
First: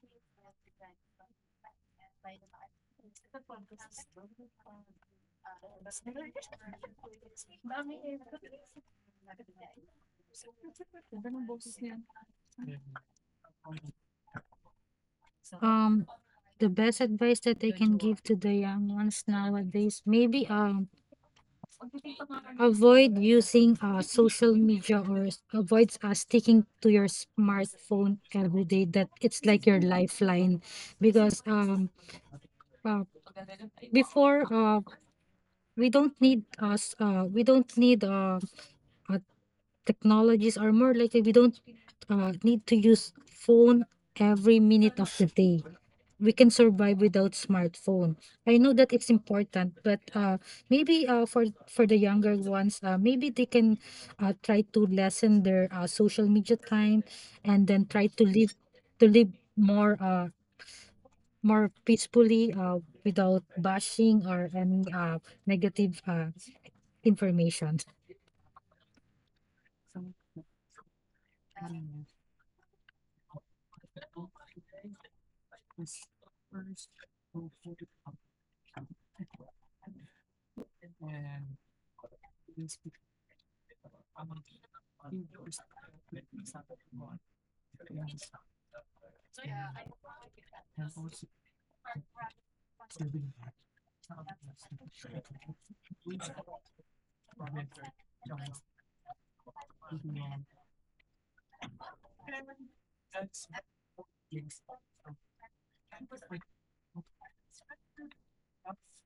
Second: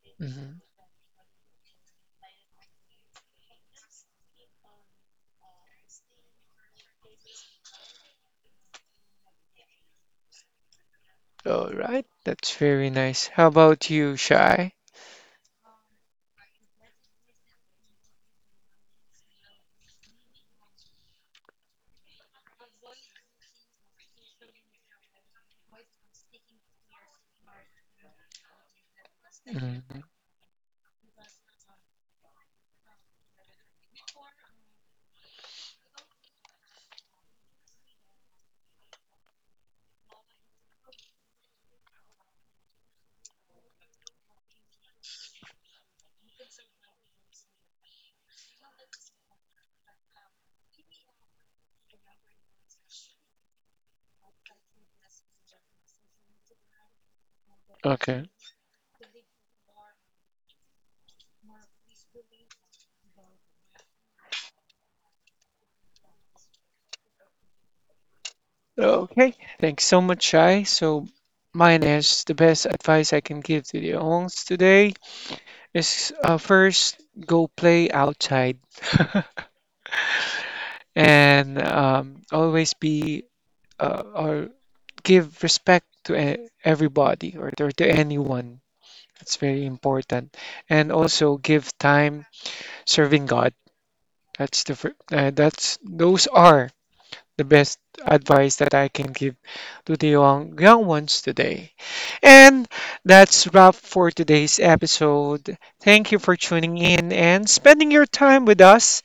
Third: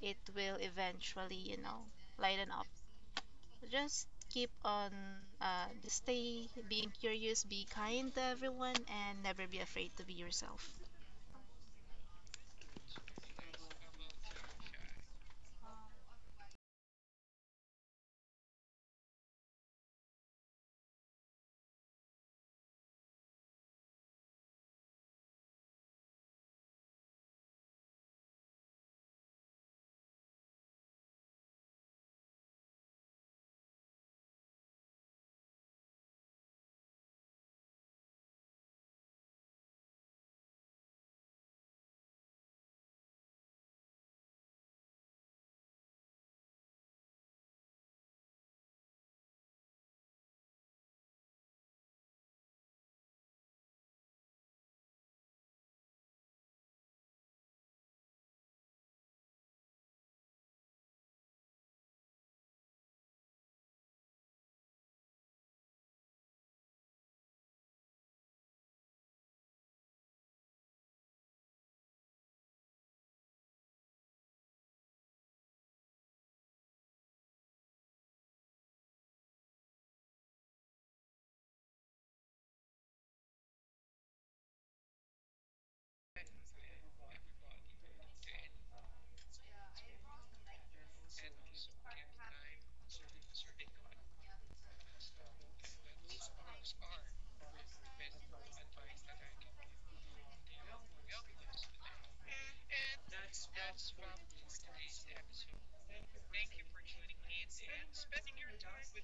it will
Hmm.
eventually, lighten up. Just keep on just stay being curious, be kind to everyone, and never be afraid to be yourself.
All right, that's very nice. How about you, Shai?
um the best advice that I can give to the young ones nowadays, maybe, avoid using social media, or avoid sticking to your smartphone every day, that it's like your
Mhm.
lifeline. Because, uh, before we don't need us we don't need uh technologies, or more likely we don't need to use phone every minute of the day. We can survive without smartphone. I know that it's important, but maybe for the younger ones, maybe they can try to lessen their social media time, and then try to
Okay.
live to live more, more peacefully, without bashing or any negative information.
Okay, thanks so much, Shai. So, mine is the best advice I can give to the owns today is first go play outside and always be or give respect to everybody or to anyone. It's very important. And also give time serving God. That's the fir- that's Those are the best advice that I can give to the young ones today. And that's wrap for today's episode. Thank you for tuning in and spending your time with us.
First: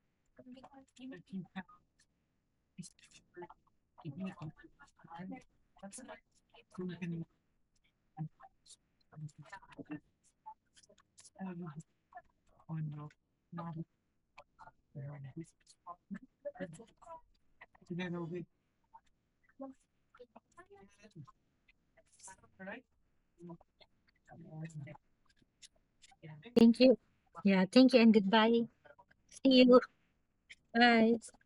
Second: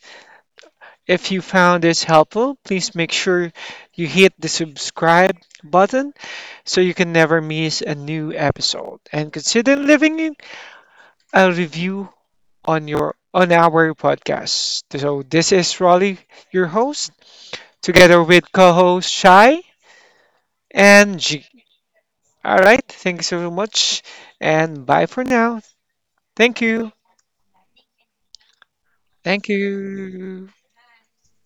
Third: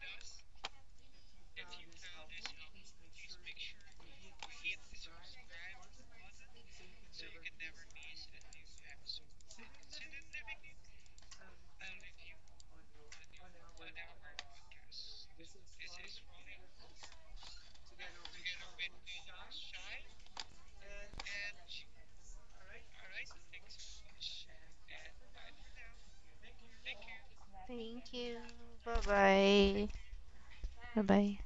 If you found this helpful, please make sure you hit the subscribe button so you can never miss a new episode, and consider leaving a review on your on our podcast. So this is Raleigh, your host, together with co host Shai and G. All right, thank you so much, and bye for now. Thank
Thank
you.
you. Yeah, thank you,
Thank
and
you.
goodbye.
Thank
See you.
you.
Bye
Bye.
bye.